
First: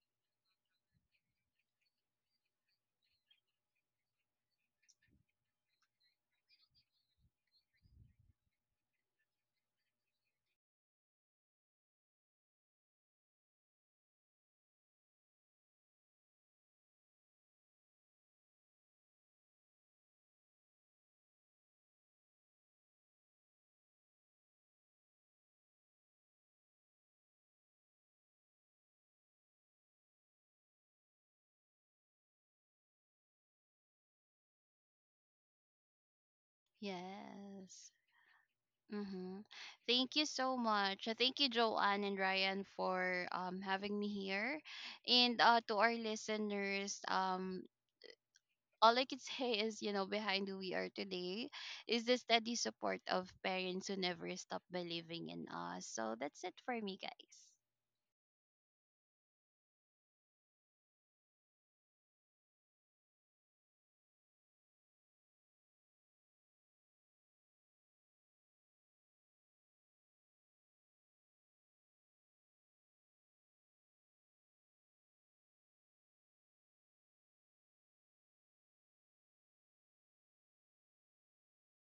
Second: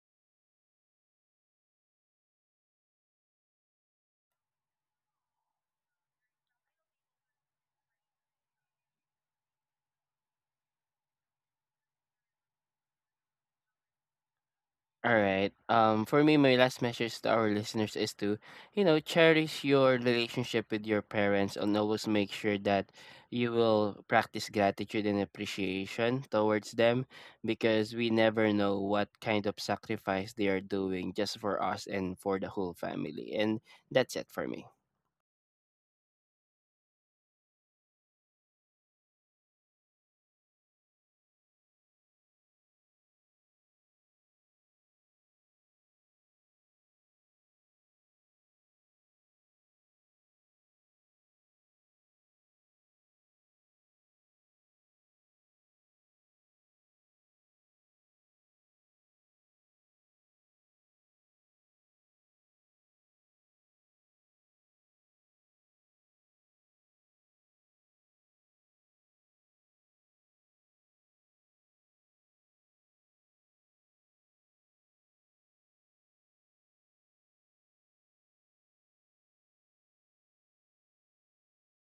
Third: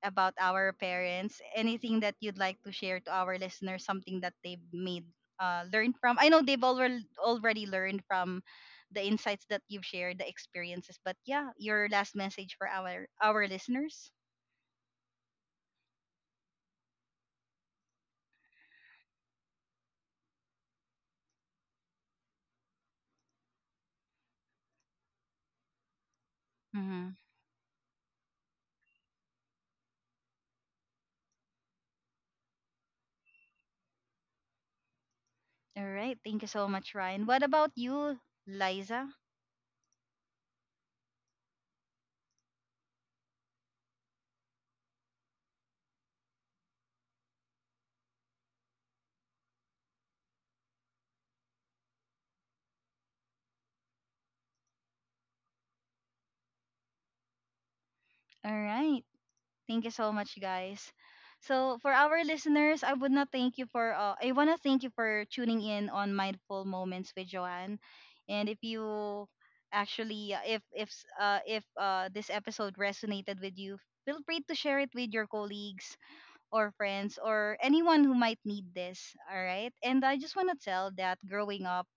Speaker 1: our parents. Anything that you'd like to share to our listeners, something that they've made learned from. I know they've already learned from the insights that you've shared, the experiences, but yeah, your last message for our listeners.
Speaker 3: All right. For me, my last message to our listeners is to, you know, cherish your relationship with your parents and always make sure that you will practice gratitude and appreciation towards them
Speaker 1: Mhm.
Speaker 3: because we never know what kind of sacrifice they are doing just for us and for the whole family. And that's it for me.
Speaker 1: All right. Thank you so much, Ryan. What about
Speaker 2: Yes.
Speaker 1: you, Liza?
Speaker 2: Mm-hmm. Thank you so much. Thank you, Joanne and Ryan, for having me here, and uh, to our listeners, all I can say is, you know, behind who we are today is the steady support of parents who never stop believing in us. So that's it for me, guys.
Speaker 1: All right. Thank you so much, guys. So, for our listeners, I would not thank you for. I wanna thank you for tuning in on Mindful Moments with Joanne. And if you actually, if s- if this episode resonated with you, feel free to share it with your colleagues or friends or anyone who might need this. All right. And I just wanna tell that growing up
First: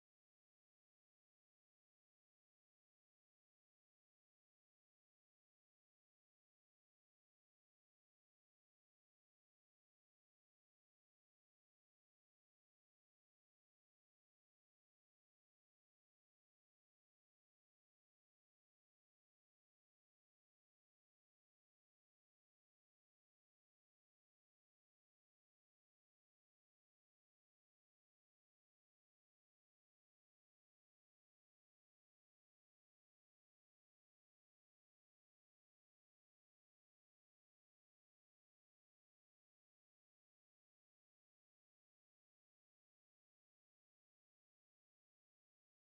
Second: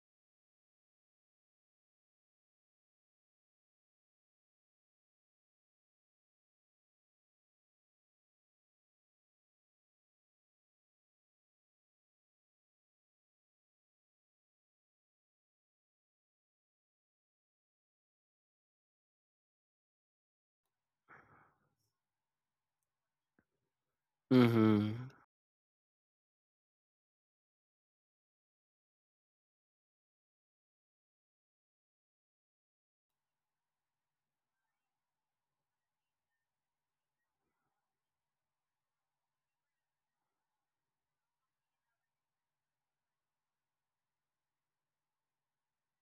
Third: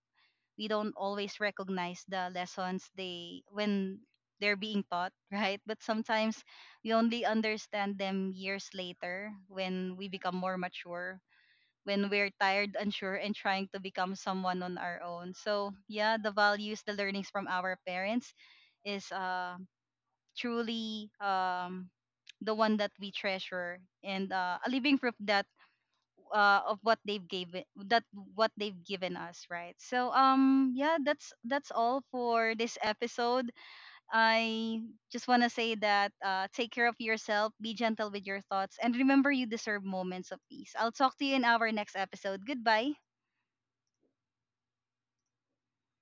Speaker 1: we don't always recognize the lessons they when they're being taught, (laughs) right? But sometimes we only understand them years later when we become more mature, when we're tired, unsure, and trying to become someone on our own. So yeah, the values, the learnings from our parents is truly the one that we treasure, and a
Speaker 3: Mm-hmm.
Speaker 1: living proof that of what they've given that what they've given us, right? So yeah, that's all for this episode. I just want to say that take care of yourself, be gentle with your thoughts, and remember you deserve moments of peace. I'll talk to you in our next episode. Goodbye.